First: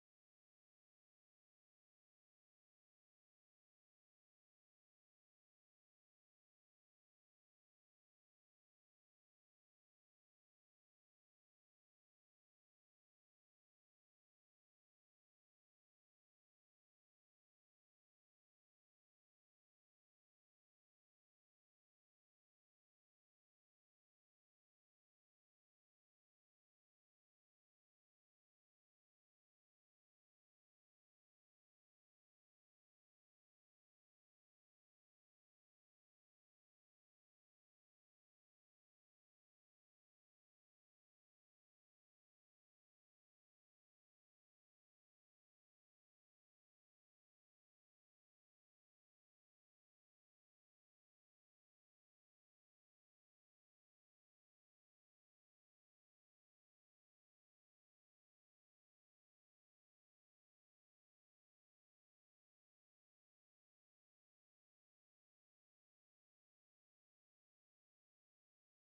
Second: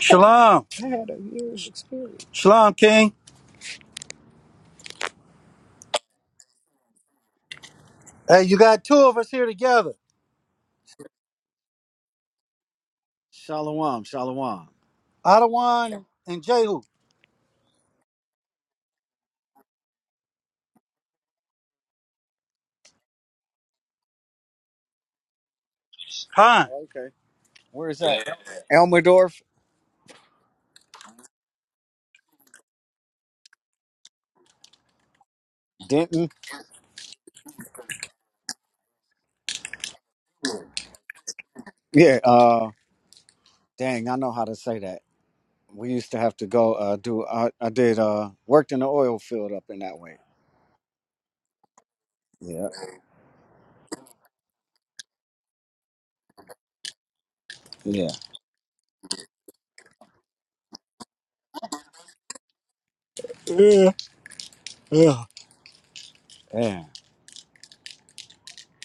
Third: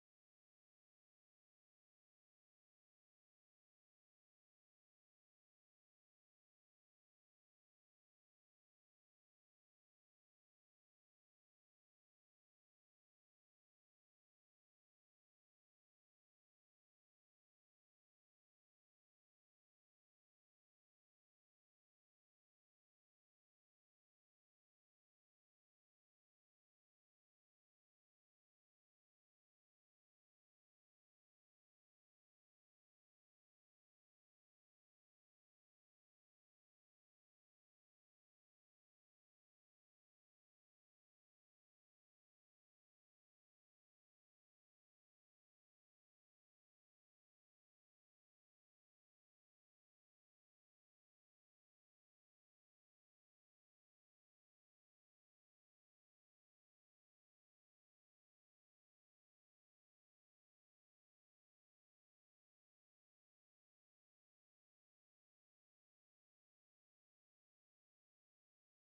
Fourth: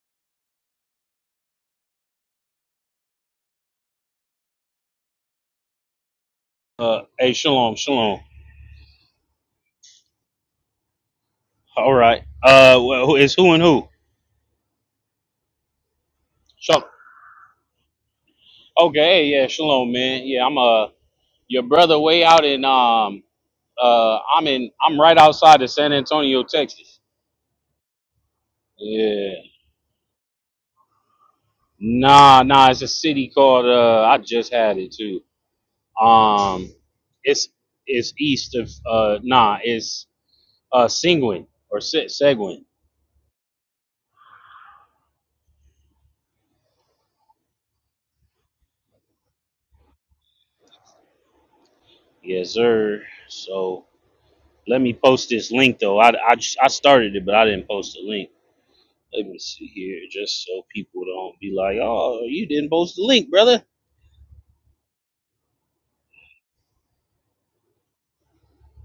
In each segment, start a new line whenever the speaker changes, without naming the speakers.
Shalom. Shalom, King.
Uh, hey, shalom, shalom.
Hey, you got two of us here together.
All right. Uh, well, who is who and who?
Shalom, shalom. Adawan and Jehu.
Shalom. Okay. Hey, yeah, shalom, man. Yeah, I'm uh your brother way out in um uh I'm in I'm right outside of San Antonio,
Hi.
Texas.
Okay. Where is that?
Yeah.
Elmendorf,
Nah, nah. It's a city called uh I just had it too.
Denton.
Um, it's it's east of uh nah it's uh Seguin or Se-
Yeah.
Seguin.
Uh, dang, I know how to say that. We used to have to go uh, do. I, I did. Uh, worked in the oil field up in that way.
Yes,
Yeah.
sir. So let me post this link though. I I, I started it, but I didn't post the
Yeah.
link. Let me see here, just so people don't be like, "Oh, you didn't post the link, brother."
Yeah, yeah. Yeah.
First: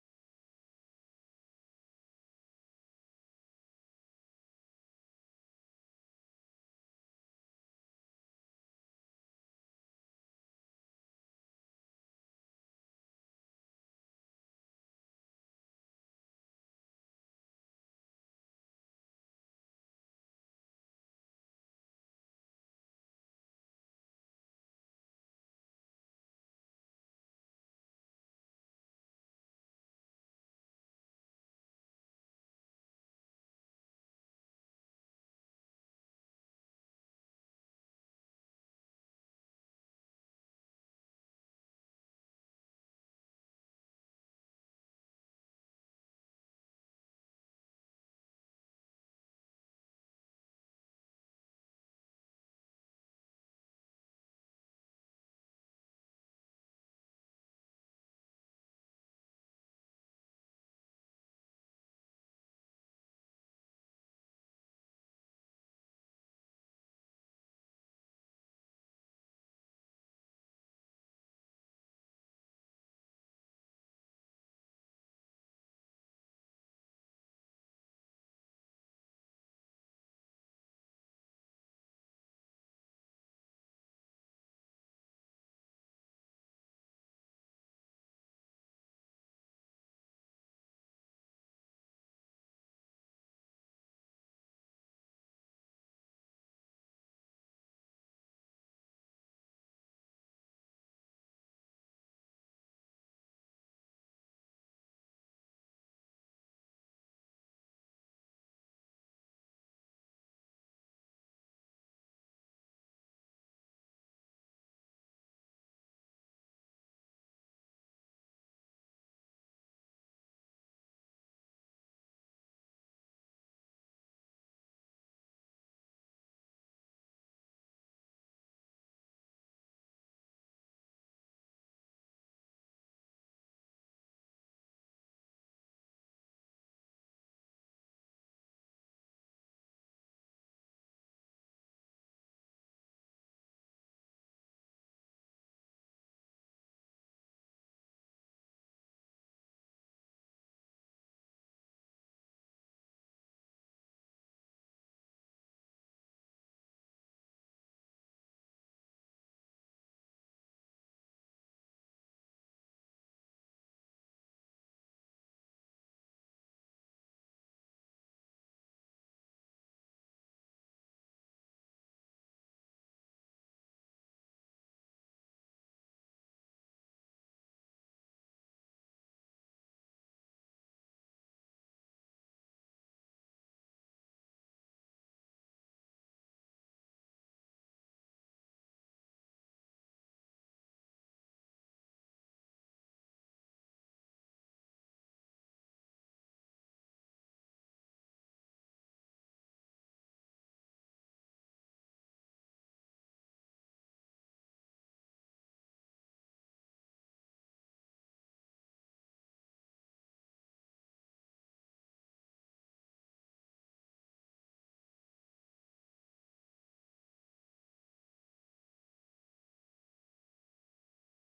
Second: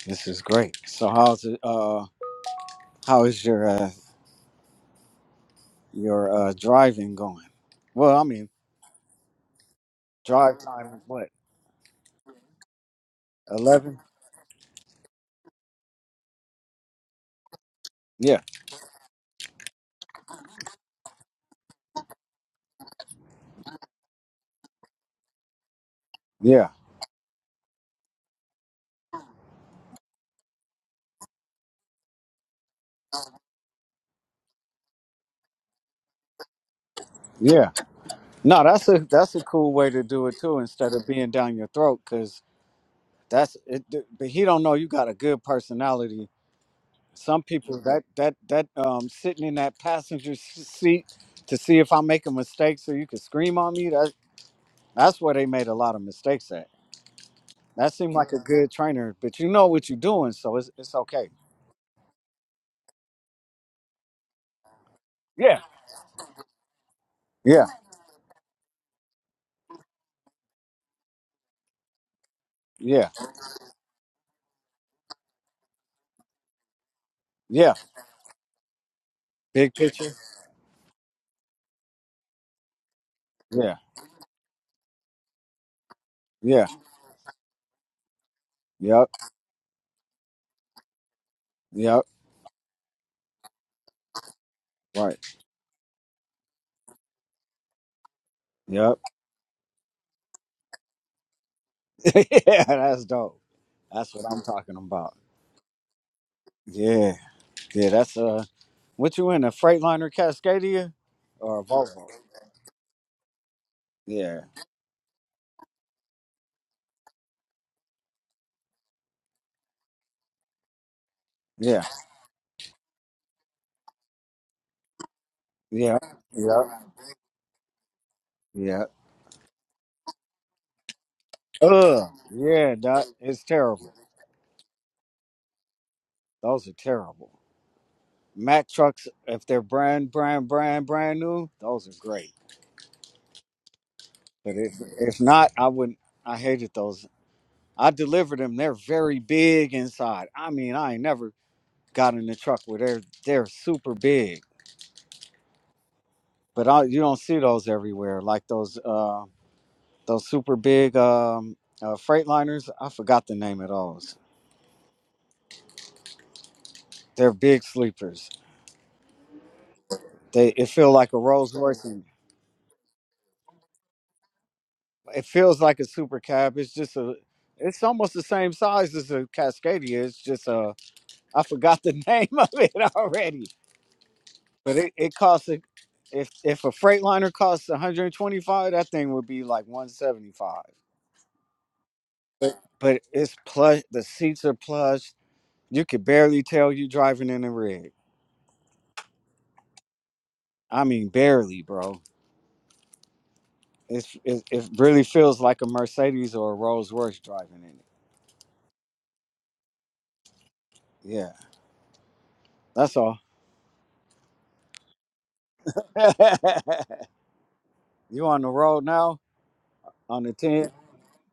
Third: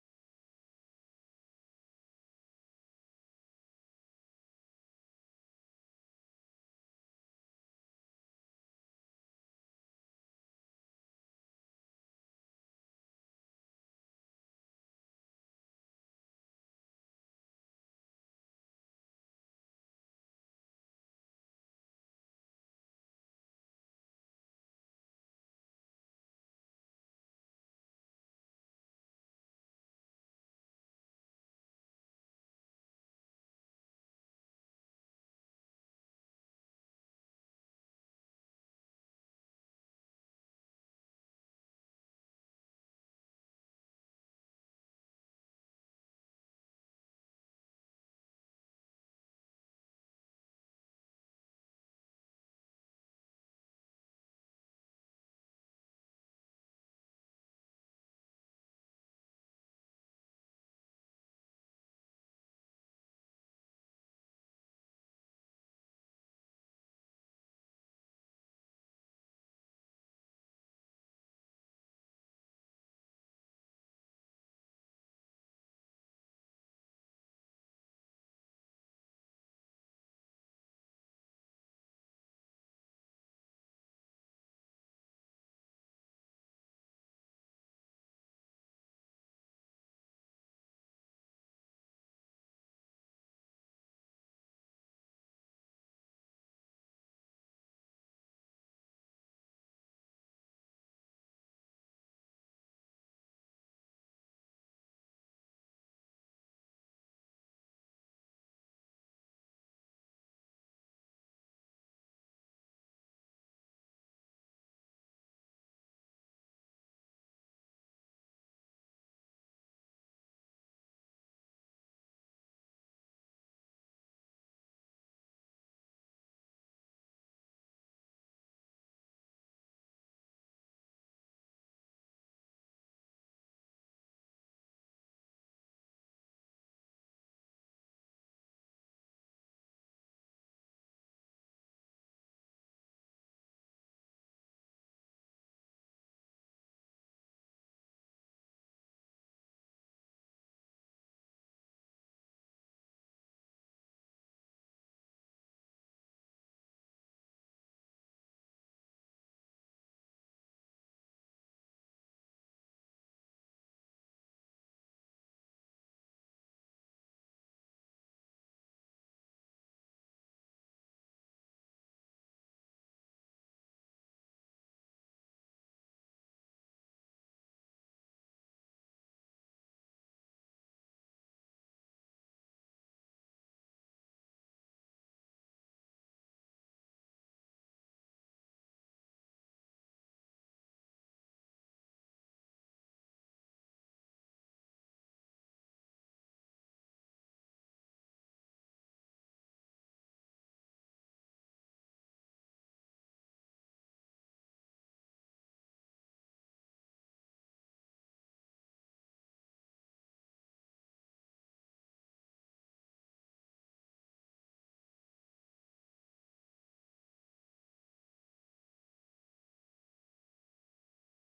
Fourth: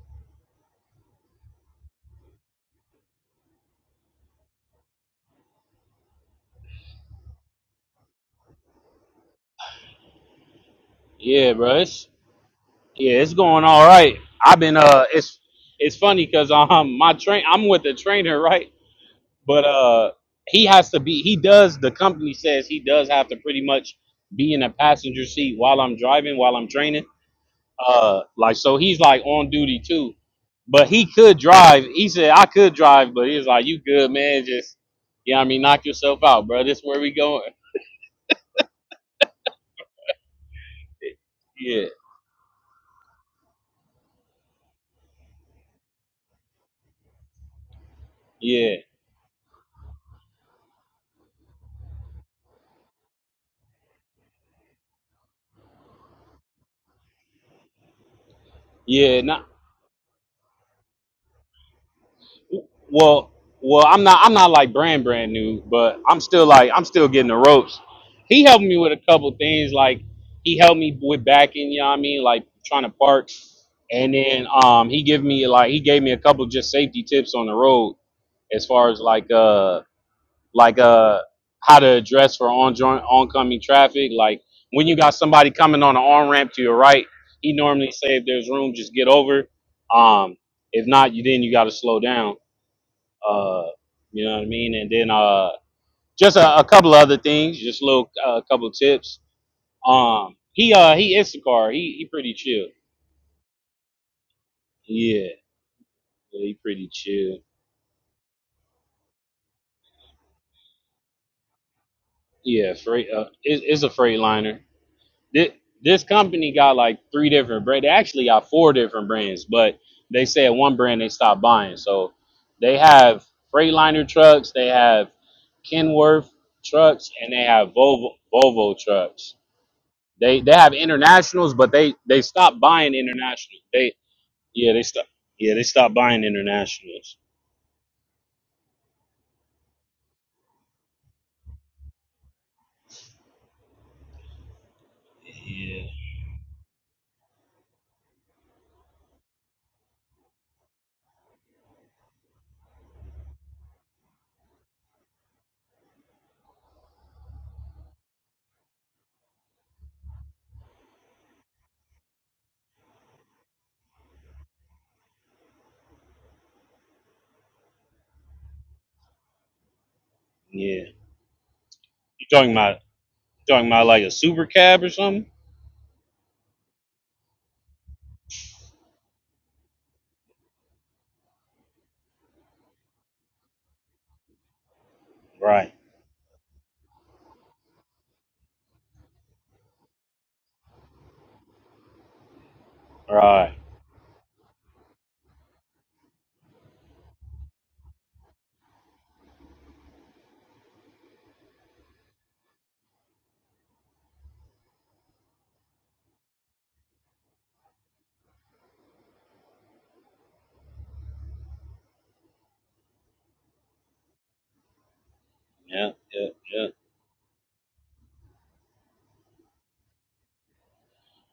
This is great. So how's it? Uh, how is your uh, your uh, driving going? Well, I mean, drive time. is What?
Yeah, bro. It's, yeah, it's going all
Eleven.
right. I've been uh, it's it's funny because um, my train, I'm with the
Yeah,
trainer, right? But uh, he has to be. He does. The company says he does have to pretty much be in a passenger seat while I'm driving, while
yeah,
I'm training. Uh, like so, he's like on duty too. But he could drive. He said I could drive, but he's like, "You good, man? Just yeah, I mean, knock yourself out, bro. This where we go.
yeah. No, that's a that's a cool way to do it too. Instead of being down your
Yeah,
throat, because that's it. But he don't know you got a good personality. Some people that that that
yeah,
um sitting in that passenger s- seat to see if I am making mistakes, so you could scream on me. That that's where they made a lot of mistakes at. That seemed like a good trainer,
yeah.
but
Not
you know what you're doing, so it's it's okay.
well. Well, I'm not. I'm not like brand brand
Yeah,
new, but I'm still like I'm still getting the
yeah,
ropes. He helped me with a couple things. Like he helped me with backing. You know what I mean? Like trying to
yeah,
park, and then um he give me like he gave me a couple just safety tips on the
yeah.
road as far as like
Big
uh
picture.
like uh how to address for on oncoming
Yeah,
traffic. Like when you got somebody coming on an on ramp to
yeah.
your right, he normally say if there's room, just
Yep,
get over. Um, if not, you then you got to slow
yep.
down. Uh, you know what I mean? And then
Right.
uh, just a, a couple of other things, just little uh, a couple of
Yep.
tips. Um, he uh he Instacar, he he pretty
yeah,
chill.
that's dope. That's what I'm talking about.
Yeah, yeah he pretty
Yeah,
chill.
yeah, that's uh, what you in a Freightliner Cascadia or a Volvo?
Yeah, freight. Uh, it, it's a
Yeah,
freightliner. this, this company got like three different brands. They actually got four different brands, but they said one brand they stopped buying.
yeah,
So they have Freightliner trucks, they have
yeah,
Kenworth
yeah,
trucks, and they have Volvo Volvo
yeah.
trucks. They they have internationals, but they
Ugh,
they stopped
yeah,
buying
that is
internationals.
terrible.
They yeah they stopped yeah they stopped buying
Those are
internationals.
terrible. Mack trucks, if they're brand, brand, brand, brand new, those are great. But if if not, I
Yeah
wouldn't. I hated those. I delivered them. They're very big inside. I mean, I ain't never got in a truck where they're they're super big. but I, you don't see those everywhere like those uh those super big um uh, freight liners i forgot the name of those they're big sleepers they it
yeah.
feel like a rolls royce and
You talking about talking about like a super cab or
it
something?
feels like a super cab it's just a it's almost the same size as a cascadia it's just a. I forgot the name of it already but it, it costs a,
Right
if if a freight liner costs 125 that thing would be like 175 but it's
right
plush the seats are plush You could barely tell you driving in a rig. I mean, barely, bro. It's it, it really feels like a Mercedes or a Rolls Royce driving in it. Yeah, that's all.
yeah yeah yeah.
you on the road now? On the ten?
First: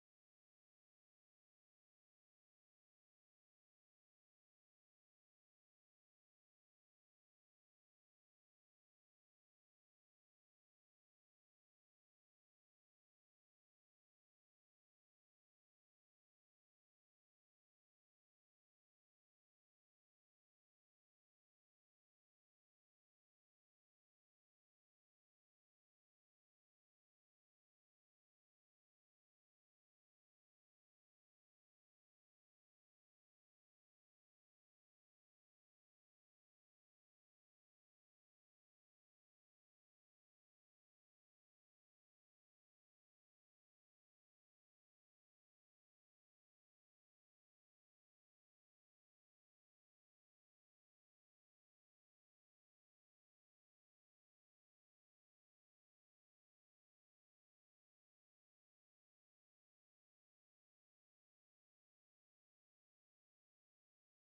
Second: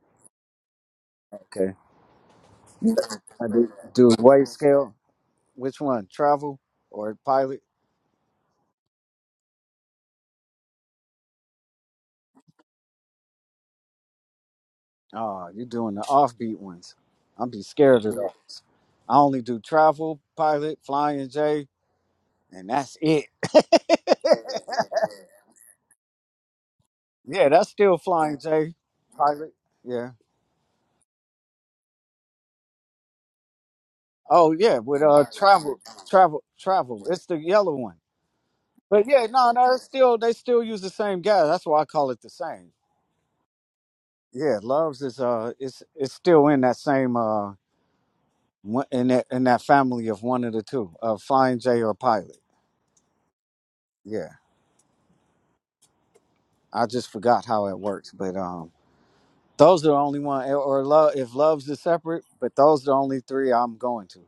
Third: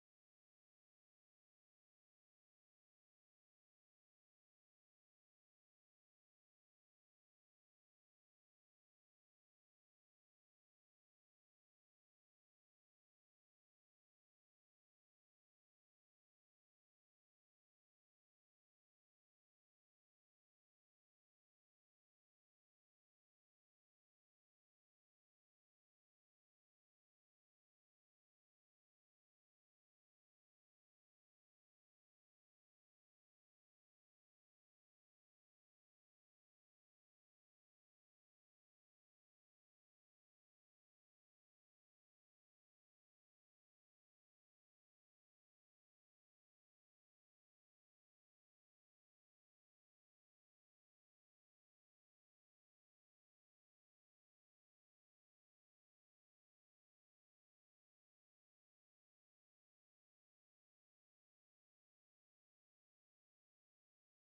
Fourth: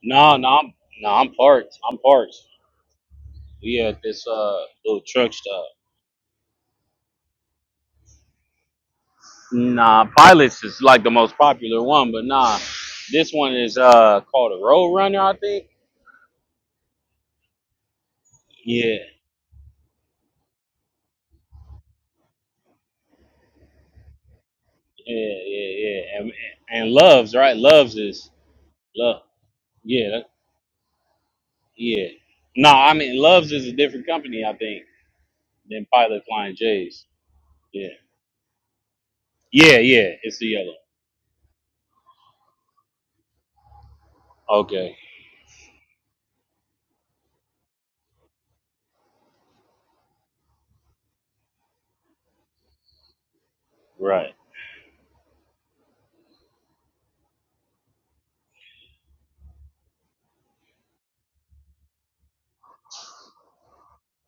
No, no, I'm no, I'm
Okay.
parked. I'm parked.
I do
We at
do
this
weight
uh
scale.
little truck stop.
Which one? Travel or pilot?
Nah, Pilots is like the most popular one, but nah, this one is uh called a Road Runner, I
Oh, you
think.
doing the offbeat ones. I'm be scared of that.
Yeah,
I only do travel, pilot, flying J, and that's it.
yeah, yeah, yeah. And, and Loves,
yeah,
right?
that's
Loves
still
is
flying J,
love.
pilot. Yeah.
Yeah, that- yeah. Nah, I mean Loves is a different company,
Oh
I
yeah,
think,
with uh travel,
than Pilot
travel,
Flying J's.
travel. It's the yellow
Yeah,
one. But yeah, no, no,
yeah,
it's
yeah.
still they
It's the
still
yellow.
use the same guy. That's why I call it the same. Yeah,
Okay,
loves is uh, it's it's still in that same uh, one- in that in that family of one of the two, of Flying J or Pilot. Yeah,
right,
I just forgot how it works, but um, those are the only one. Or or love if loves is separate, but those are the only three I'm going to.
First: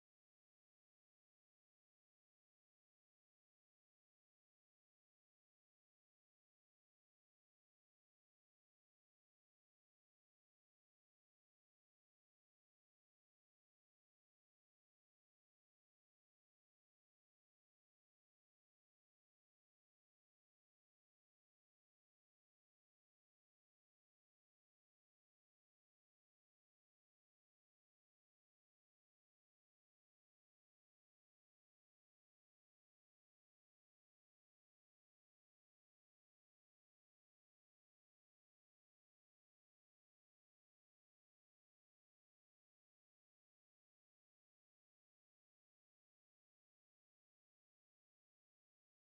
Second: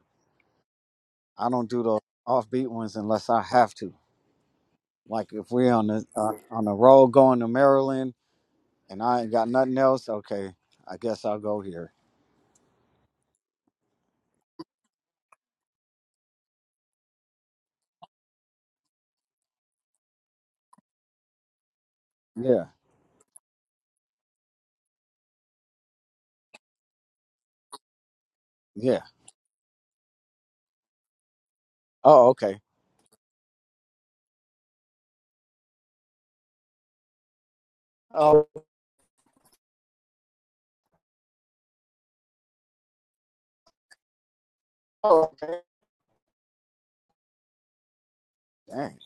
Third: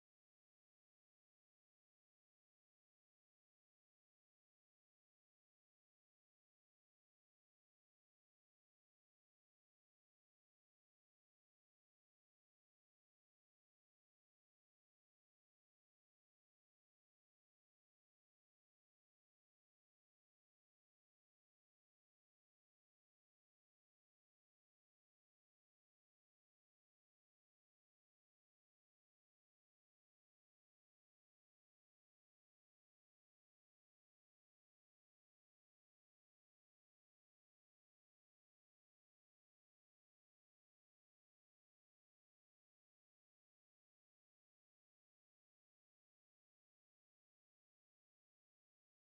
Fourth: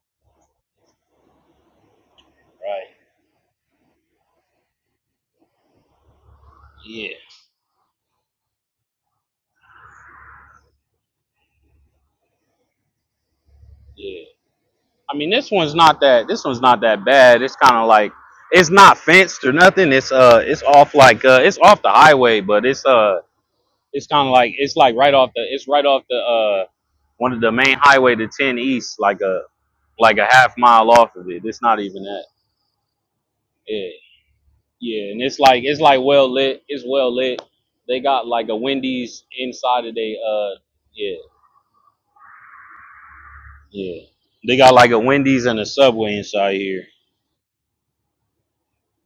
I don't do those offbeat
right.
ones unless I have to. Like if we're on the uh, on the road
Yeah,
going to Maryland and I ain't got nothing else, okay, I guess I'll go here.
yeah. I mean, this one's not that. This one's not that bad. It's kind of like it's not fenced or nothing. It's uh, it's off like uh, it's off the highway,
Yeah,
but it's uh, it's kind of like it's like right off the it's right off the uh, one of the main highway to ten east,
yeah.
like a like a half mile off of it. It's not even that.
Oh, okay.
Yeah, yeah, and it's like it's like well lit. It's well lit. They got
Oh,
like a Wendy's inside of they uh, yeah, yeah. They got like a
oh,
Wendy's and
okay.
a Subway inside here.
Dang.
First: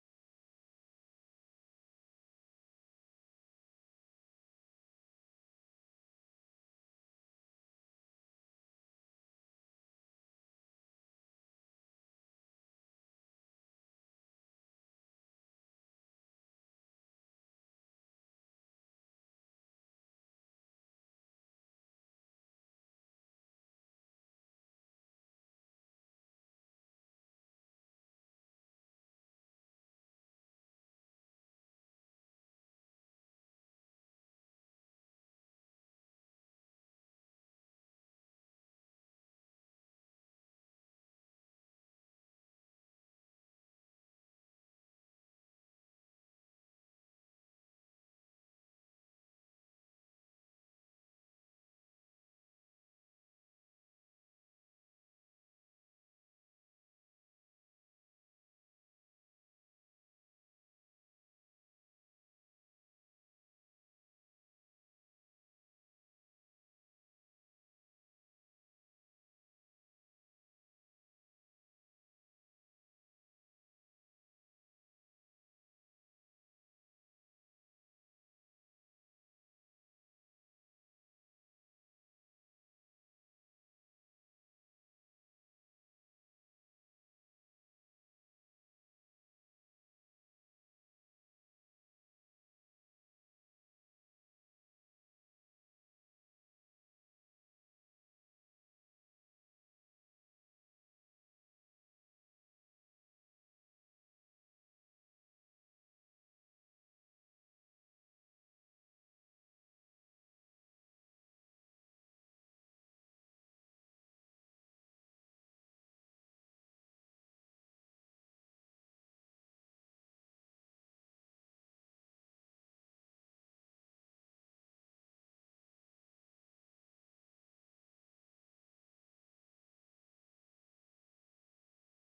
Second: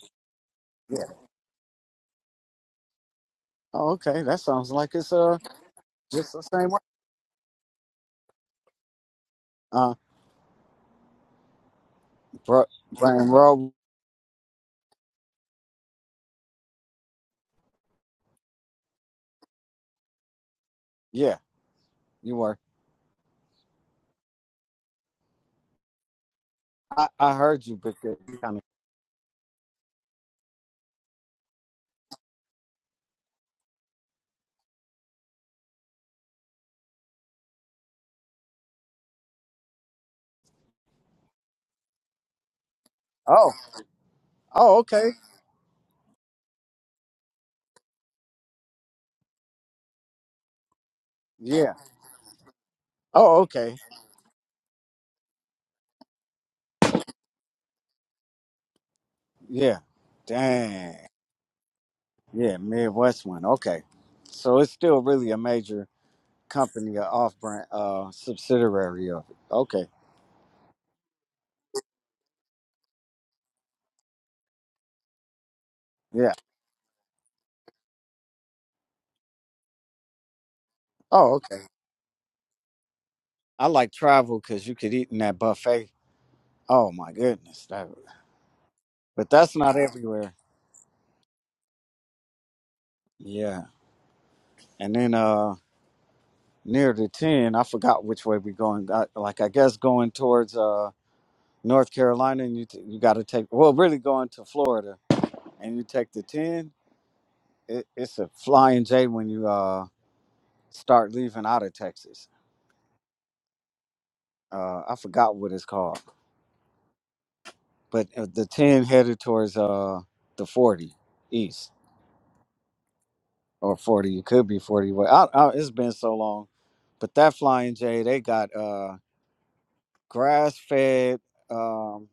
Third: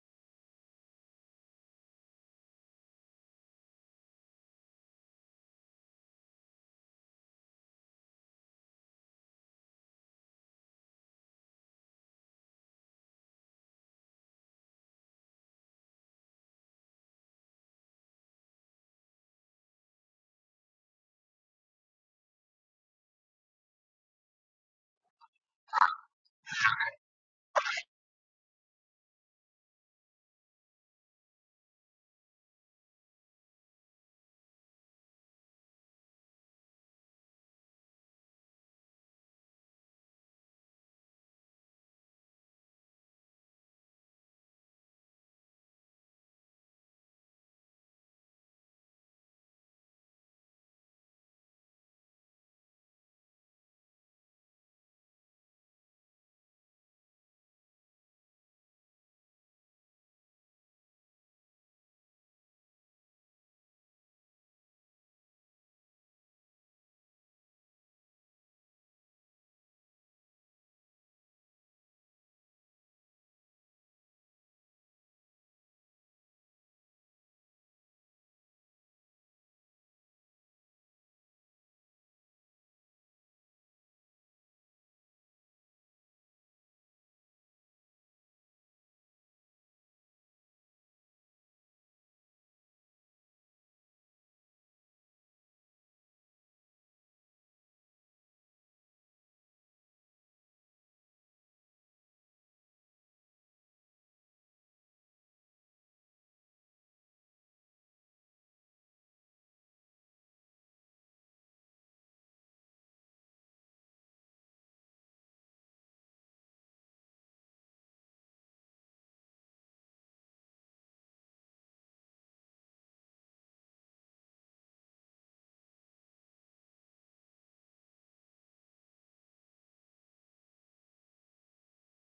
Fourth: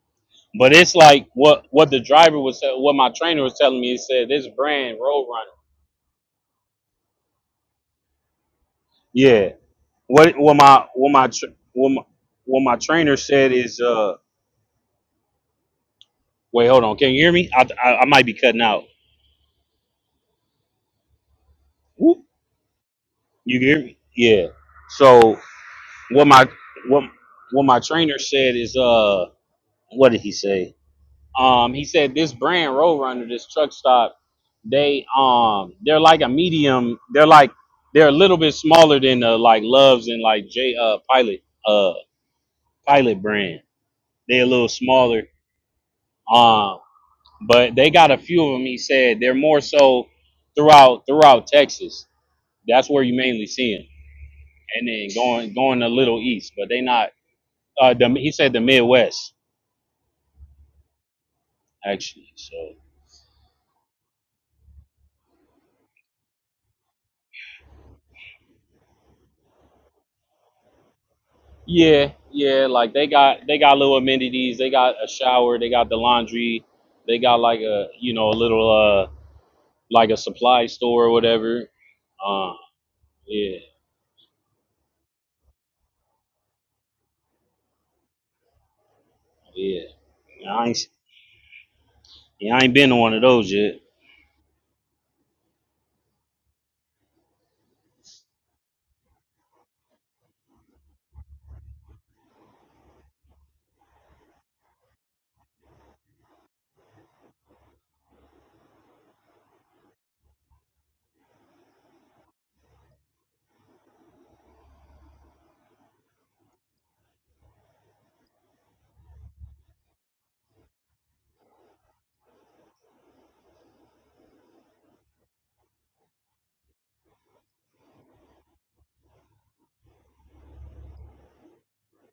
But it's
Yeah.
like what what the driver was what my trainer was telling
Oh,
me. He
okay.
said
That
this
sounds like
brand
it's uh
Roadrunner.
just the same way.
Yeah.
Uh,
What what my what my tr- what my, what
bro,
my trainer
Brian
said
Rowe.
is uh wait hold on can you hear me I I, I might be cutting out.
Yeah,
Whoop.
you were.
You can hear me? Yeah. So what my what
I, I
what
heard you,
my
but you
trainer said
kind of.
is uh what did he say? Um, he said this brand Roadrunner, this truck stop, they um they're like a medium. They're like they're a little bit smaller than the like Loves and like J uh Pilot uh Pilot
Oh,
brand. They're a little
oh, okay.
smaller. Um, but they got a few of them. He said they're more so throughout throughout
Yeah.
Texas. That's where you
Oh,
mainly see
okay.
them, and then going going a little east, but they not. Uh, the, he said the Midwest
Yeah. Dang.
actually.
Yeah,
So.
Midwest one. Okay. So it's still really a major company, a off brand uh subsidiary of it. Okay.
Yeah, yeah, like they got they got little amenities. They got a shower. They got the
Yeah.
laundry. They got like a you know a little uh like a supply store or
Oh, okay.
whatever. Uh, yeah,
I like travel because you could eat in that buffet. Oh my goodness, that, but that's not
yeah.
everywhere.
I ain't yeah, I ain't been to one of those
Yeah,
yet.
and then uh near the ten, I forgot which way we going. I, like I guess going towards uh North Carolina, and you t- you got to take well really going to Florida, and you take the ten. It, it's a flying J when you uh start leaving out of Texas. Uh, I forgot what it's called, but uh, the ten headed towards uh the forty east. or 40 it could be 40 but I, I, it's been so long but that flying j they got uh grass fed um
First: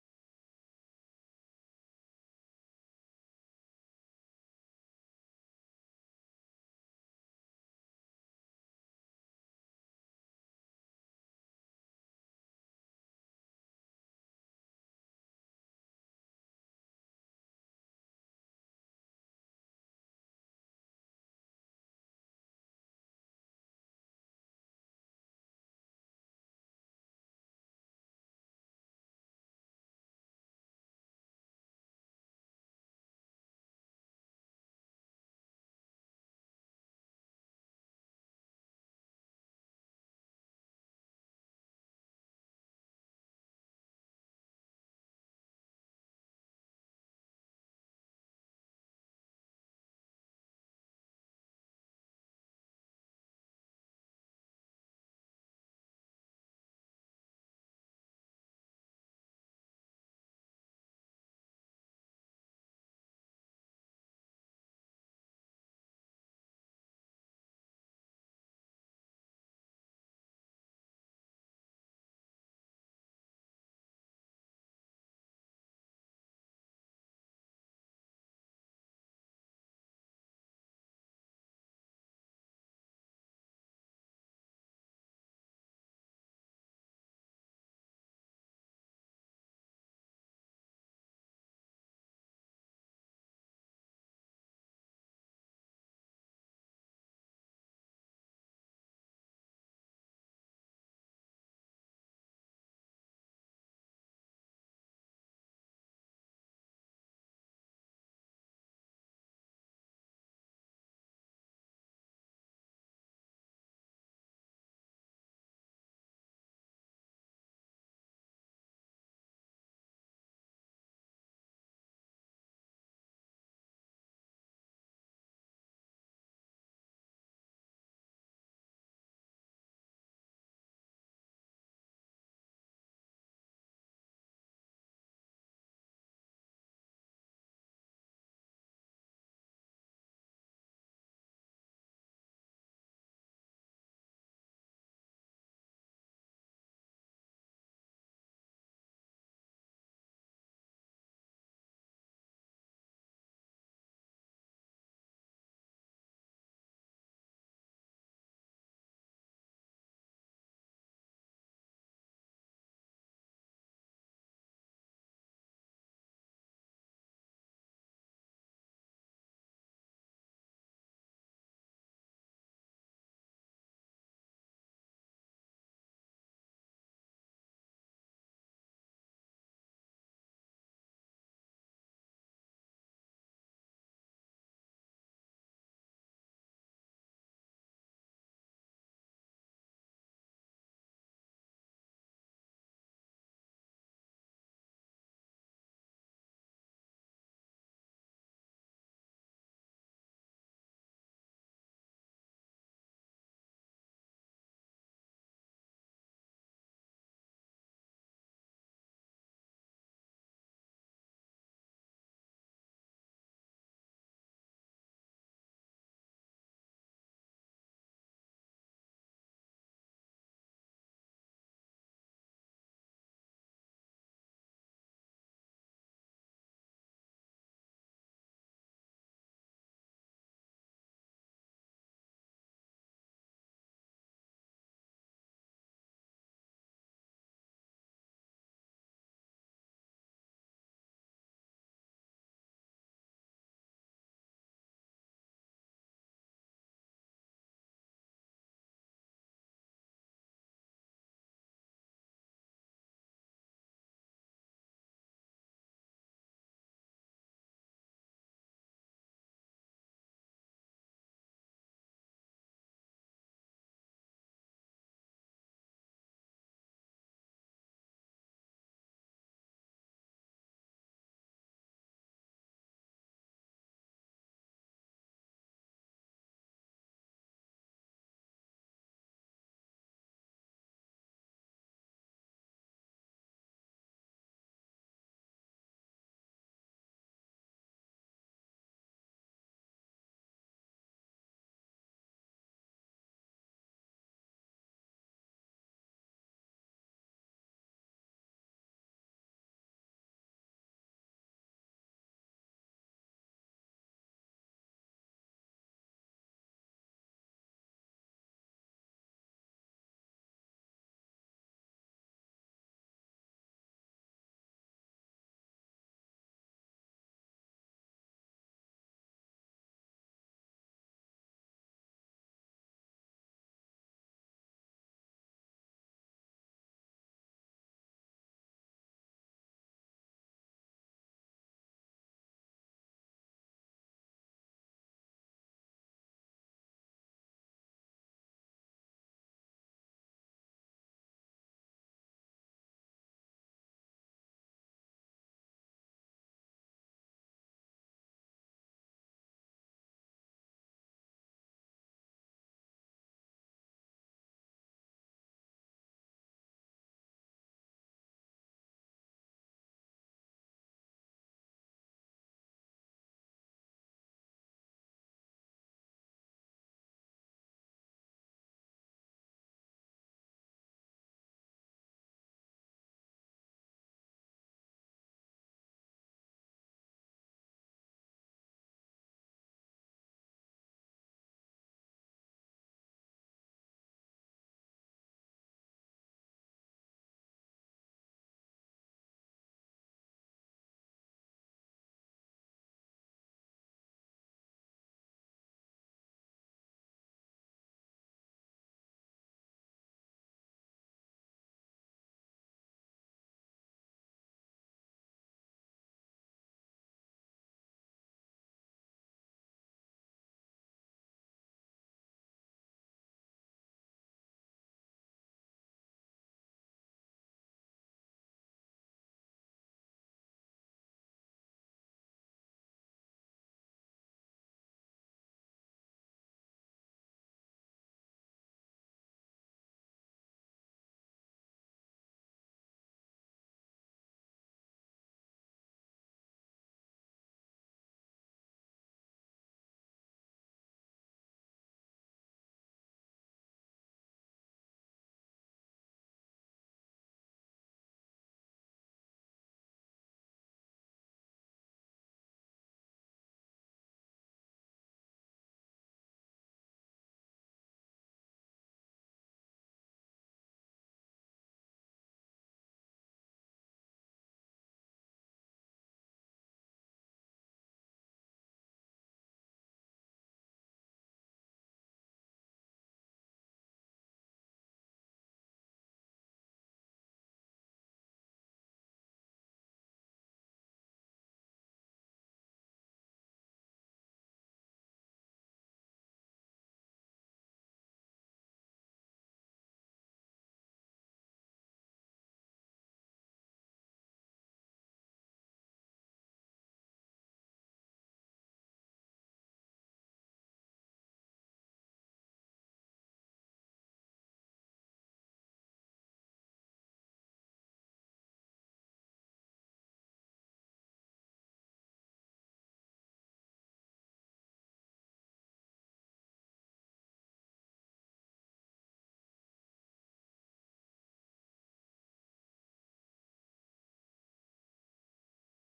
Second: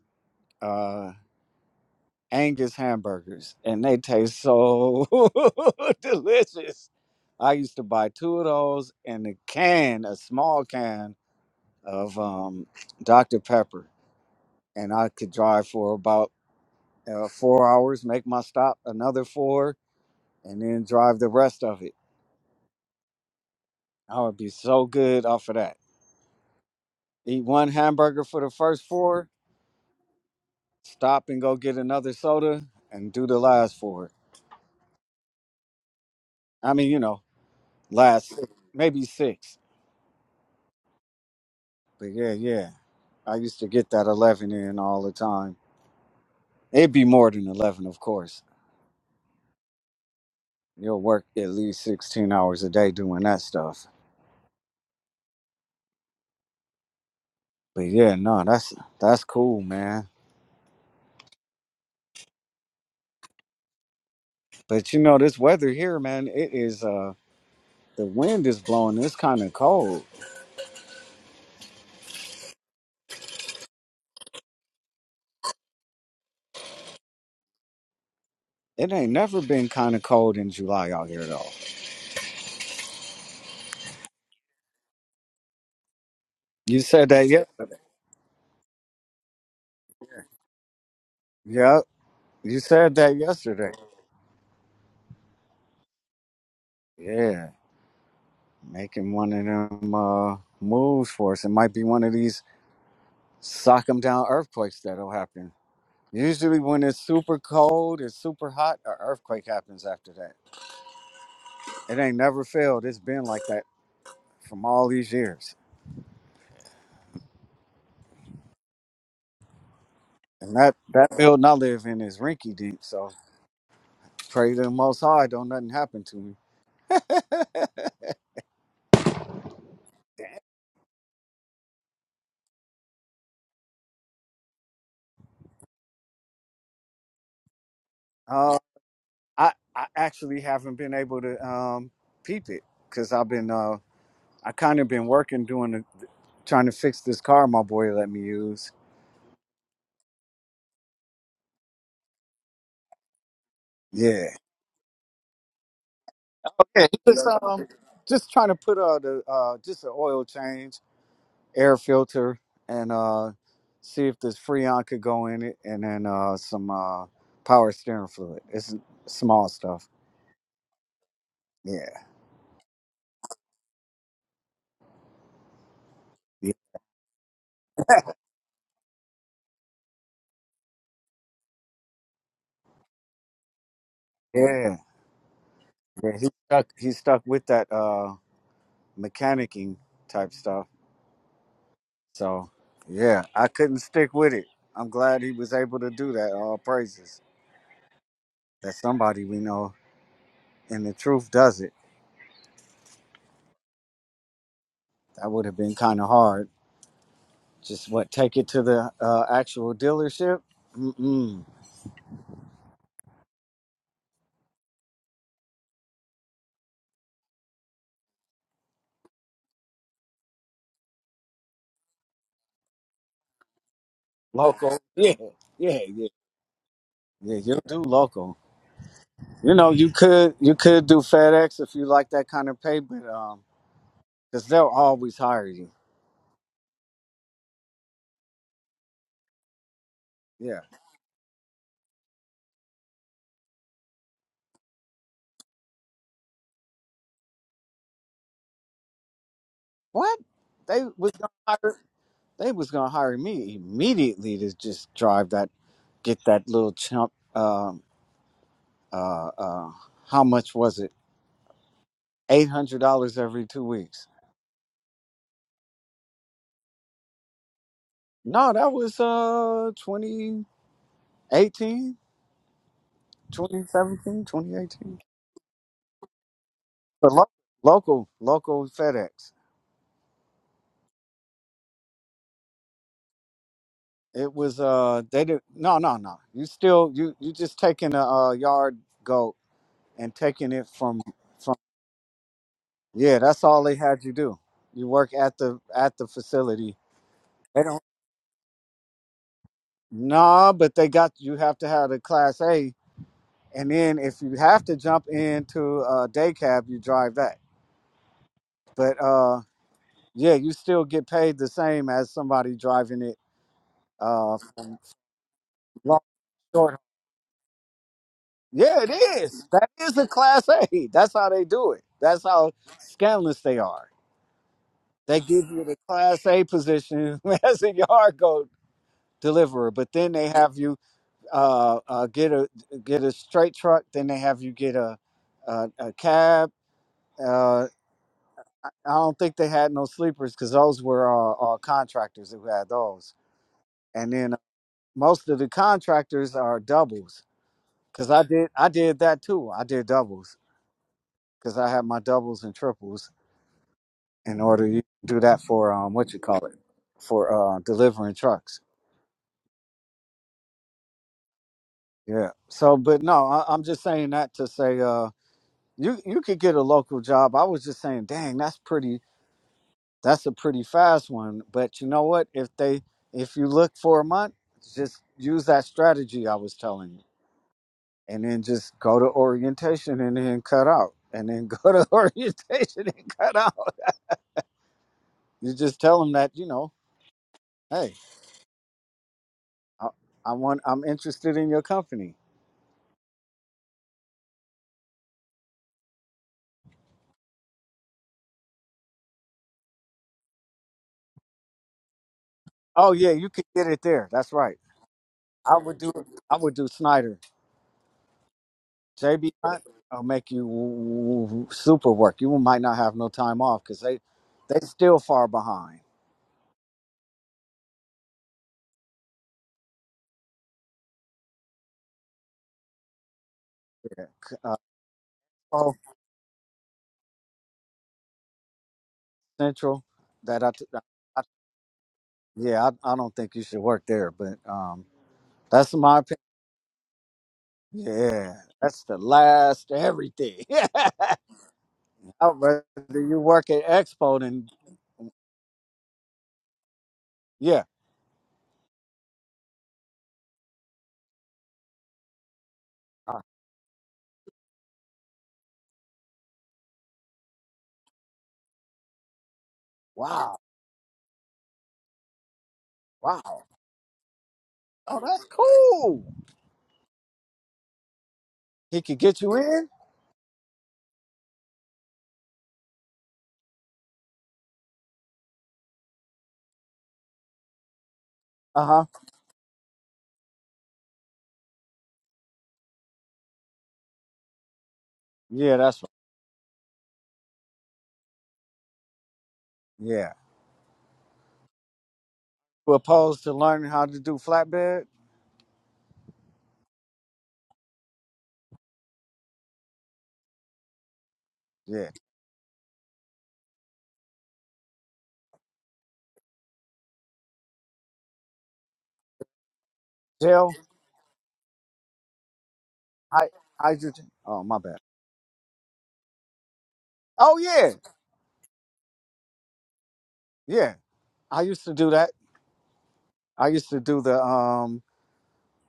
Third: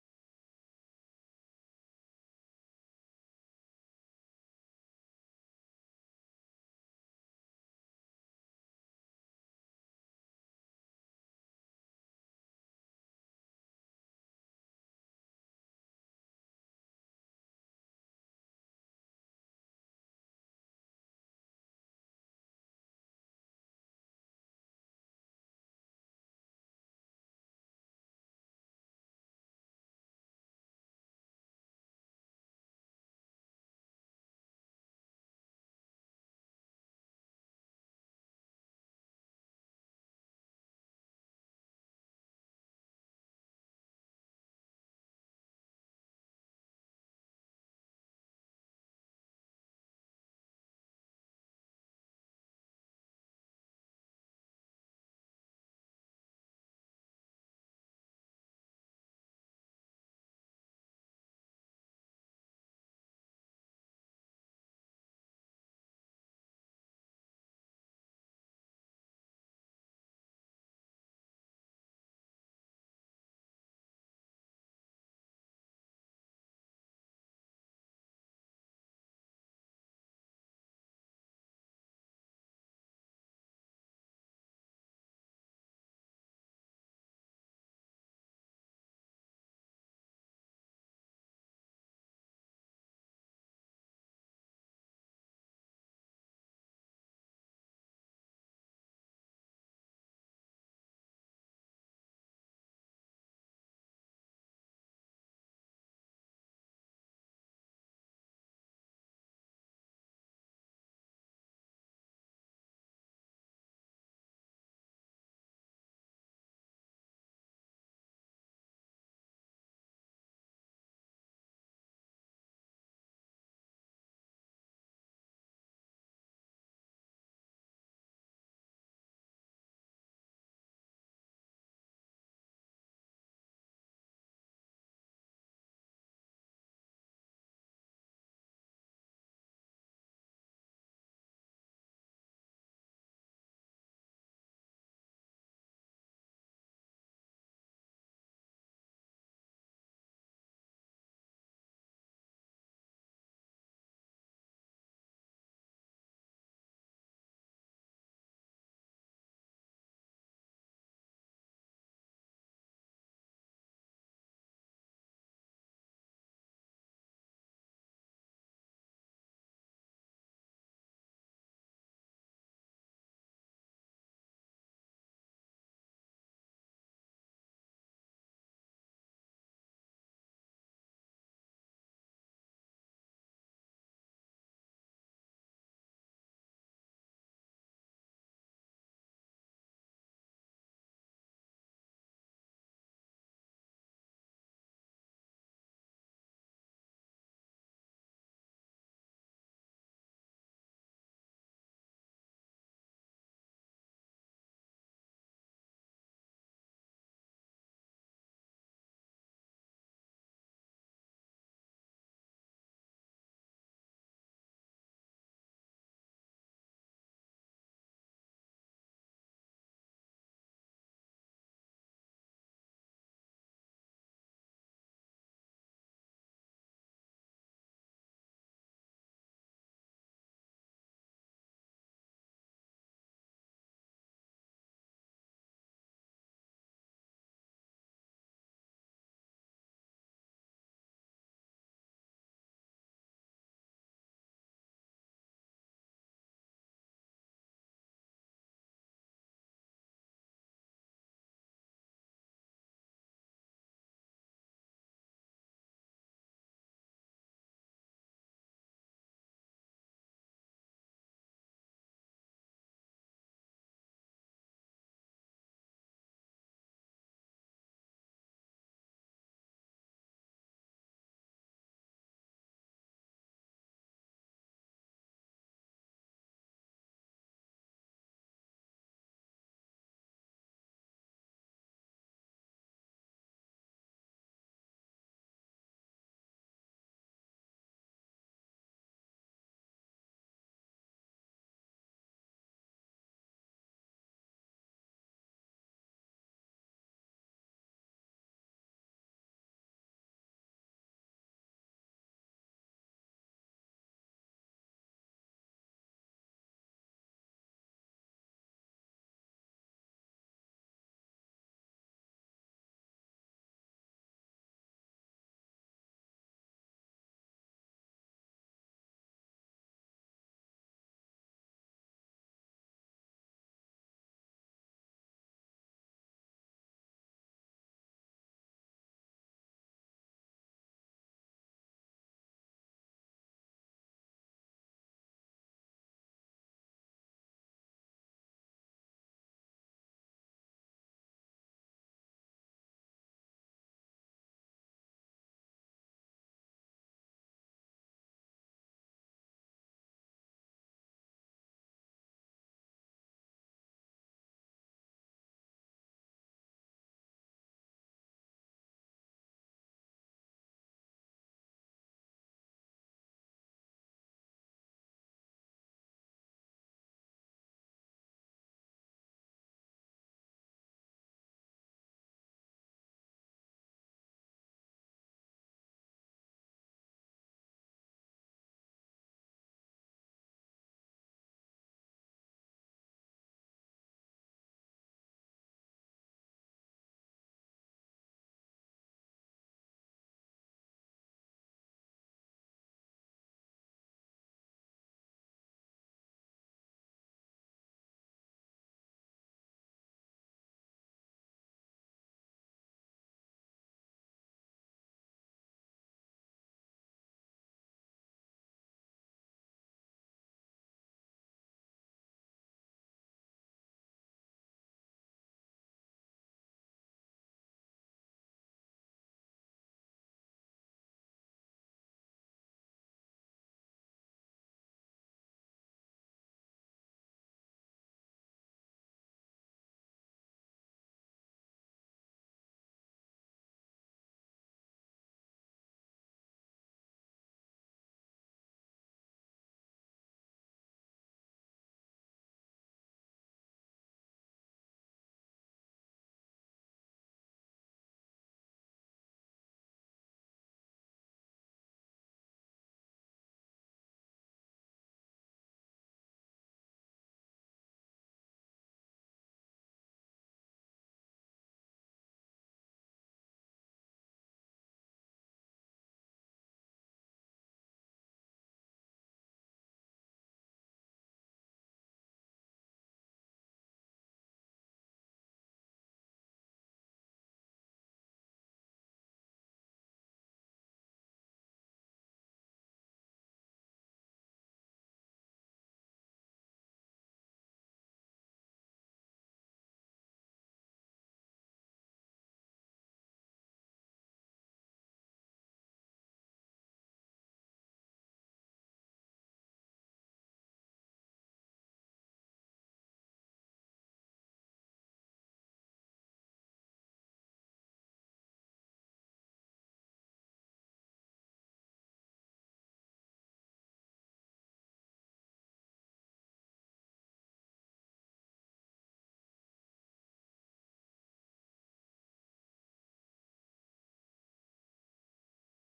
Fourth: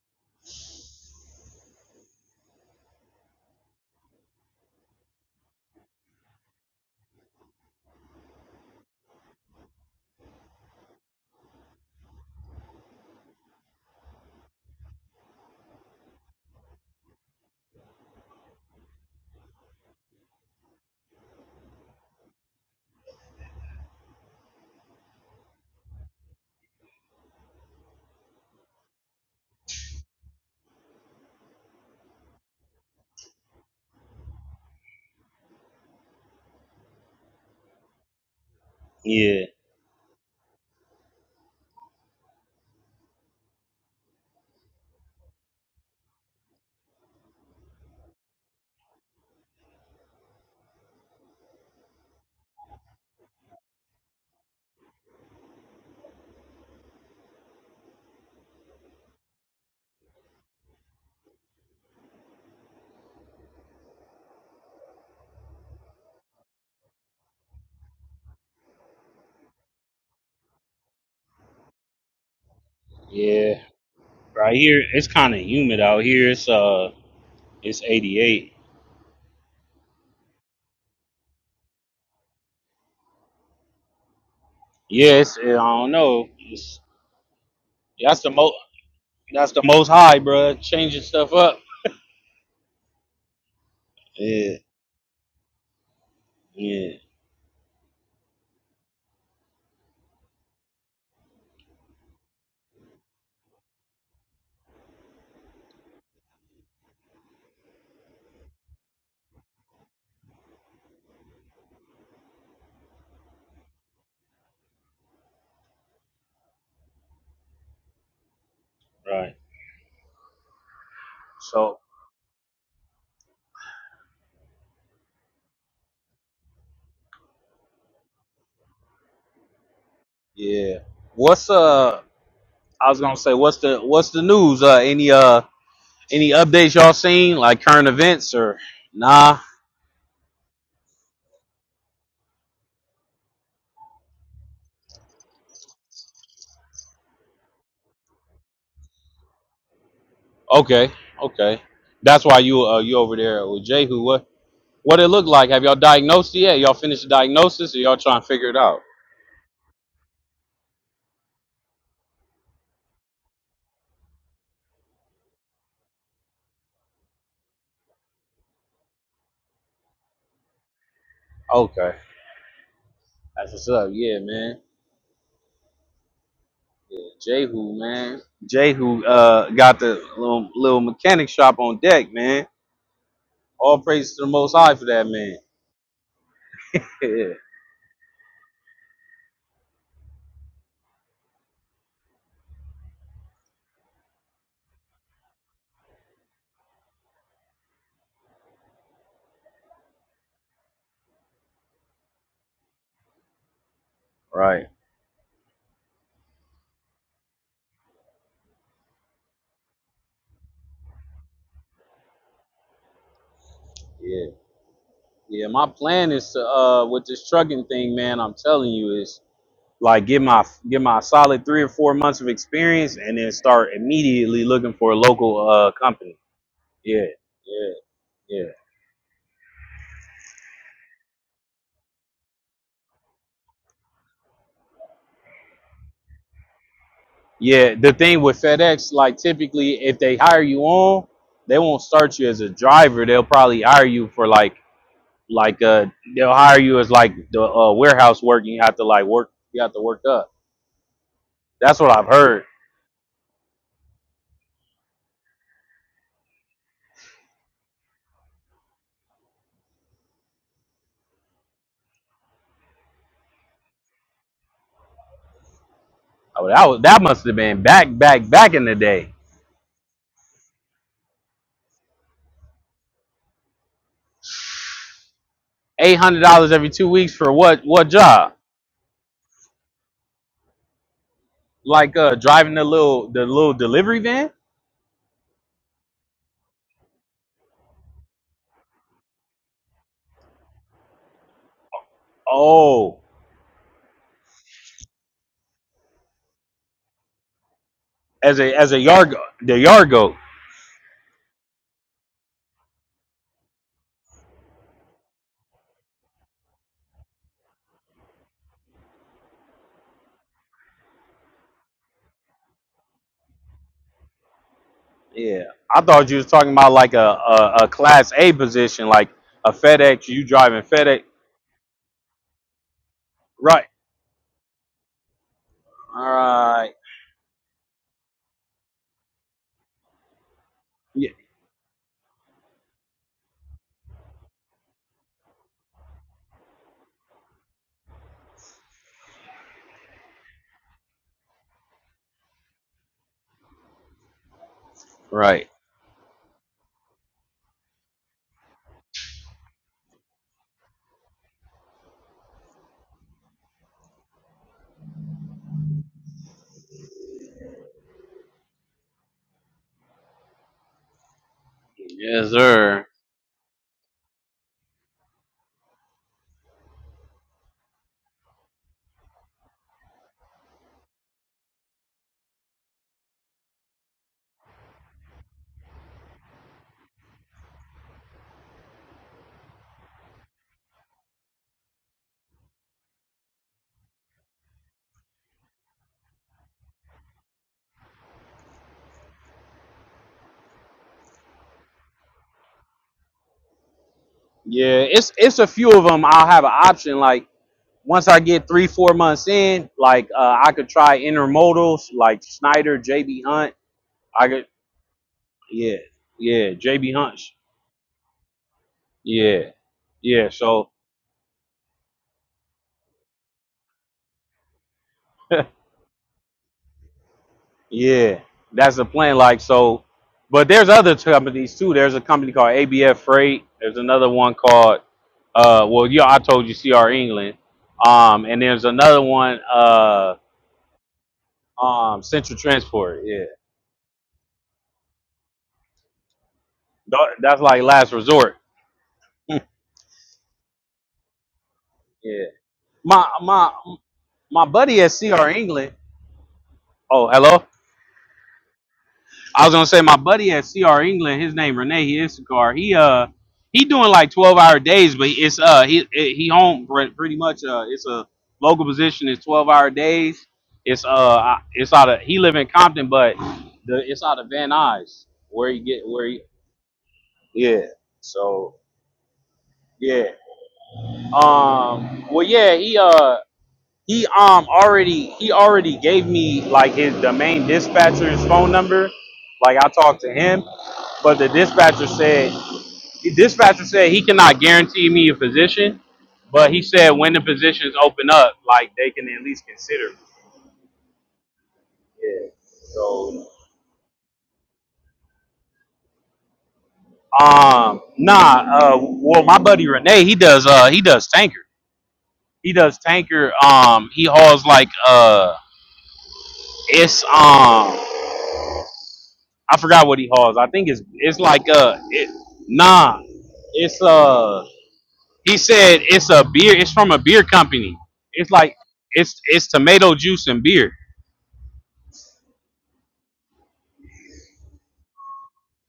uh angus hamburgers and they taste so delicious i used to buy two of those and a can a small can of um dr pepper and i could drive for about uh, four hours make my stop another four and then drive the rest of it i would be so good off of that Eat one hamburger for the first four, stop and go get another soda, and do the last four. I mean, you know, last six, maybe
Yeah,
six. But yeah, yeah. I used to get that 11 in all the time. It'd be more than 11, of course. You'll work at least 16 hours a day doing that stuff. But yeah, no, that's that's cool, man. But you know, this weather here, man, it is uh the wind is blowing. It's kind of cold.
yeah. Right here, it's kind of humid out here. It's uh, it's eighty eight.
It ain't never been kind of cold in July out here though.
Yeah, it's, I don't know.
You
It's
said that yesterday.
that's the most that's the most high, bruh. Changing stuff up.
Yep, you said that yesterday.
Yeah, yeah.
Yeah, making one of them uh, moves for us. It might be one of these sock 'em down earthquakes that'll happen. Usually, when it's super cold, it's super hot, an earthquake happens after that. It ain't never failed. It's been like that from all these years.
Right.
And that, that building I
So
live in is rinky deep, so pray to the Most High, don't nothing happen to me.
yeah. What's uh? I was gonna say, what's the what's the news? Uh, any uh any updates y'all seen like current events
Uh,
or nah?
I, I actually haven't been able to um, peep it because I've been uh, I kind of been working doing the trying to fix this car my boy let me use.
Okay, okay. That's why you uh you over there with Jehu. What
Yeah.
what it look like? Have y'all diagnosed it yet? Y'all
Okay.
finished the
Just um,
diagnosis or y'all trying to
just trying
figure
to
it
put
out?
uh the uh just an oil change, air filter, and uh see if this Freon could go in it, and then uh some uh power steering fluid. It's small stuff. Yeah.
Okay, that's what's up. Yeah, man.
Yeah.
Yeah, Jehu, man. Jehu uh got the little little mechanic shop on deck, man. All praise to the Most High
Yeah.
for that man.
He's stuck. He's stuck
Yeah.
with that uh mechanicking type stuff. So yeah, I couldn't stick with it. I'm glad he was able to do that. All praises that somebody we know and the truth does it.
Right.
That would have been kind of hard. Just what? Take it to the uh, actual dealership. Mm-mm.
Yeah. Yeah, my plan is to uh with this trucking thing, man. I'm telling you, is like get my get my solid three or four months of experience, and then start immediately looking
Local.
for a
Yeah,
local uh
yeah, yeah,
company. Yeah,
yeah. You'll
yeah,
do local.
yeah,
You know, you could you could do FedEx if you like that kind of pay, but um, because they'll always hire you.
yeah. The thing with FedEx, like typically, if they hire
Yeah.
you on, they won't start you as a driver. They'll probably hire you for like like uh they'll hire you as like the uh, warehouse work. And you have to like work. You have to work
What?
up.
They was gonna hire.
That's what I've heard.
They was gonna hire me immediately to just drive that, get that little chump. Um, uh, uh, how much was it? Eight hundred dollars every two weeks.
Oh, that was, that must have been back back
No,
back in
that
the
was
day.
uh twenty. Eighteen, twenty, seventeen, twenty, eighteen.
eight hundred dollars every two
But
weeks for
lo-
what what
local,
job?
local FedEx.
Like uh driving the little the little delivery van?
It was uh they did no no no. You still you you just taking a, uh yard goat and taking it from from
Oh,
yeah. That's all they had you do. You work at the at the facility. They don't
as a as a yard the yard goat.
nah, but they got you have to have the class A, and then if you have to jump into a day cab, you drive that. But uh yeah, you still get paid the same as somebody driving it. Uh,
Yeah, I
Long
thought you was talking about
short.
like a a, a class A
Yeah,
position,
it
like
is.
a
That is a
FedEx. You
class
driving
A.
FedEx?
That's how they do it. That's how scandalous they
Right.
are. They give you the
All
class A
right.
position as a yard goat deliverer, but then they have you
Yeah.
uh, uh, get a get a straight truck. Then they have you get a a, a cab. Uh, I don't think they had no sleepers because those were uh, all contractors who had those. And then uh, most of the
Right.
contractors are doubles because I did I did that too. I did doubles because I have my doubles and triples in order to do that for um what you call it for uh delivering trucks. Yeah.
Yes,
So,
sir.
but no, I, I'm just saying that to say uh you you could get a local job. I was just saying, dang, that's pretty. That's a pretty fast one. But you know what? If they if you look for a month, just use that strategy I was telling you, and then just go to orientation and then cut out, and then go to orientation and cut out. You just tell them that you know. Hey, I, I want. I'm interested in your company.
Yeah. It's it's a few of them. I'll have an option like once I get three, four months in, like uh, I could try intermodals like Schneider,
Oh yeah,
JB
you could
Hunt.
get it there.
I
That's
could
right. I
Yeah,
would do. I
yeah.
would do
JB
Snyder.
Hunch.
JB
Yeah,
Hunt. I'll
yeah.
make you
So,
w- w- super work. You might not have no time off because they they still far behind.
yeah, that's the plan. Like so, but there's other companies too. There's a company called ABF Freight. There's
Yeah.
another one
C- Uh,
called, uh,
oh,
well, yeah, I told you CR England. Um, and there's another one,
Central.
uh,
That I, t- I-
um, Central
yeah. I, I
Transport.
don't
Yeah,
think you should work there, but um, that's my opinion.
Tha- that's like last
Yeah,
resort.
that's the last everything.
Yeah,
I'd rather
my
you work
my
at Expo
my
than
buddy at CR England. Oh, hello.
yeah.
I was gonna say my buddy at CR England, his name Renee he Issacar. He uh
Uh,
he doing like twelve hour days, but it's uh he he home pretty much uh it's a local position. It's twelve hour days.
Wow.
It's uh it's out of he live in Compton, but
Wow.
the it's out of Van
Oh,
Nuys
that's
where he get
cool.
where he yeah. So
He could get you in.
yeah. Um. Well, yeah. He uh he um already he already gave me like his domain dispatcher's phone
Uh huh.
number. Like I talked to him But the dispatcher said, the dispatcher said he cannot guarantee me a
Yeah,
position,
that's right.
but he said when the positions open up, like they can at least consider me.
Yeah.
Yeah.
We're opposed
So,
to learning how to do flatbed.
um, nah. Uh, well, my buddy Renee, he does. Uh, he does tanker.
Yeah.
He does tanker. Um, he hauls like uh, it's um, I forgot what he hauls. I
Gel,
think it's it's like uh, it, nah,
hy-
it's
hydrogen. Oh,
uh
my bad.
He said it's a beer. It's from a beer
Oh yeah,
company. It's like it's it's tomato juice and beer.
yeah. I used to do that. I used to do the um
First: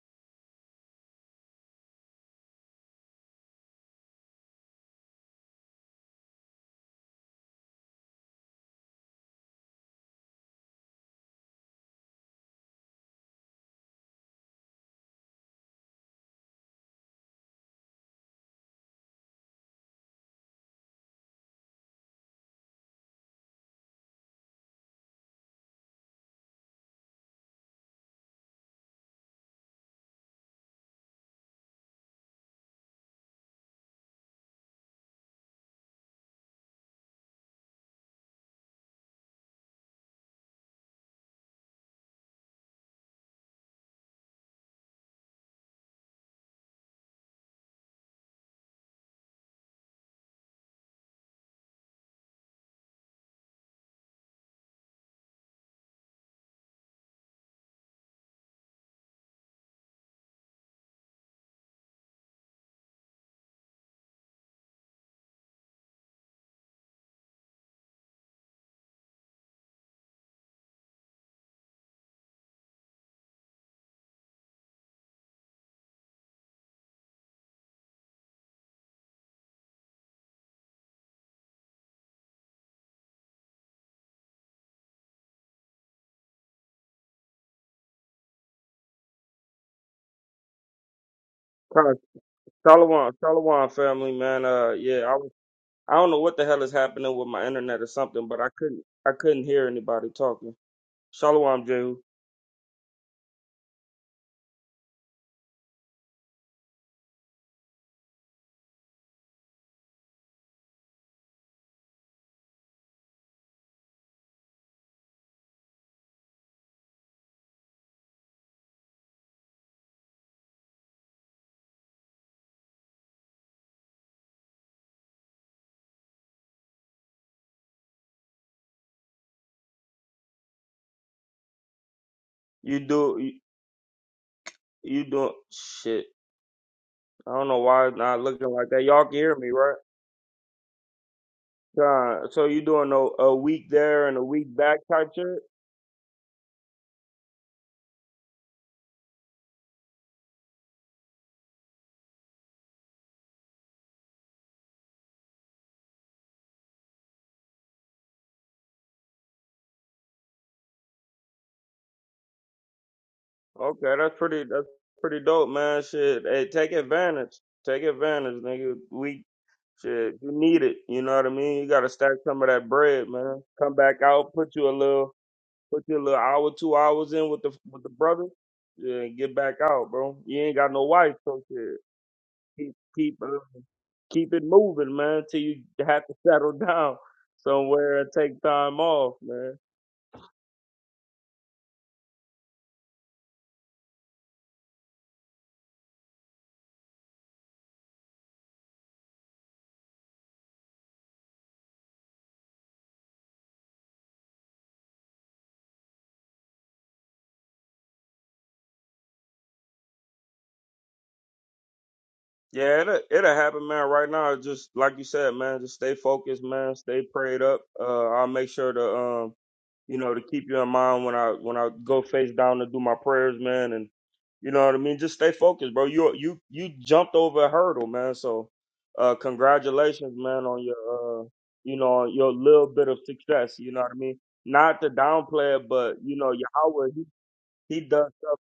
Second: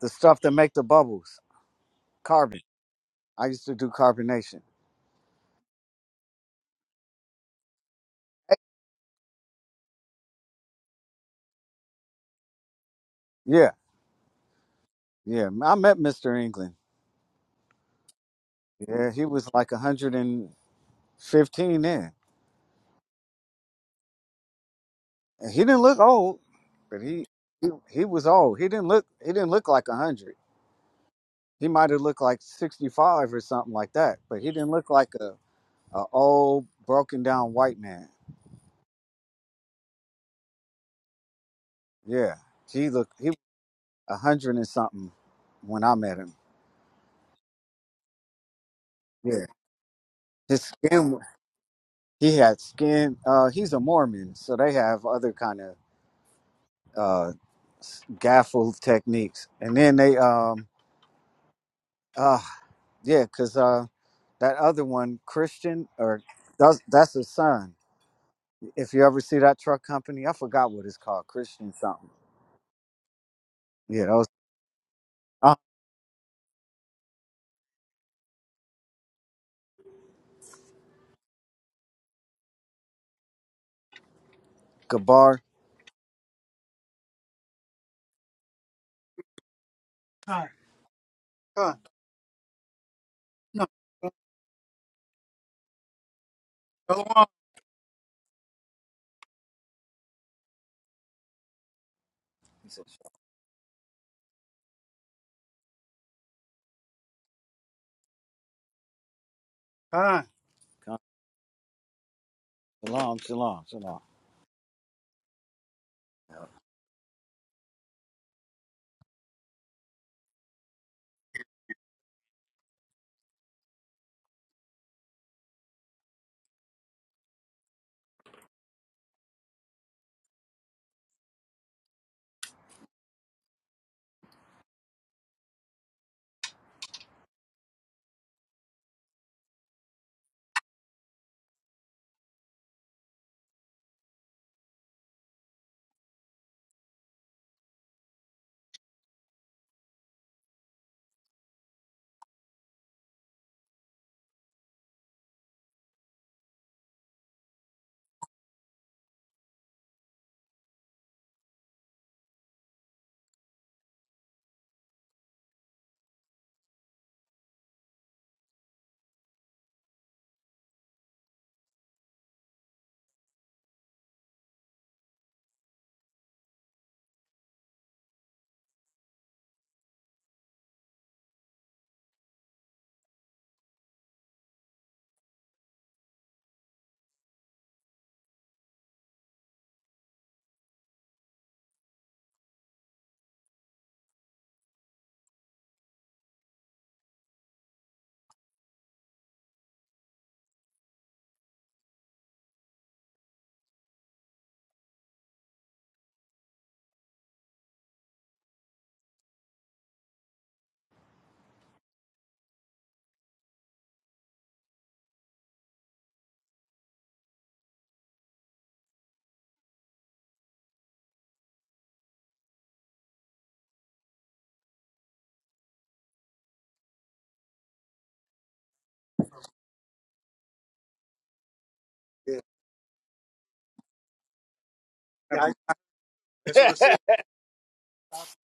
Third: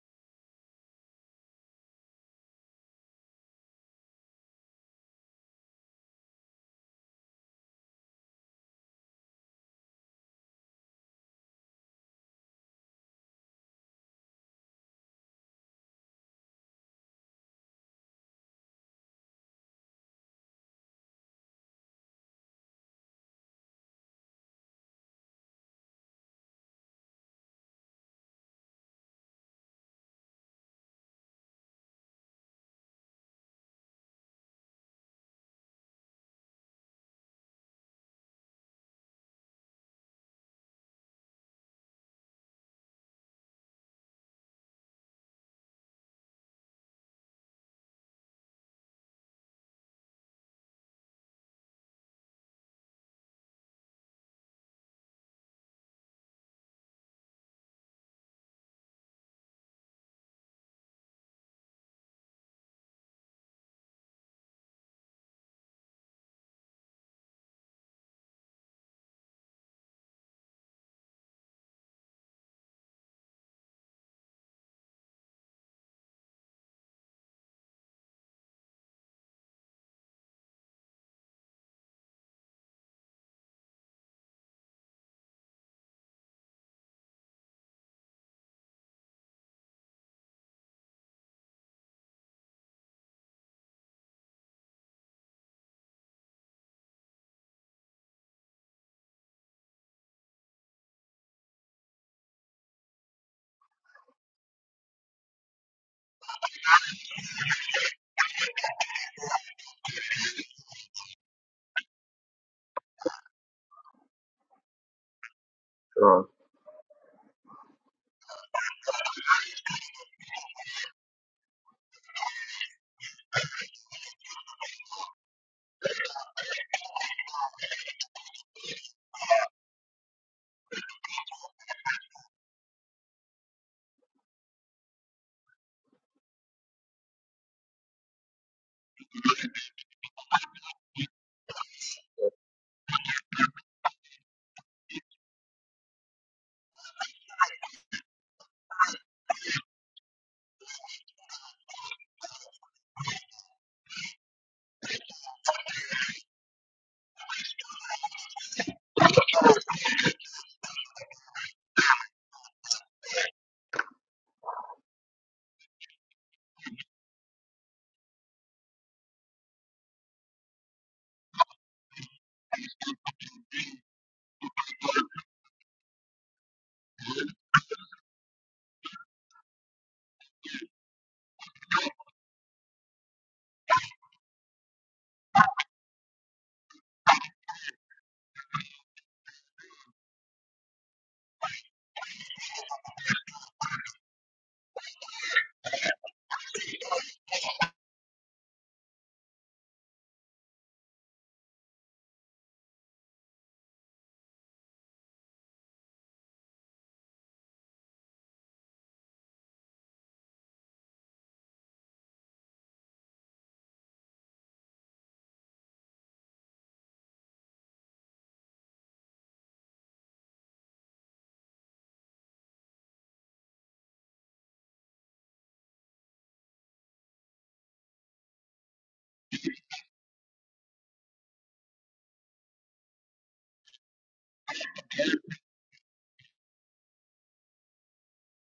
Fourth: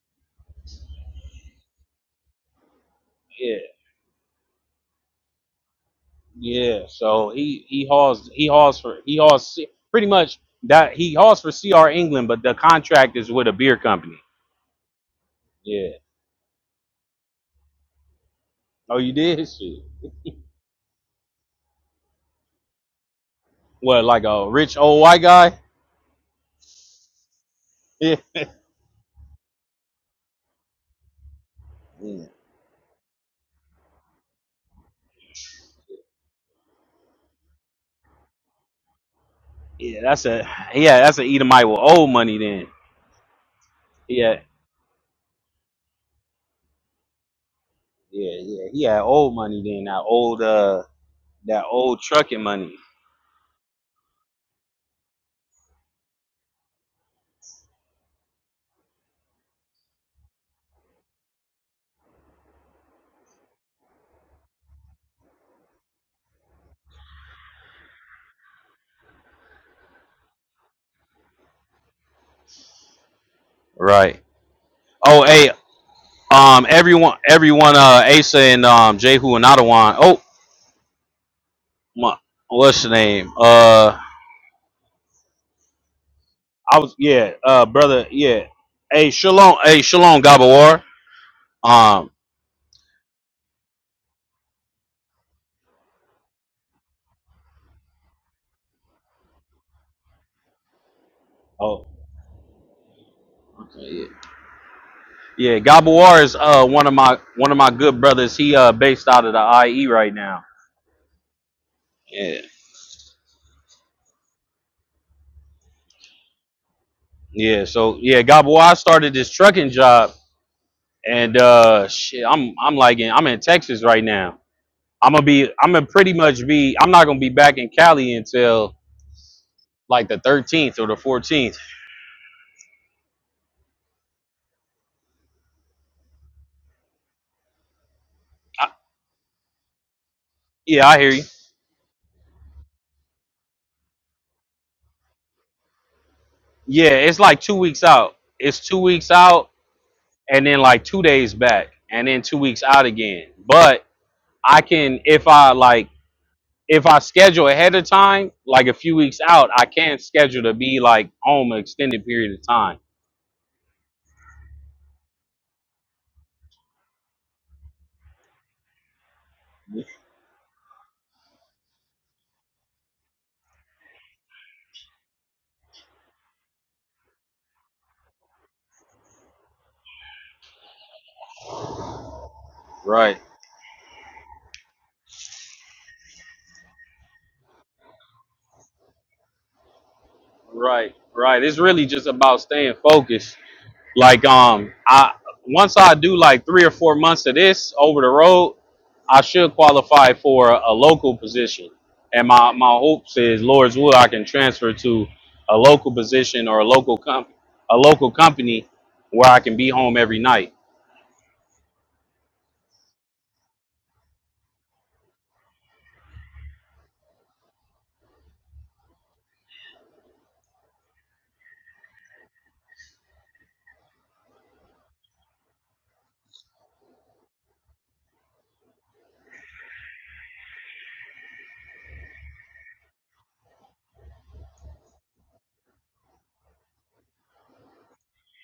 the stuff that make the bubbles, carbon. I
Yeah,
used to do carbonation.
yeah. So he he hauls he hauls for he hauls C- pretty much that he hauls for CR England, but the contract is with a
Yeah,
beer company.
yeah. I
Yeah.
met Mr. England.
Oh,
Yeah,
you
he
did?
was like
Shit.
115 then.
What, like a rich old white
And
guy?
he didn't look old, but he he, he was old. He didn't look he didn't look like 100. He might have looked
Yeah.
like 65 or something like that, but he didn't look like a, a old, broken down white man.
Yeah. Yeah, that's a yeah, that's an Edomite with old
Yeah.
money then.
He looked, he was
Yeah.
100 and something when I met him.
Yeah, yeah. He had old
Yeah.
money then, that old
His
uh
skin,
that old
he
trucking
had
money.
skin. Uh, he's a Mormon, so they have other kind of uh, s- gaffle techniques. And then they, um, uh, yeah, because uh, that other one, Christian, or that's, that's his son. If you ever see that truck company, I forgot what it's called, Christian something. Yeah,
Right.
those.
Oh, hey, Um, everyone, everyone, uh, Asa and um, Jehu and Ottawa. Oh, my, what's the name? Uh,
Kabar.
I was, yeah, uh, brother, yeah. Hey, Shalom, hey, Shalom,
Con,
Gabawar.
con.
Uh,
Um,
Shalom,
No,
Shalom family, man. Uh, yeah, I, was- I don't know what the hell is
go
happening
on.
with my internet or something, but I couldn't, I couldn't hear anybody talking. Shalom,
oh,
Jehu.
He said,
okay, yeah, yeah. Gabawar is uh one of my one of my good brothers. He uh based out of the IE right
Con.
now. Yeah.
Shalom, shalom, shalom.
Sure.
Yeah, so yeah, Gabo, I started this trucking job, and uh, shit, I'm I'm like in, I'm in Texas right now, I'm gonna be. I'm gonna pretty much be. I'm not gonna be back in Cali until like the 13th or the 14th.
You do, you, you doing shit. I don't know why it's not looking
I,
like that. Y'all can hear me, right?
yeah, I hear you.
Uh, so you doing a, a week there and a week back type shit?
Yeah, it's like two weeks out. It's two weeks out, and then like two days back, and then two weeks out again. But I can, if I like, if I schedule ahead of time, like a few weeks out, I can schedule to be like home an extended period of time.
Okay, that's pretty, that's pretty dope, man. Shit, hey, take advantage, take advantage, nigga. Week Shit, you need it. You know what I mean? You gotta stack some of that bread, man. Come back out, put you a little, put you a little hour, two hours in with the with the brother. Yeah, and get back out, bro. You ain't got no wife, so shit. Keep
Right,
keep uh, keep it moving, man, till you have to settle down somewhere and take time off, man.
right, right. It's really just about staying focused Like um, I once I do like three or four months of this over the road, I should qualify for a, a local position. And my my hopes is Lord's will I can transfer to a local position or a local comp a local company where I can be home every night.
Yeah, it'll, it'll happen, man. Right now, just like you said, man, just stay focused, man. Stay prayed up. Uh, I'll make sure to. um. you know, to keep you in mind when I when I go face down to do my prayers, man, and you know what I mean. Just stay focused, bro. You you you jumped over a hurdle, man. So, uh, congratulations, man, on your uh, you know, on your
Yeah,
little bit of success. You know what I mean. Not to
yeah
downplay it, but you know,
that's what I
Yahweh,
said.
he, he does stuff.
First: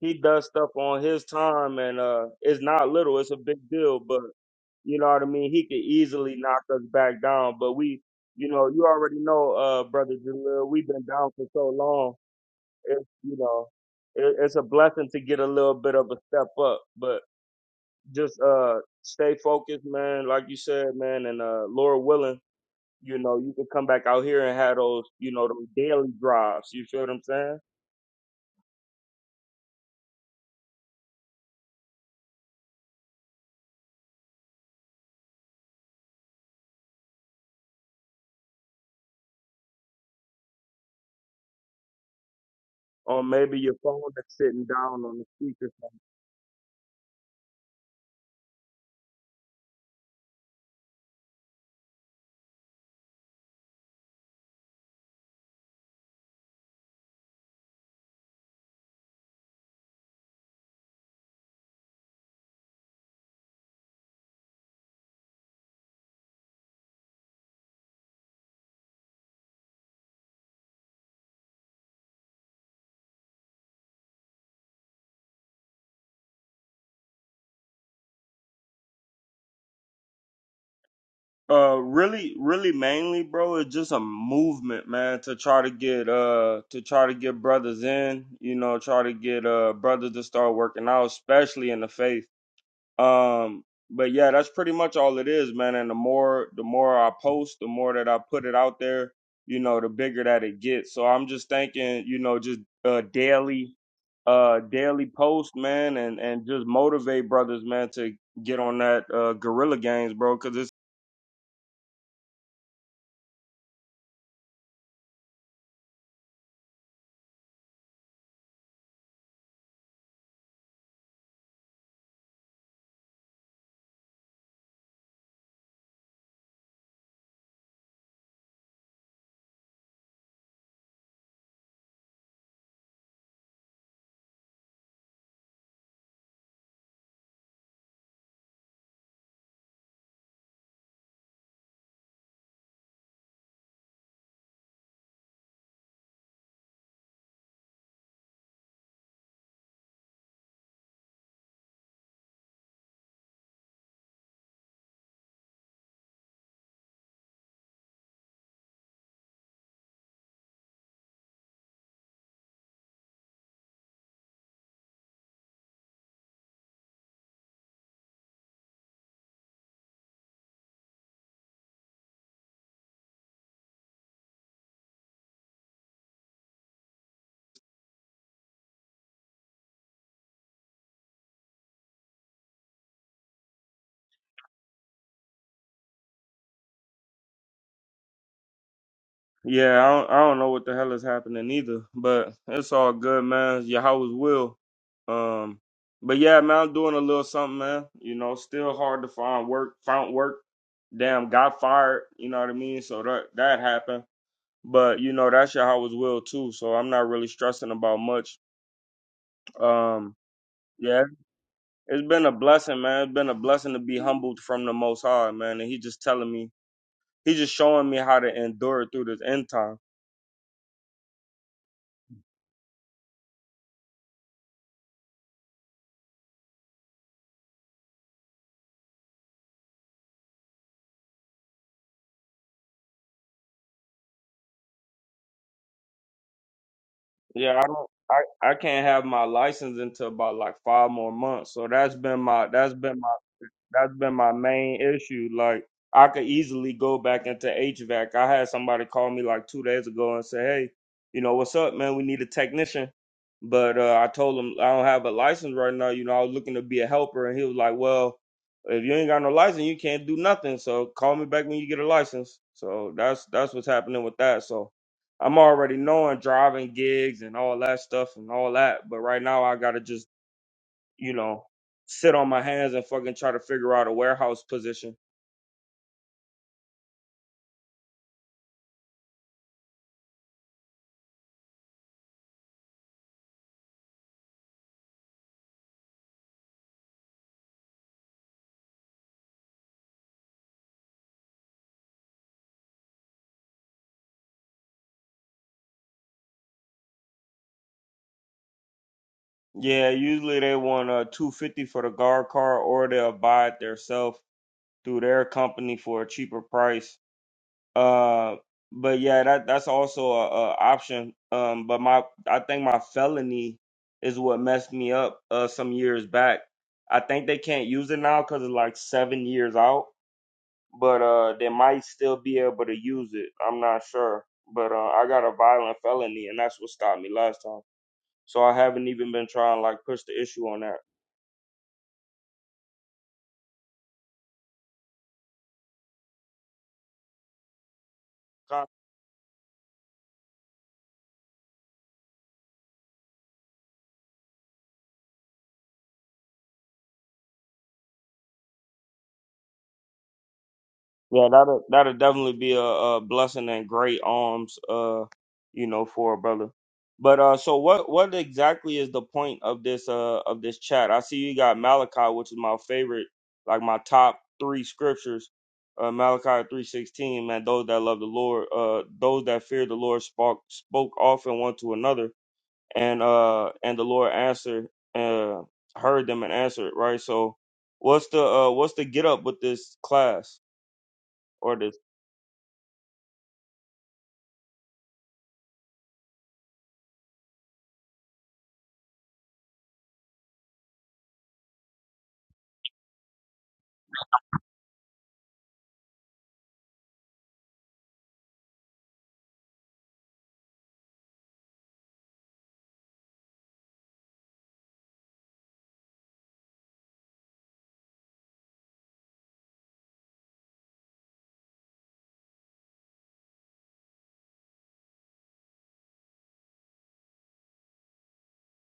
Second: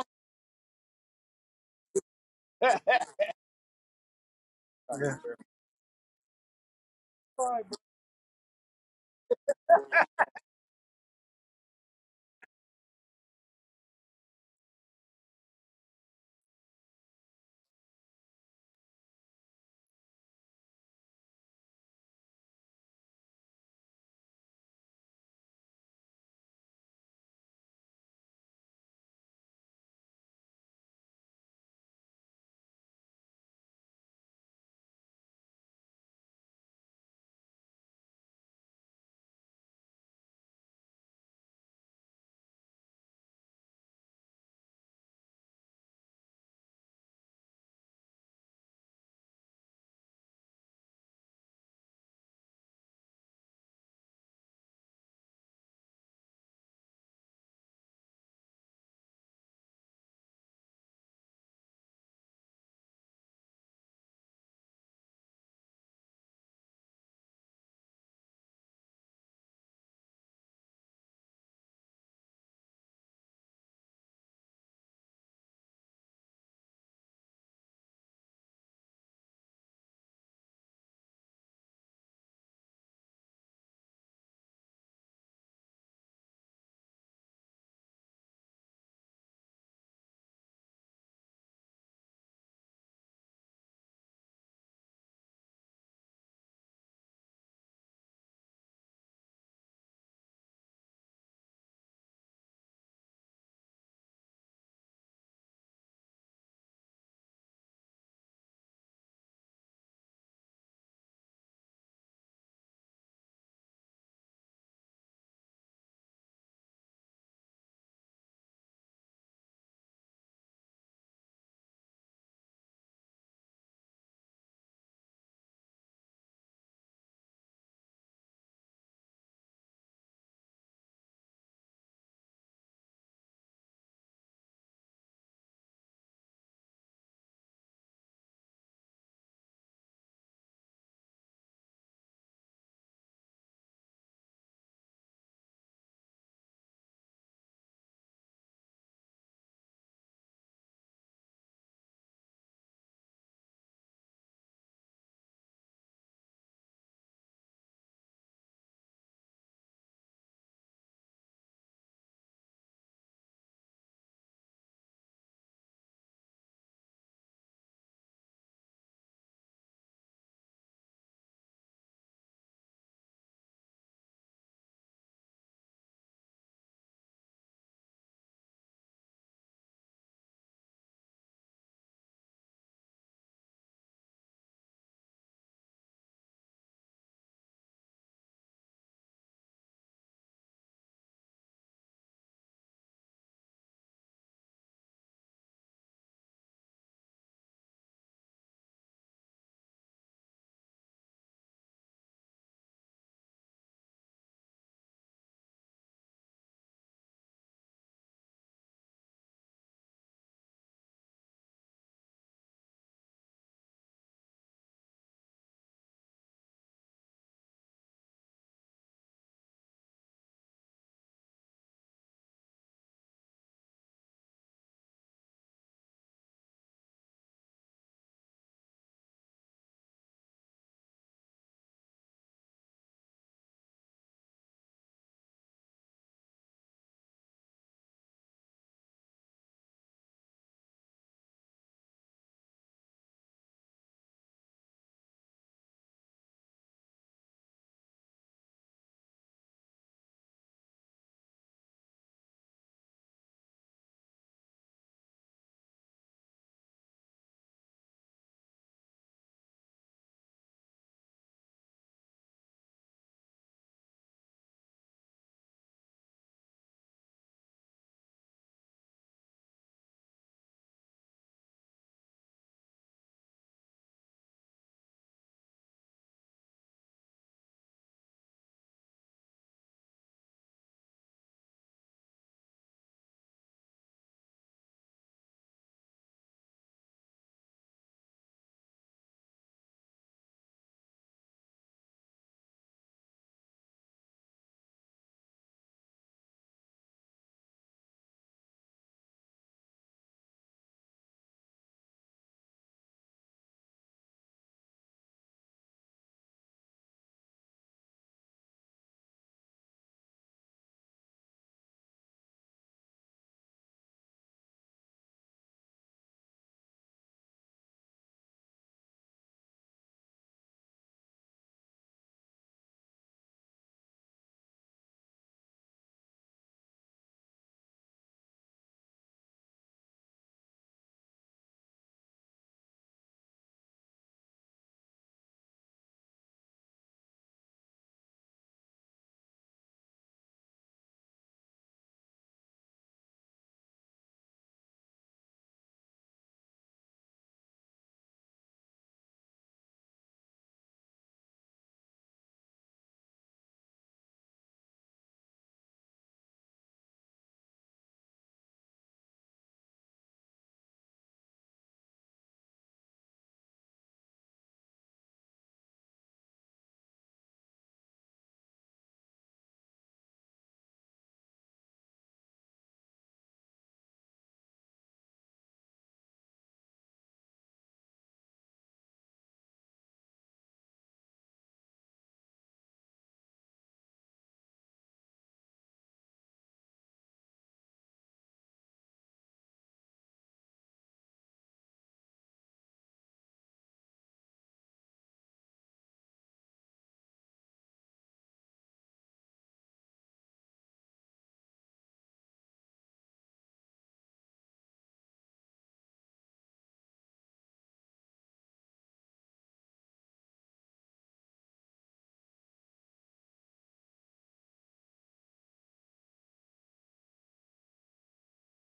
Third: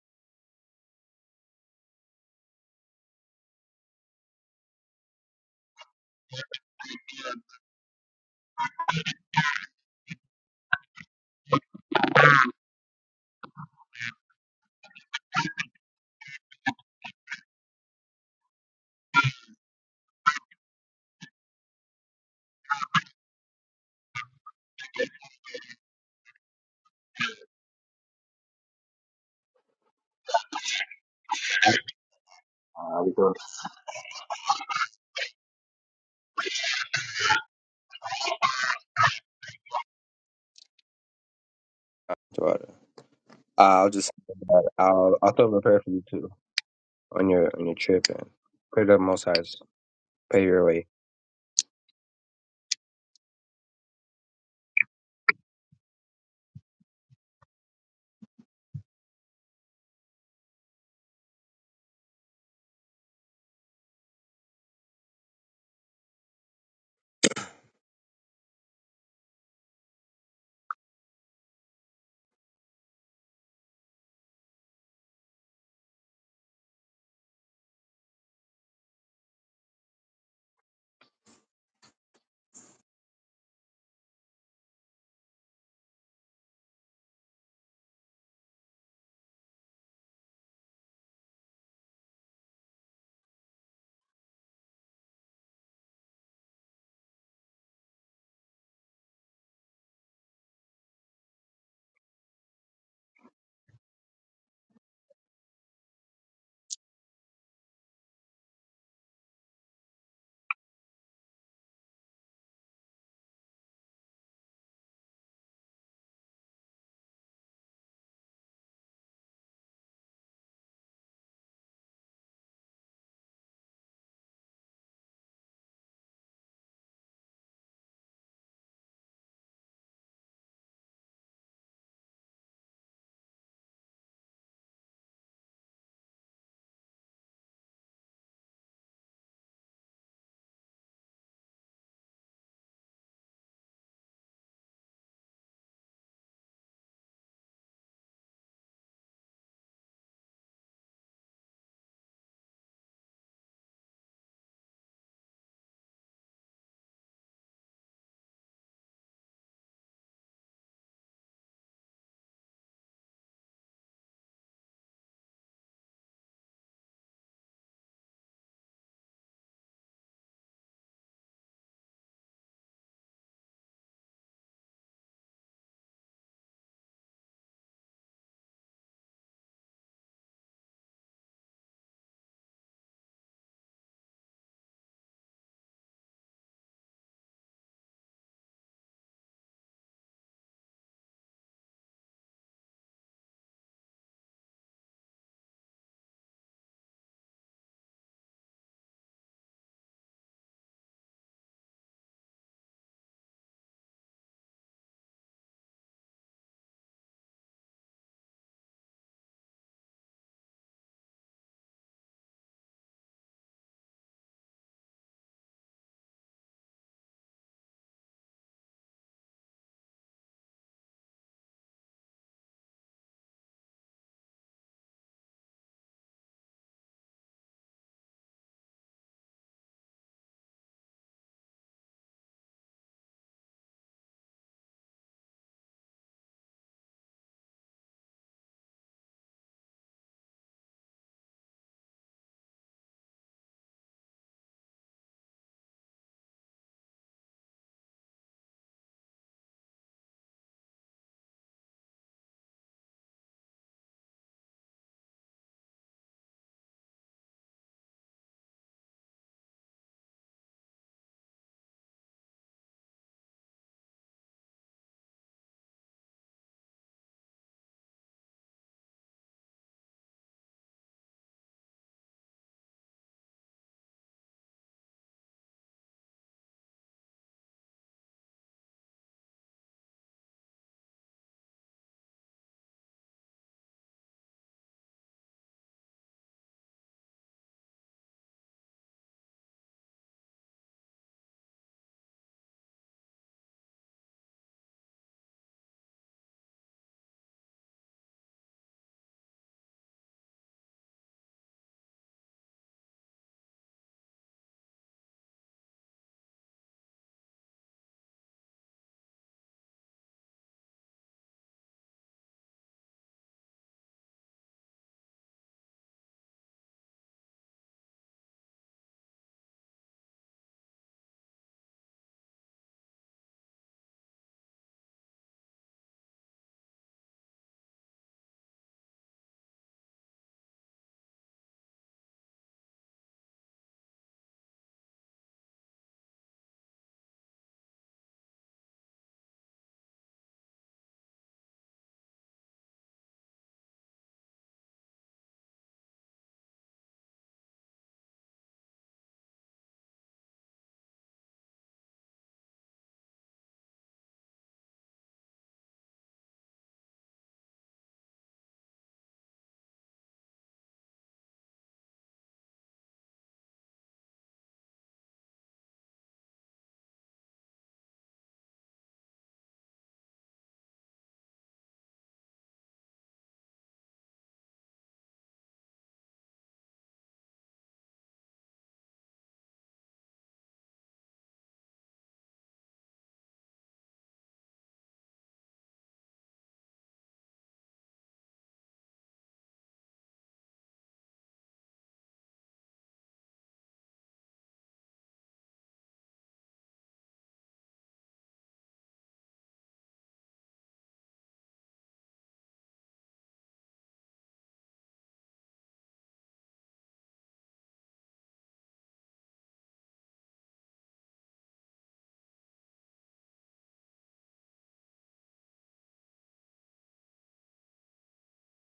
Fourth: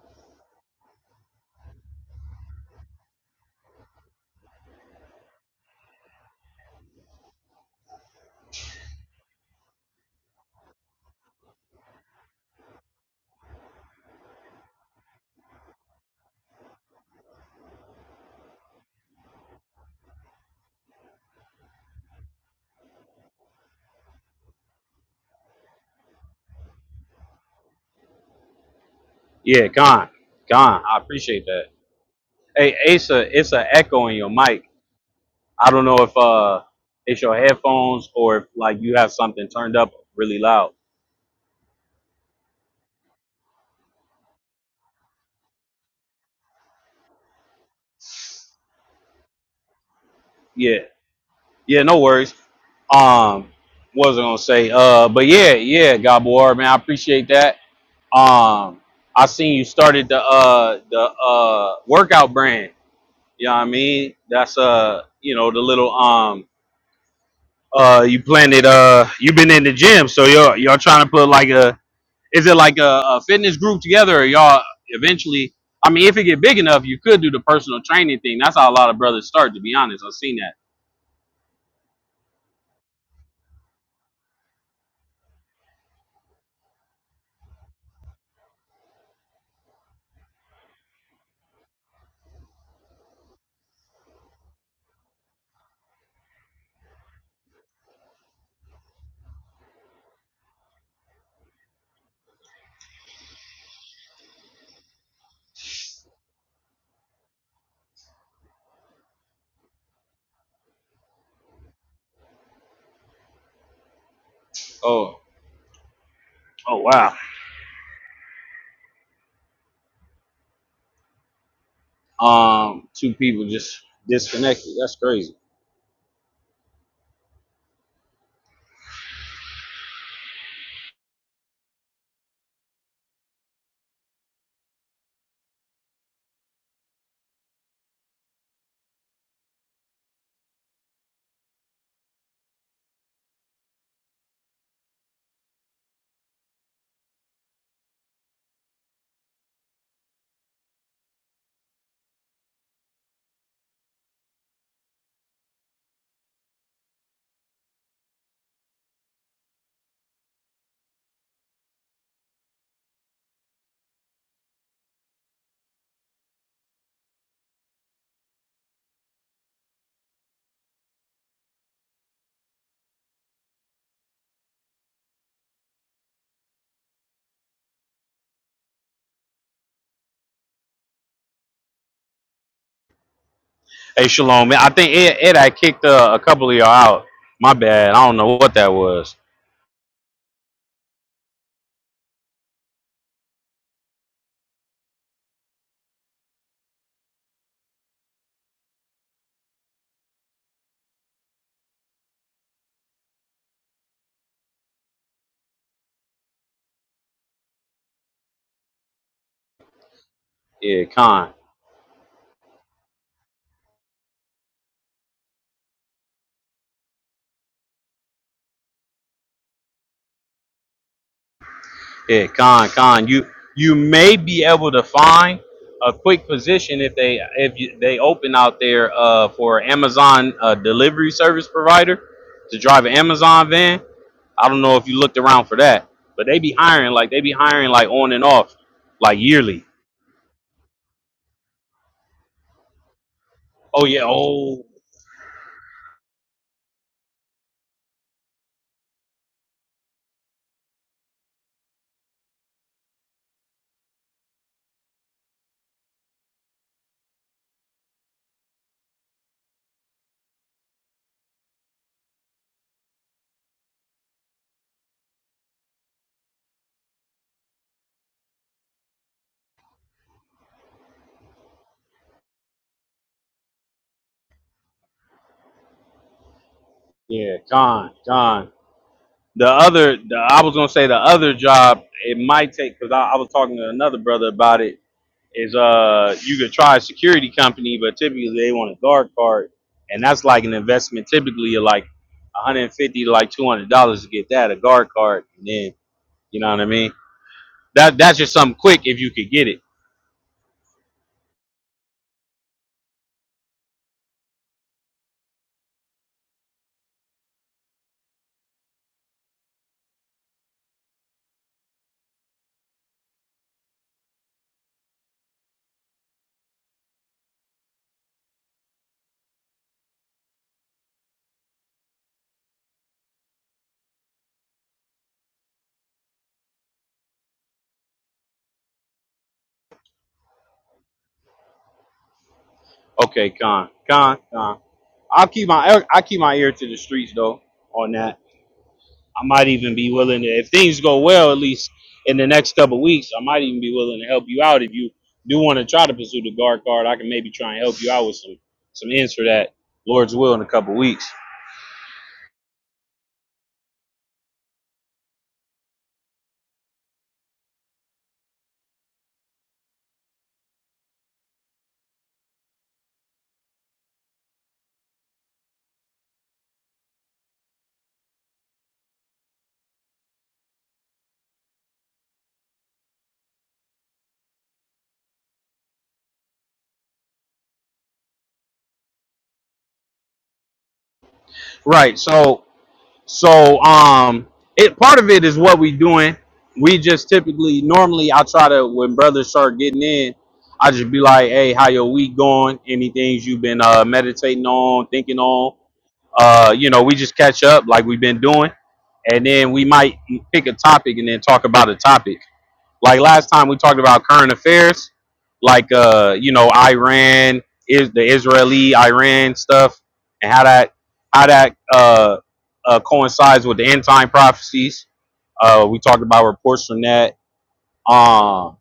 He does stuff on his time, and uh, it's not
Yeah.
little. It's a big deal, but you know
yeah,
what I mean? He could easily knock us back down, but we, you know, you already know, uh, brother Jalil, we've been down for so long. It's you know, it, it's a blessing to get a little bit of a step up, but just uh, stay focused, man. Like you said, man, and uh, Lord willing, you know, you can come back out here and have those, you know, those daily drives. You feel what I'm saying?
Yeah, gone, gone. I appreciate that. Hey
Uh, I'll be
Asa,
good.
it's an echo in your mic. I don't know if uh it's your headphones or if like you have something turned up really loud.
Right.
Or maybe your
I'll
phone
just
is sitting down
I'll
on the
I'll throw up a
speaker
prayer for you too on your on your trip and pray to the Most High's pay your
Yeah.
way.
Yeah, no worries. Um, what was I gonna say? Uh, but yeah, yeah, Gabor, man, I appreciate that. Um, I seen you started the uh the uh workout brand. You know what I mean? That's uh, you know, the little um uh you planted uh you've been in the gym, so y'all y'all trying to put like a is it like a, a fitness group together or y'all eventually I mean if it get big enough you could do the personal training thing. That's how a lot of brothers start to be honest. I've seen that.
Uh, really, really, mainly, bro, it's just a movement, man, to try to get uh to try to get brothers in, you know, try to get uh brothers to start working out, especially in the faith. Um, but yeah, that's pretty much all it is, man. And the more the more I post, the more that I put it out there, you know, the bigger that it gets. So I'm just thinking, you know, just uh daily, uh daily post, man, and and just motivate brothers, man, to get on that uh guerrilla games, bro, because it's.
Oh oh wow. Um, two people just disconnected. That's crazy. Hey, Shalom, man. I think Ed, Ed I kicked uh, a couple of y'all out. My bad. I don't know what that was.
Yeah, I don't, I don't know what the hell is happening either, but it's all good, man. Yahweh's will. Um, but yeah, man, I'm doing a little something, man. You know, still hard to find work. Found work. Damn, got fired. You know what I mean? So that that happened. But you know, that's Yahweh's will too. So I'm not really stressing about much. Um,
Yeah,
yeah,
Con.
it's been a blessing, man. It's been a blessing to be humbled from the Most High, man. And He just telling me, He just showing me how to endure through this end time.
Yeah, Con. Con. You you may be able to find a quick position if they if you, they open out there uh, for Amazon uh, delivery service provider to drive an Amazon van. I don't know if you looked around for that, but they be hiring like they be
Yeah, I
hiring
don't.
like on and
I, I
off,
can't have
like
my
yearly.
license until about like five more months. So that's been my that's been my
Oh
that's
yeah.
been my
Oh
main issue. Like I could easily go back into HVAC. I had somebody call me like two days ago and say, "Hey, you know what's up, man? We need a technician." But uh, I told him I don't have a license right now. You know, I was looking to be a helper, and he was like, "Well, if you ain't got no license, you can't do nothing. So call me back when you get a license." So that's that's what's happening with that. So I'm already knowing driving gigs and all that stuff and all that, but right now I gotta just, you know, sit on my hands and fucking try to figure out a warehouse position.
Yeah, John, John. The other, the, I was gonna say the other job it might take because I, I was talking to another brother about it. Is uh, you could try a security company, but typically they want a guard card, and that's like an investment. Typically, of like 150 to like 200 dollars to get that a guard card, and then you know what I mean. That that's just something quick if you could get it.
Yeah, usually they want a two fifty for the guard car or they'll buy it themselves through their company for a cheaper price. Uh but yeah, that that's also a, a option. Um but my I think my felony is what messed me up uh some years back. I think they can't use it now because it's like seven years out but uh, they might still be able to use it. I'm not sure, but uh, I got a violent felony, and that's what stopped me last time. So I haven't even been trying like push the issue on that.
Okay, con, con, con. I'll keep my I keep my ear to the streets though on that. I might even be willing to, if things go well, at least in the next couple weeks, I might even be willing to help you out. If you do want to try to pursue the guard card, I can maybe try and help you out with some some ends for that, Lord's will, in a couple weeks.
Yeah, that'll that'll definitely be a, a blessing and great arms, uh, you know, for a brother. But uh, so what what exactly is the point of this uh of this chat? I see you got Malachi, which is my favorite, like my top three scriptures. Uh, Malachi three sixteen, man, those that love the Lord, uh, those that fear the Lord spoke spoke often one to another, and uh, and the Lord answered, uh, heard them and answered, right? So, what's the uh, what's the get up with this class? or this?
Right. So So um, it part of it is what we doing. We just typically normally I try to when brothers start getting in, I just be like, hey, how your week going? Any things you've been uh, meditating on, thinking on? Uh, you know, we just catch up like we've been doing, and then we might pick a topic and then talk about a topic. Like last time we talked about current affairs, like uh, you know, Iran is the Israeli Iran stuff and how that how that uh, uh coincides with the end time prophecies. Uh we talked about reports from that. Um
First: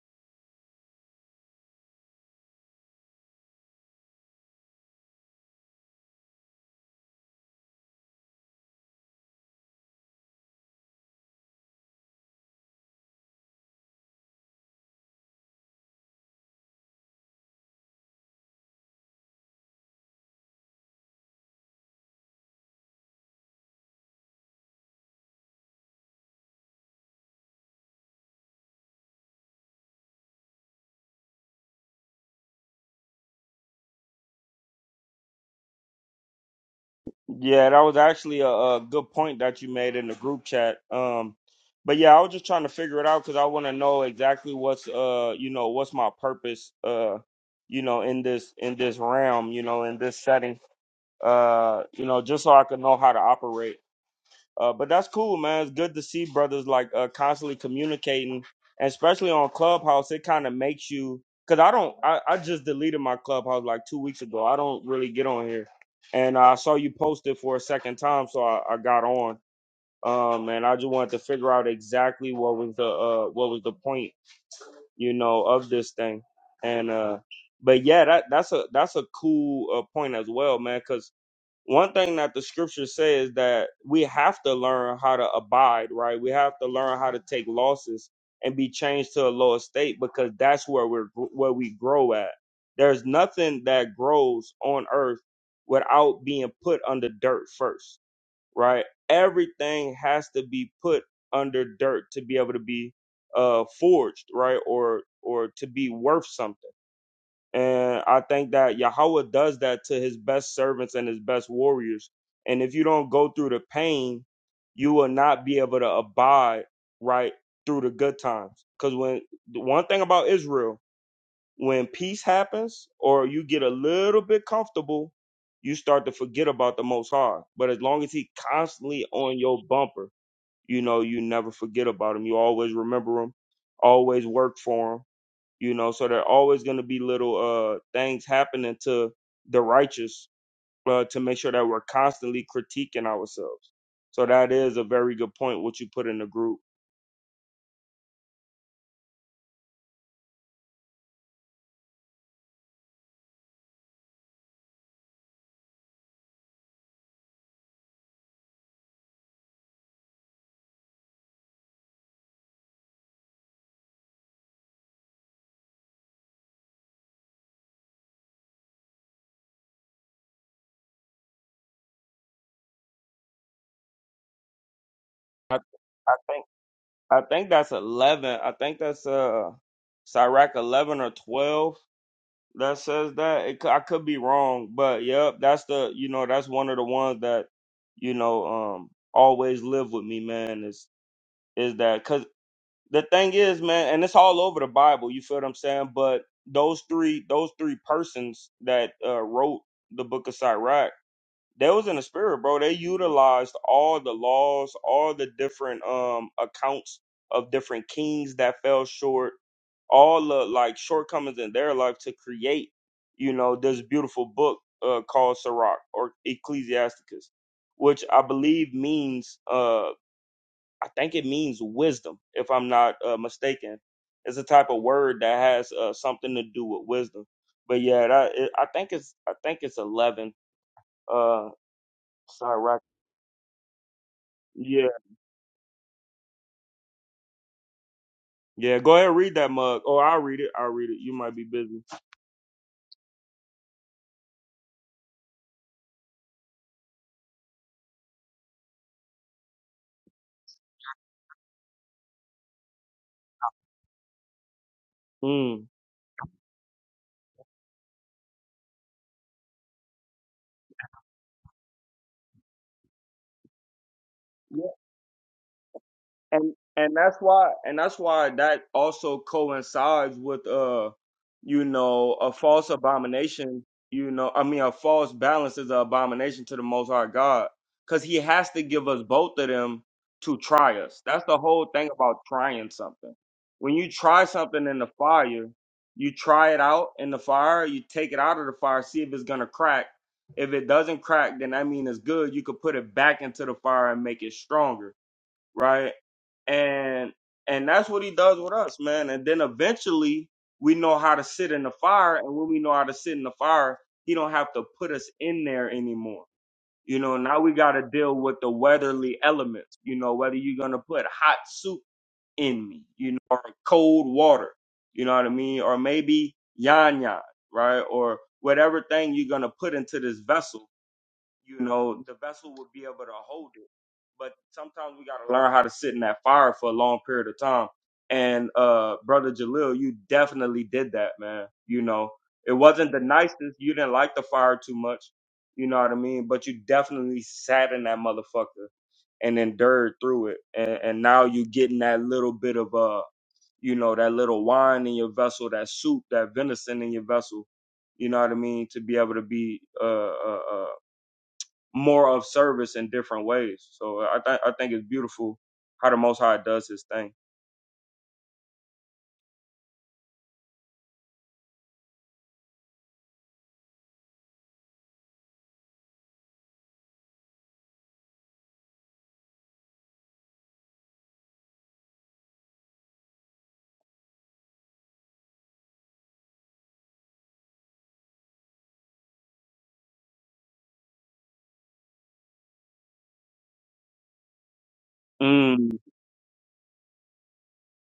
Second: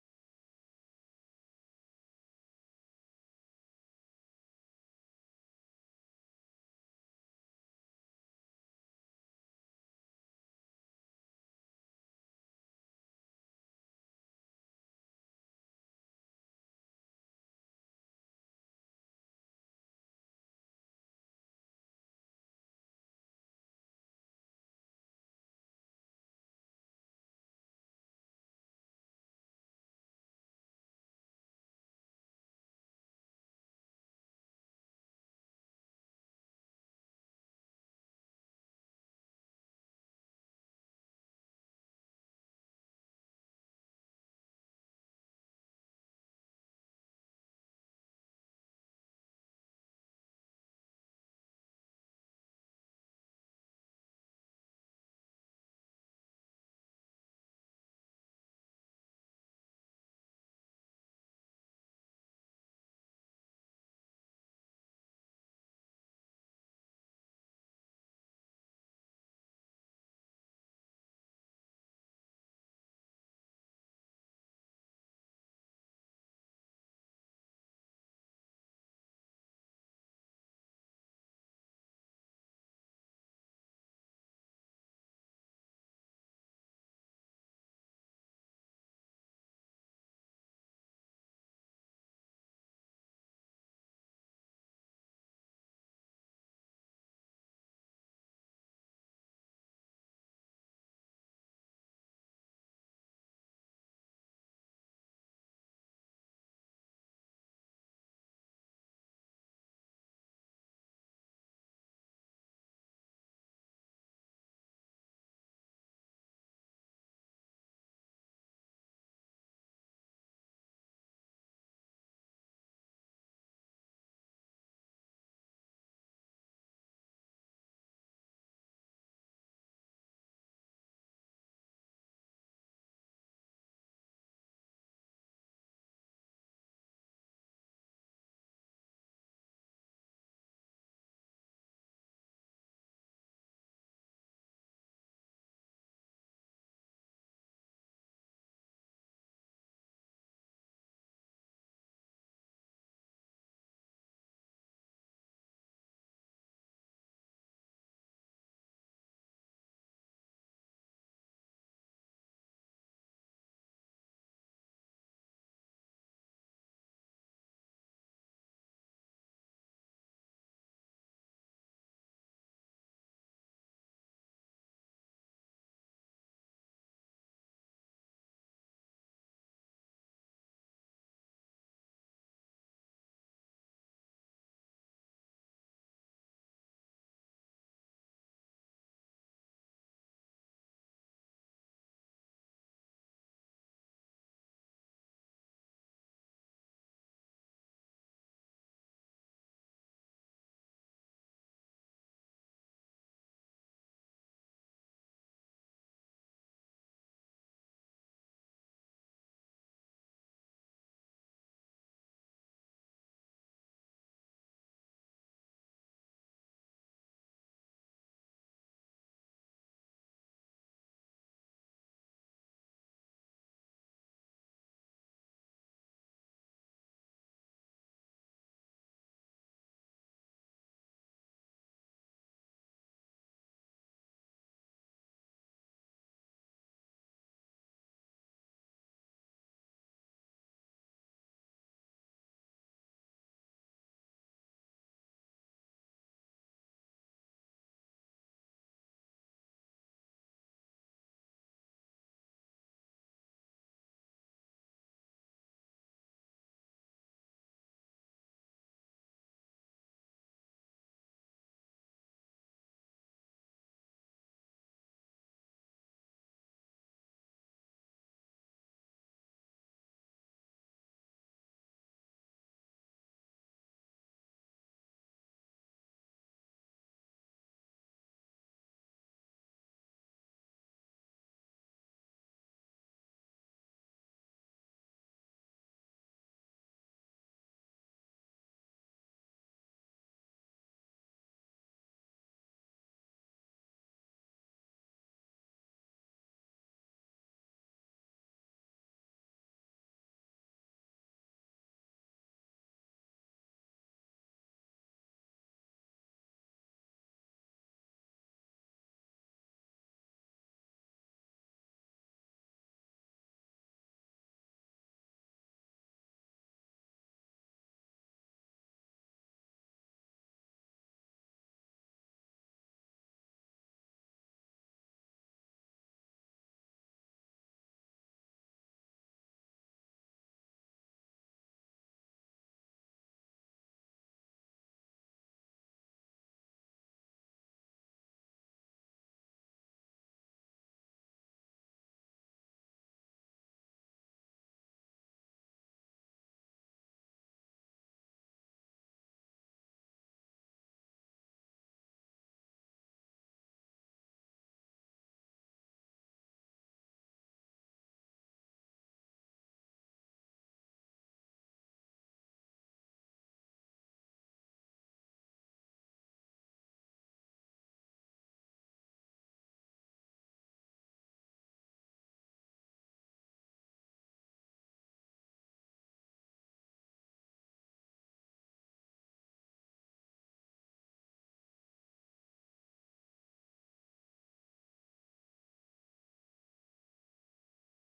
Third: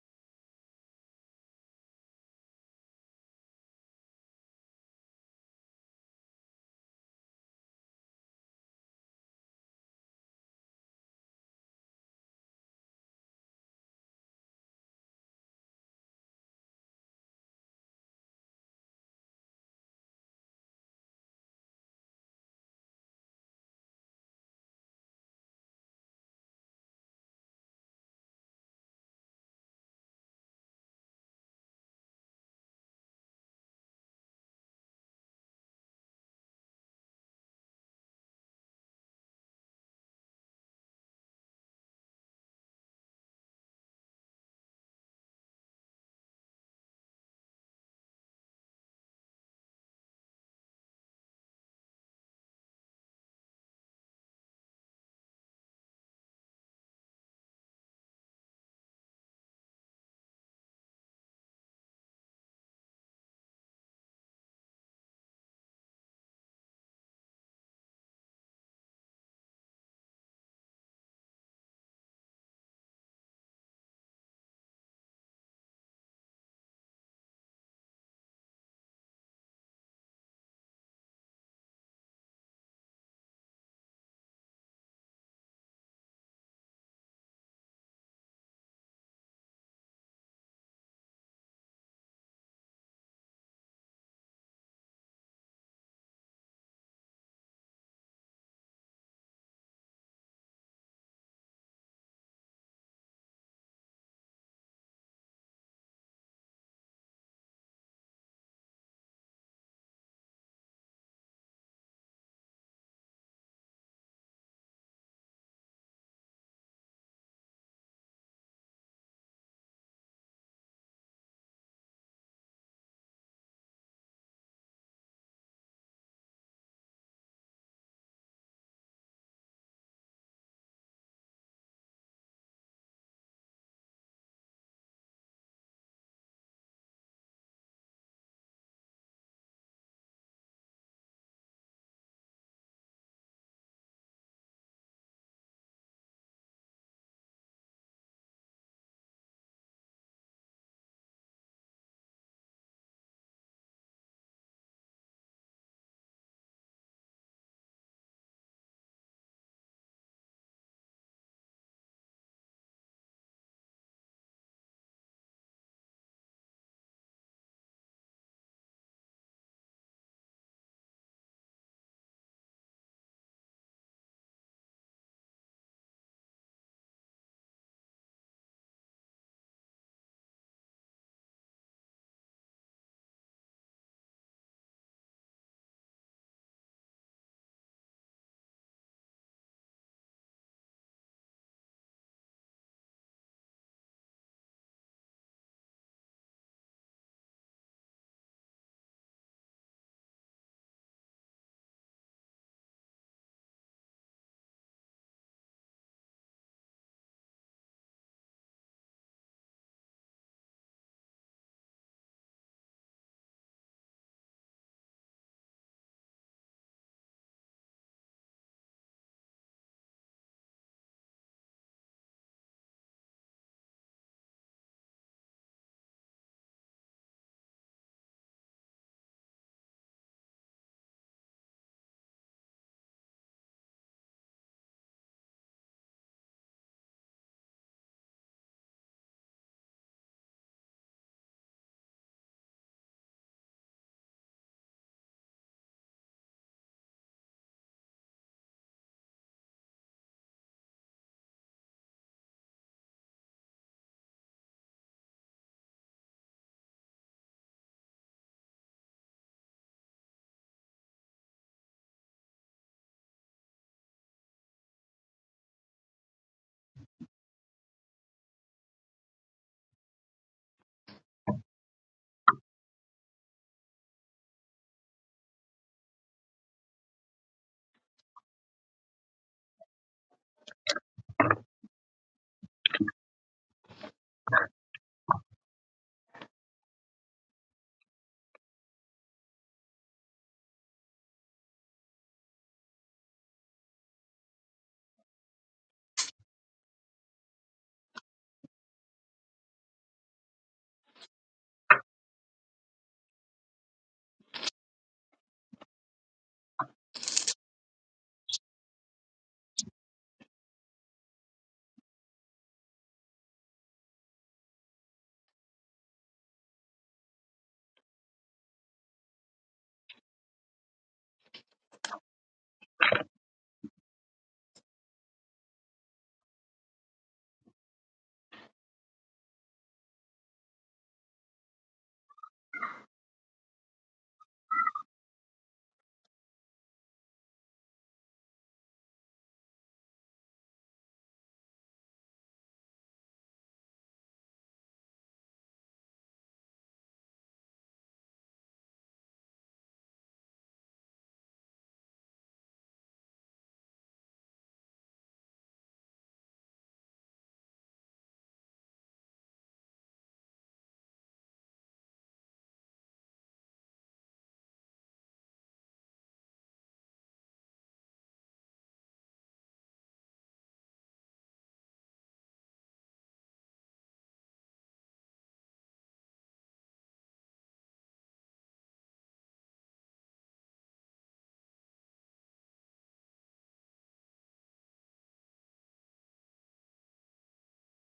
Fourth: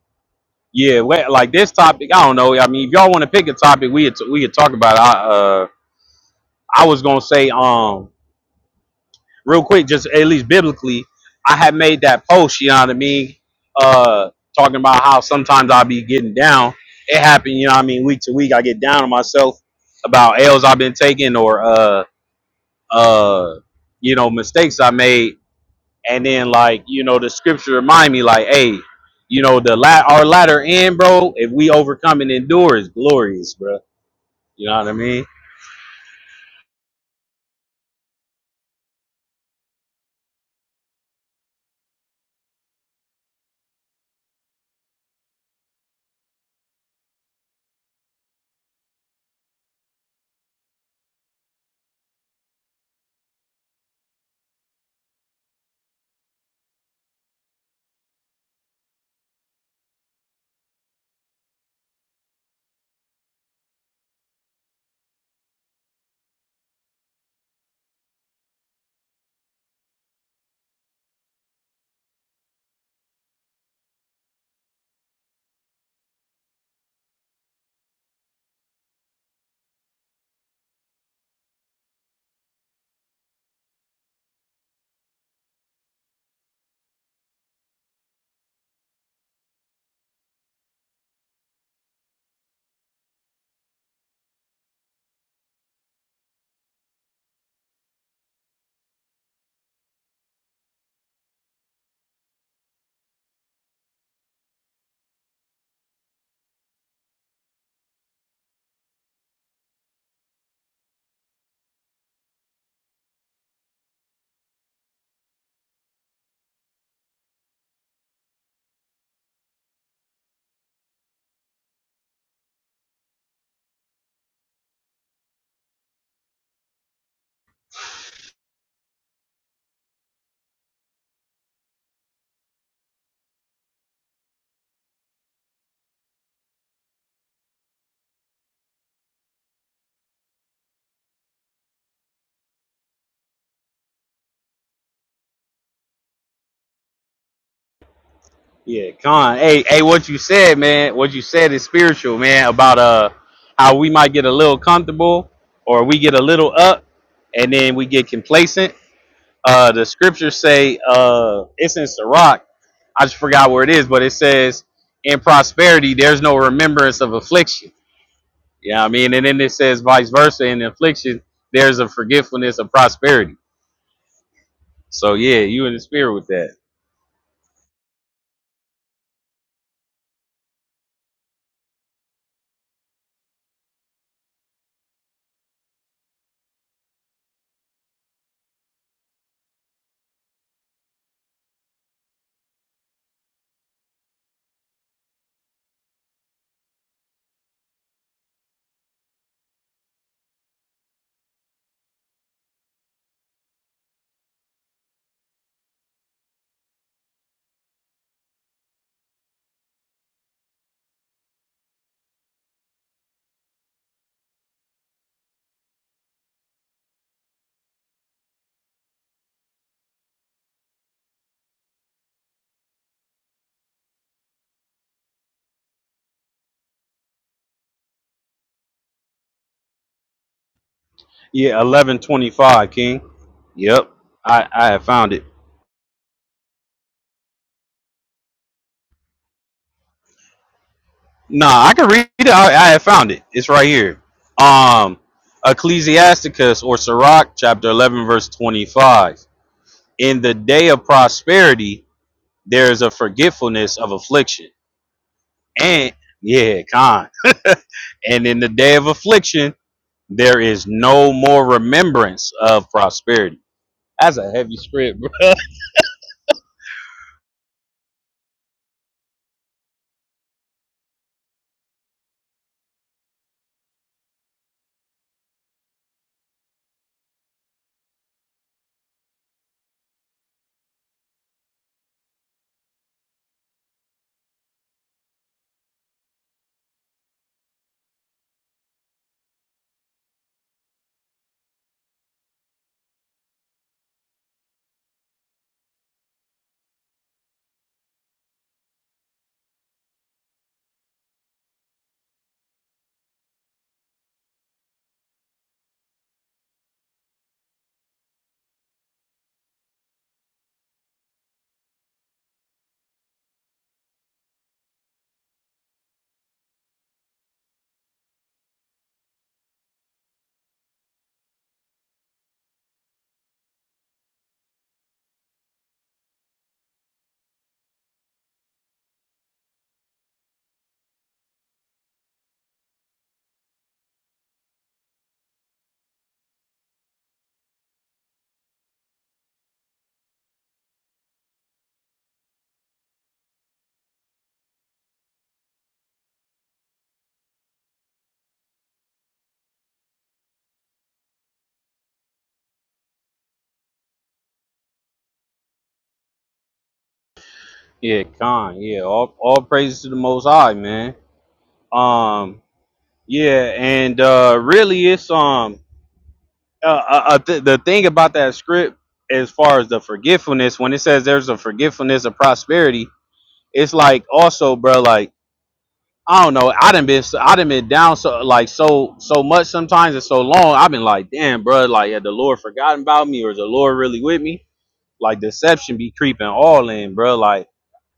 yeah, we- like this topic, I don't know. I mean, if y'all want to pick a topic, we could, we could talk about. It. I uh, I was gonna say, um, real quick, just at least biblically, I had made that post, you know what I mean? Uh talking about how sometimes I'll be getting down. It happened, you know what I mean, week to week I get down on myself about L's I've been taking or uh uh you know, mistakes I made and then like, you know, the scripture remind me like, hey, you know, the la- our latter end, bro, if we overcome and endure is glorious, bro. You know what I mean?
Yeah, that was actually a, a good point that you made in the group chat. Um, but yeah, I was just trying to figure it out because I want to know exactly what's uh, you know, what's my purpose uh, you know, in this in this realm, you know, in this setting. Uh, you know, just so I could know how to operate. Uh, but that's cool, man. It's good to see brothers like uh, constantly communicating, and especially on Clubhouse. It kind of makes you because I don't. I, I just deleted my Clubhouse like two weeks ago. I don't really get on here, and I saw you post it for a second time, so I, I got on. Um, and I just wanted to figure out exactly what was the uh what was the point, you know, of this thing, and uh, but yeah, that that's a that's a cool uh, point as well, man. Because one thing that the scripture says that we have to learn how to abide, right? We have to learn how to take losses and be changed to a lower state because that's where we're where we grow at. There's nothing that grows on earth without being put under dirt first, right? Everything has to be put under dirt to be able to be uh forged, right? Or or to be worth something. And I think that Yahweh does that to his best servants and his best warriors. And if you don't go through the pain, you will not be able to abide right through the good times. Because when the one thing about Israel, when peace happens or you get a little bit comfortable, you start to forget about the most high. But as long as he constantly on your bumper, you know, you never forget about him. You always remember him, always work for him you know so there are always going to be little uh things happening to the righteous uh, to make sure that we're constantly critiquing ourselves so that is a very good point what you put in the group
Yeah, Con. Hey, hey, what you said, man? What you said is spiritual, man. About uh, how we might get a little comfortable, or we get a little up, and then we get complacent. Uh, the scriptures say, uh, it's in Sirach. I just forgot where it is, but it says, in prosperity, there's no remembrance of affliction. Yeah, I mean, and then it says vice versa. In affliction, there's a forgetfulness of prosperity. So yeah,
i,
you in the
I
spirit with
think
that.
i think that's 11 i think that's uh sirach 11 or 12 that says that it, cou- i could be wrong but yep that's the you know that's one of the ones that you know um always live with me man is is that the thing is, man, and it's all over the Bible. You feel what I'm saying? But those three, those three persons that uh, wrote the Book of Sirach, they was in the spirit, bro. They utilized all the laws, all the different um accounts of different kings that fell short, all the like shortcomings in their life to create, you know, this beautiful book uh, called Sirach or Ecclesiasticus, which I believe means uh I think it means wisdom, if I'm not uh, mistaken. It's a type of word that has uh, something to do with wisdom. But yeah, that, it, I think it's I think it's eleven. Uh,
Yeah, eleven twenty
sorry,
five,
Rock.
King. Yep, I I have
Yeah,
found it.
yeah. Go ahead, read that mug. Oh, I'll read it. I'll read it. You might be
Nah, I
busy.
can read it. I, I have found it. It's right here. Um, Ecclesiasticus or Sirach, chapter 11, verse 25. In the day of prosperity, there is a forgetfulness of affliction.
Mm.
And, yeah, con. and in the day of affliction, there is no more remembrance of prosperity. That's a heavy script, bro.
and and that's why and that's why that also coincides with uh you know a false abomination you know i mean a false balance is an abomination to the most high god because he has to give us both of them to try us that's the whole thing about trying something when you try something in the fire you try it out in the fire you take it out of the fire see if it's gonna crack if it doesn't crack then that mean it's good you could put it back into the fire and make it stronger right? And and that's what he does with us, man. And then eventually we know how to sit in the fire, and when we know how to sit in the fire, he don't have to put us in there anymore. You know, now we got to deal with the weatherly elements. You know, whether you're gonna put hot soup in me, you know, or cold water, you know what I mean, or maybe yan yan, right, or whatever thing you're gonna put into this vessel you know, the vessel would be able to hold it. But sometimes we gotta learn how to sit in that fire for a long period of time. And uh brother Jalil, you definitely did that, man. You know, it wasn't the nicest. You didn't like the fire too much. You know what I mean? But you definitely sat in that motherfucker and endured through it. And, and now you getting that little bit of uh, you know, that little wine in your vessel, that soup, that venison in your vessel. You know what I mean? To be able to be uh, uh, uh more of service in different ways. So I think I think it's beautiful how the Most High does His thing.
Yeah, con. Yeah, all, all praises to the Most High, man. Um, yeah, and uh, really, it's um, uh, uh, uh, th- the thing about that script, as far as the forgetfulness, when it says there's a forgetfulness of prosperity, it's like also, bro, like I don't know, I done been, so- I done been down so like so so much sometimes and so long. I've been like, damn, bro, like had the Lord forgotten about me or is the Lord really with me? Like
Mm,
deception be creeping all in, bro. Like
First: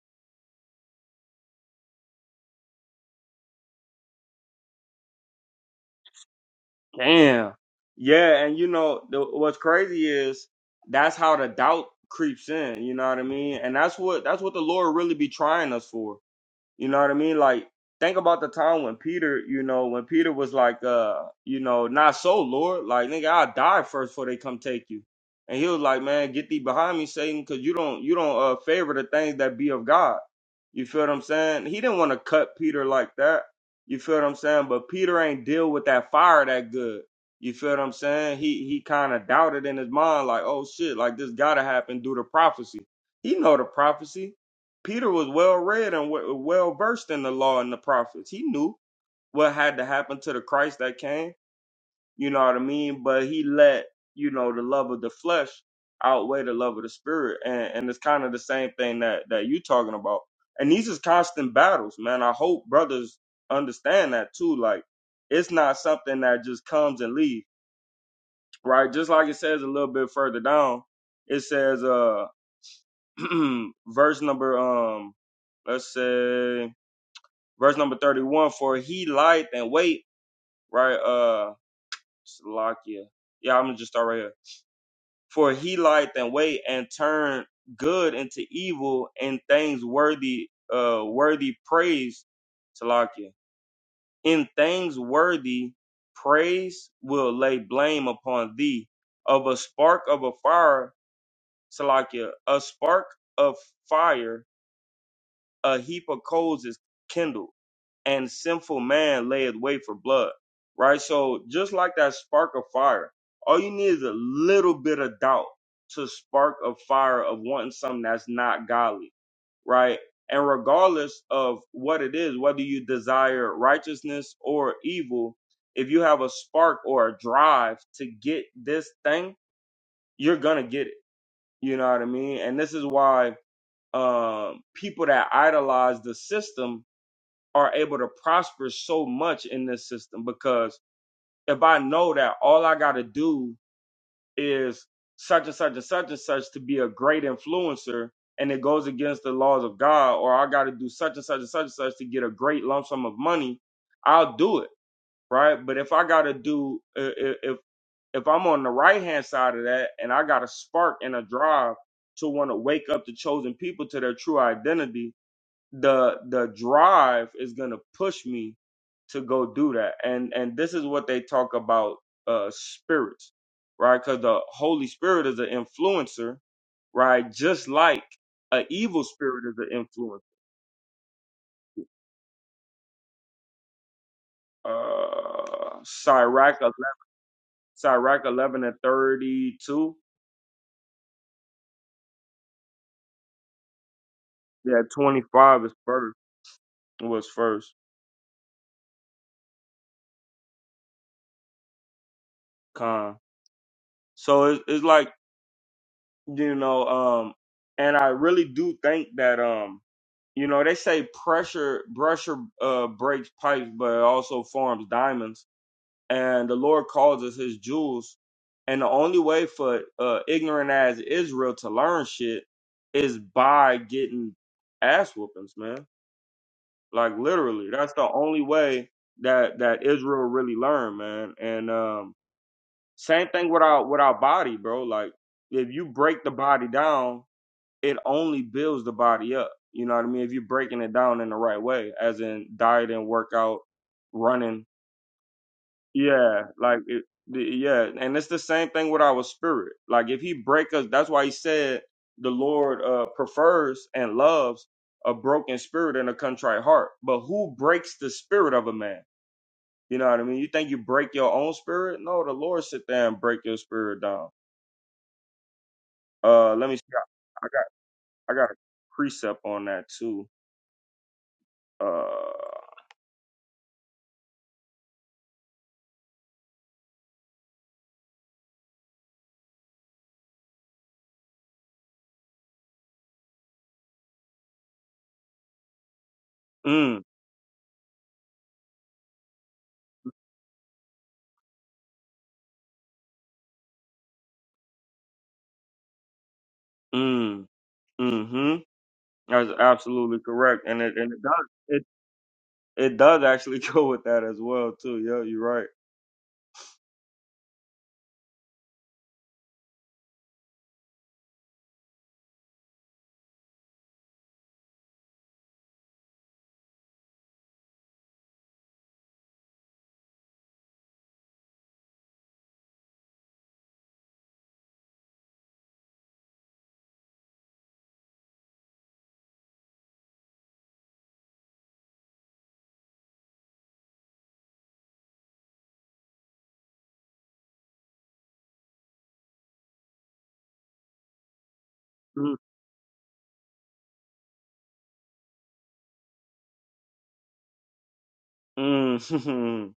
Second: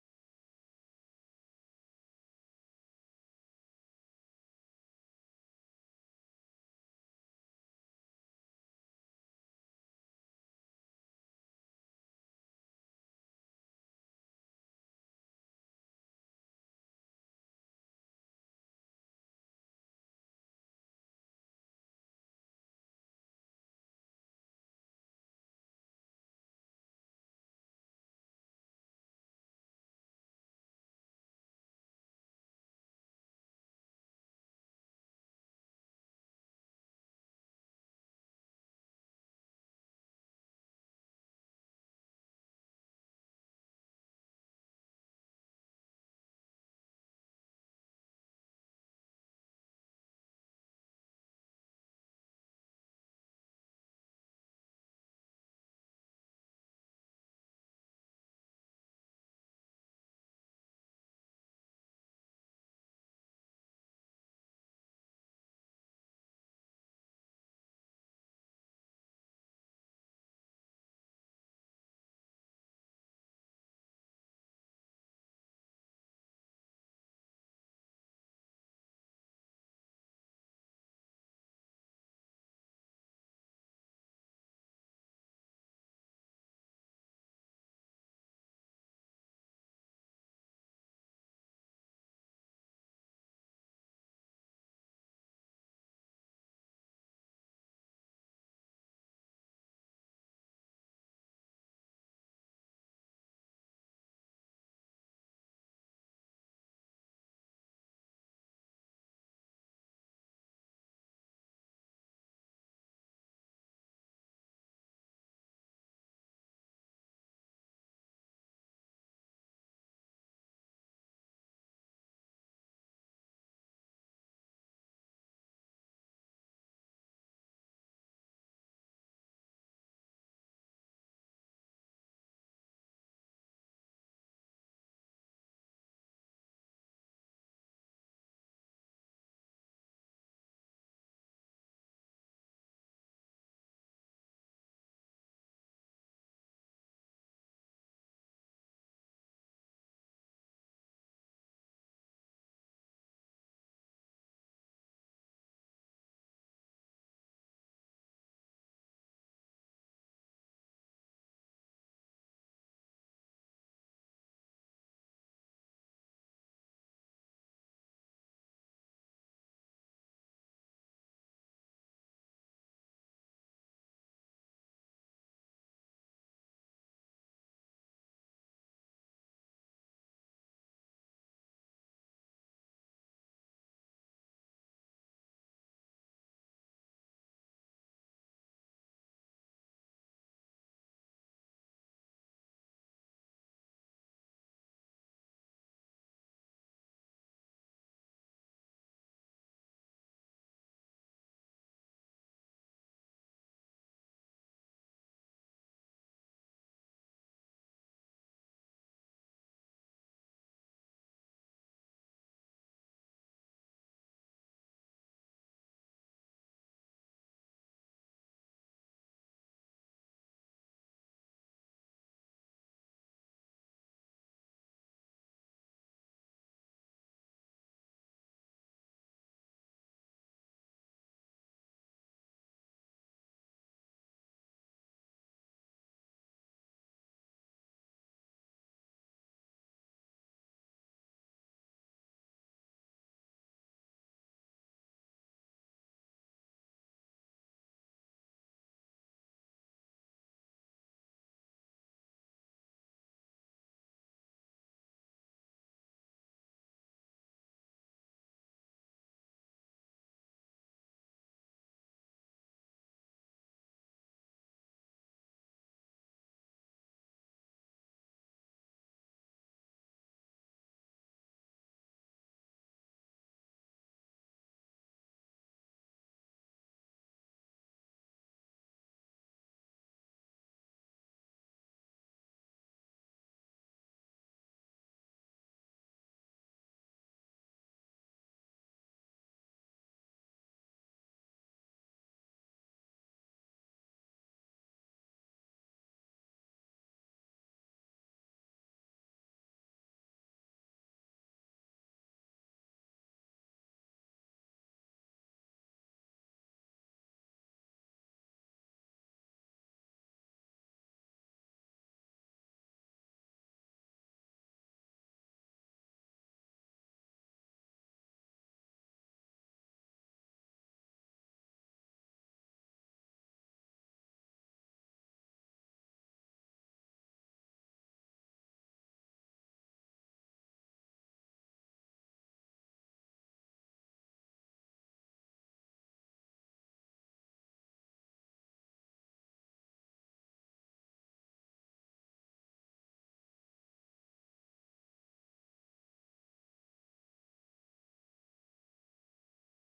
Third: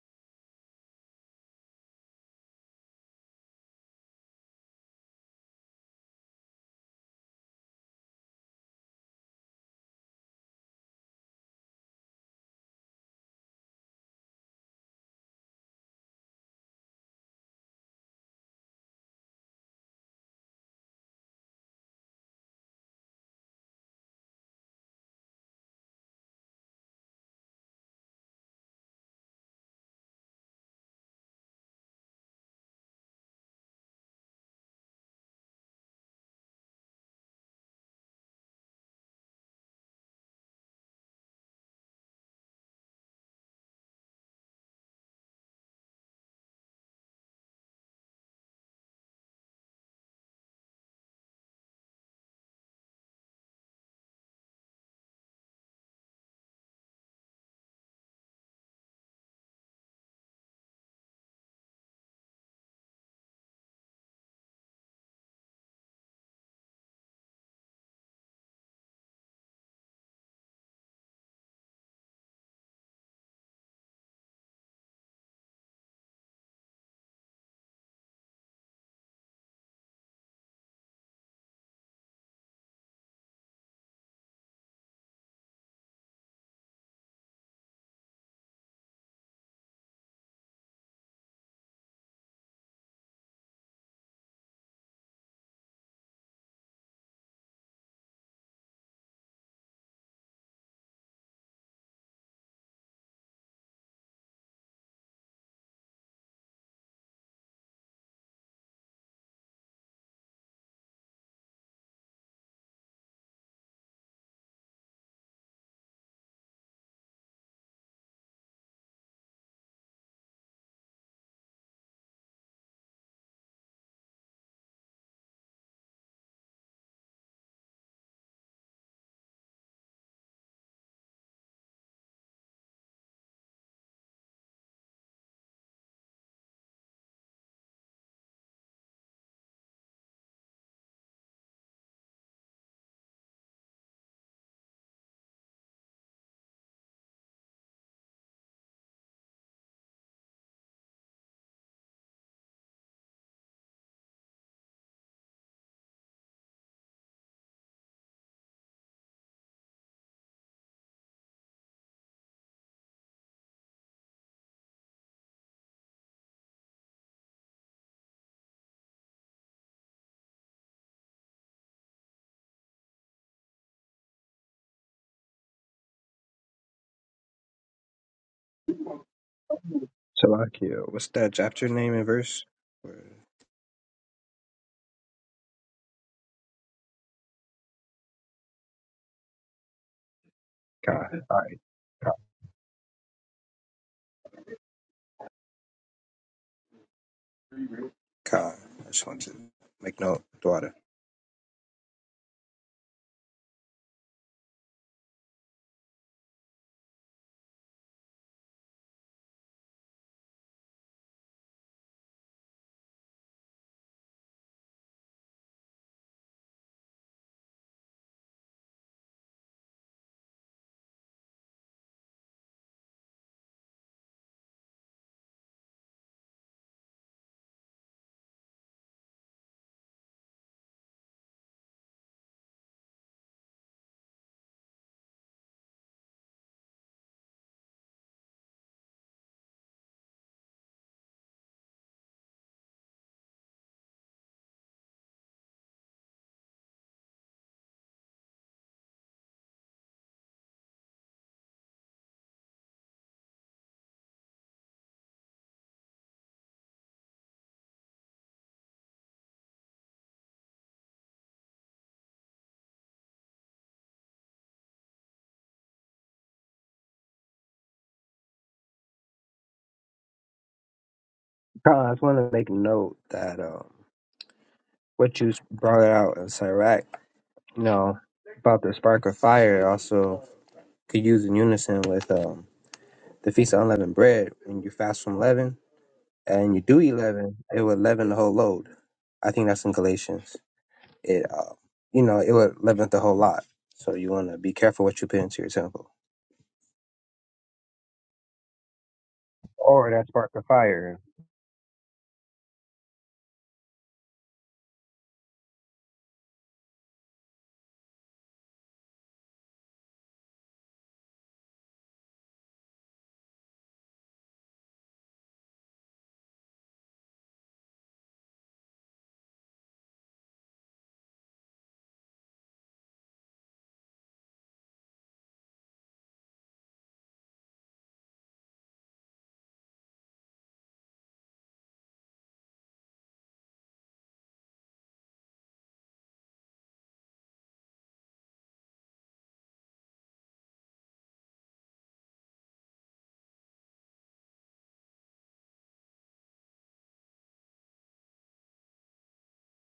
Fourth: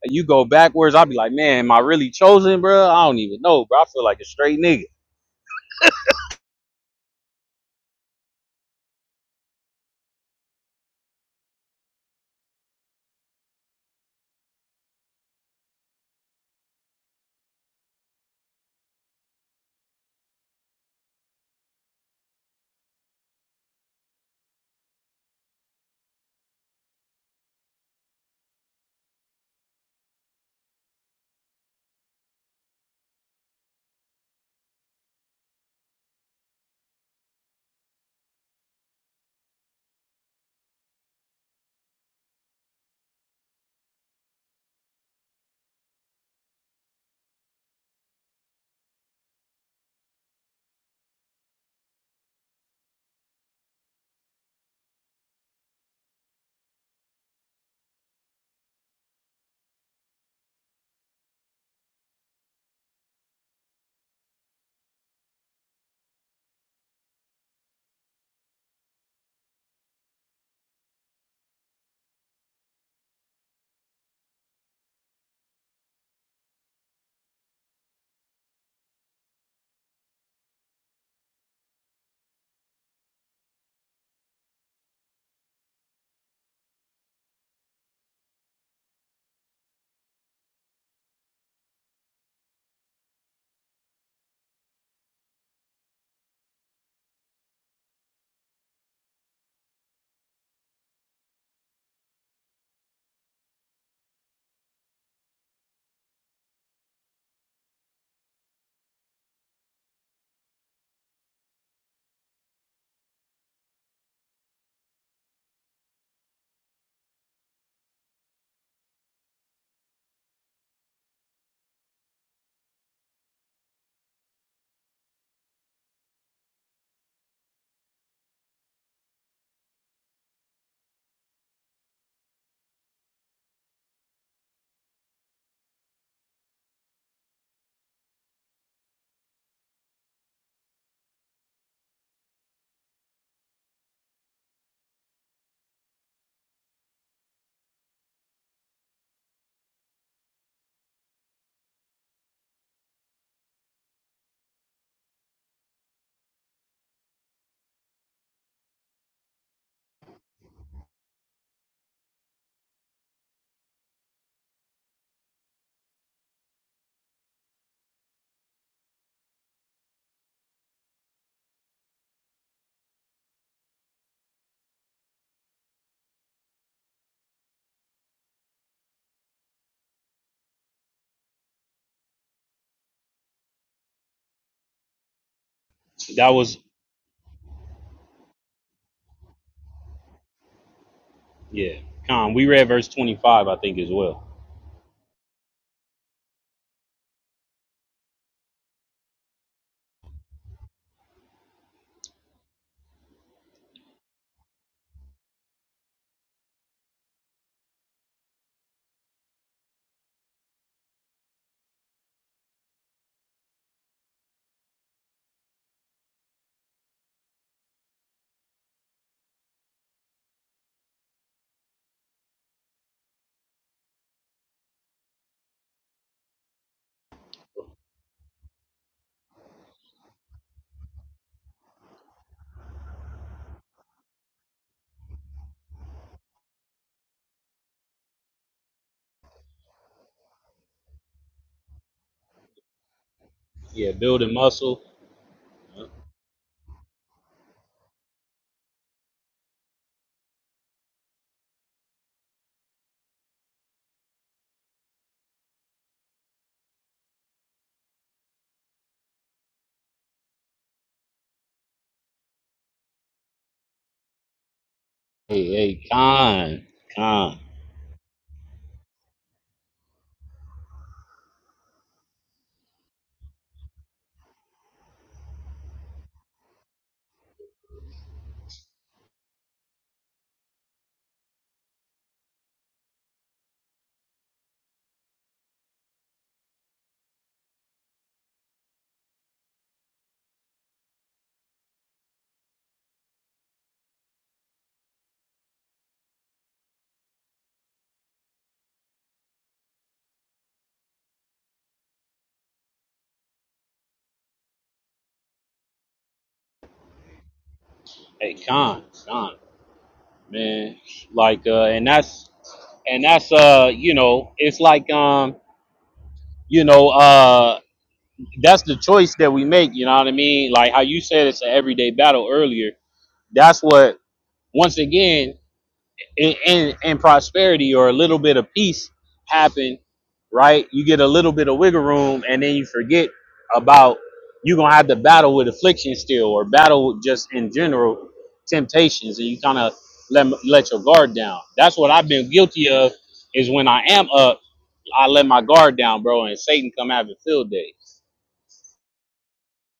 you go backwards, I'll be like, man, am I really chosen, bro? I don't even know, bro. I feel like a straight nigga.
damn. Yeah, and you know the, what's crazy is that's how the doubt creeps in. You know what I mean? And that's what that's what the Lord really be trying us for. You know what I mean? Like, think about the time when Peter, you know, when Peter was like, uh, you know, not so, Lord. Like, nigga, I'll die first before they come take you. And he was like, man, get thee behind me, Satan, because you don't, you don't uh, favor the things that be of God. You feel what I'm saying? He didn't want to cut Peter like that. You feel what I'm saying? But Peter ain't deal with that fire that good. You feel what I'm saying? He he kind of doubted in his mind, like, oh shit, like this gotta happen due to prophecy. He know the prophecy. Peter was well read and well versed in the law and the prophets. He knew what had to happen to the Christ that came. You know what I mean? But he let, you know, the love of the flesh outweigh the love of the spirit. And, and it's kind of the same thing that, that you are talking about. And these is constant battles, man. I hope brothers understand that too. Like, it's not something that just comes and leaves, right? Just like it says a little bit further down, it says, uh, verse number, um, let's say, verse number 31 for he lieth and wait right uh Salakia. yeah i'm gonna just start right here for he lieth and wait and turn good into evil and things worthy uh worthy praise Salakia. in things worthy praise will lay blame upon thee of a spark of a fire Salakia, a spark of fire a heap of coals is kindled and sinful man layeth wait for blood. Right? So just like that spark of fire, all you need is a little bit of doubt to spark a fire of wanting something that's not godly. Right? And regardless of what it is, whether you desire righteousness or evil, if you have a spark or a drive to get this thing, you're gonna get it. You know what I mean? And this is why um people that idolize the system are able to prosper so much in this system because if I know that all I got to do is such and such and such and such to be a great influencer and it goes against the laws of God, or I got to do such and such and such and such to get a great lump sum of money, I'll do it. Right. But if I got to do, i- i- if, if I'm on the right hand side of that and I got a spark and a drive to want to wake up the chosen people to their true identity, the the drive is going to push me to go do that and and this is what they talk about uh spirits right because the holy spirit is an influencer right just like an evil spirit is an influencer
Salakia, what's that chapter name and verse? Kai.
uh
That
sirach
was
11, sirach 11 and 32
All right,
yeah. Con, we read verse twenty five, I think, as well.
yeah 25 is first was first
Kai. I just want to make note, daughter.
con so it's, it's like you know um and i really do think that um you know they say pressure pressure uh breaks pipes but it also forms diamonds and the lord calls us his jewels and the only way for uh ignorant as israel to learn shit is by getting ass whoopings man like literally that's the only way that that israel really learn man and um same thing with our with our body bro like if you break the body down it only builds the body up. You know what I mean? If you're breaking it down in the right way, as in diet and workout,
Yeah, building
running.
muscle.
Yeah, like it, the- yeah, and it's the same thing with our spirit. Like if he break us, that's why he said the Lord uh, prefers and loves a broken spirit and a contrite heart. But who breaks the spirit of a man? You know what I mean? You think you break your own spirit? No, the Lord sit there and break your spirit down.
Hey, hey,
Uh,
Khan,
let me see.
Khan,
I I got I got a precept on that too.
Kai, I just want to
Uh.
make note that um what you brought out in Sirach, you know, about the spark of fire, also could use in unison with um the feast of unleavened bread when you fast from leaven and you do
Mm,
11, it would leaven the whole load. I think that's in Galatians. It, uh, you know, it would leaven the whole lot. So you want to be careful what you put into your temple.
mm, mm-hmm. That's
Or that
absolutely
spark of
correct, and it
fire.
and it does it it does actually go with that as well too. Yeah, you're right.
hey, Khan, Khan, man. Like, uh, and that's, and that's, uh, you know, it's like, um, you know, uh, that's the choice that we make. You know what I mean? Like how you said, it's an everyday battle earlier. That's what. Once again, and, and, and prosperity or a little bit of peace happen, right? You get a little bit of wiggle room and then you forget about you're gonna have to battle with affliction still or battle with just in general temptations and you kind of let, let your guard down. That's what I've been
Mm,
guilty of is when I am up, I let my guard down, bro, and Satan come have a field day.
mm.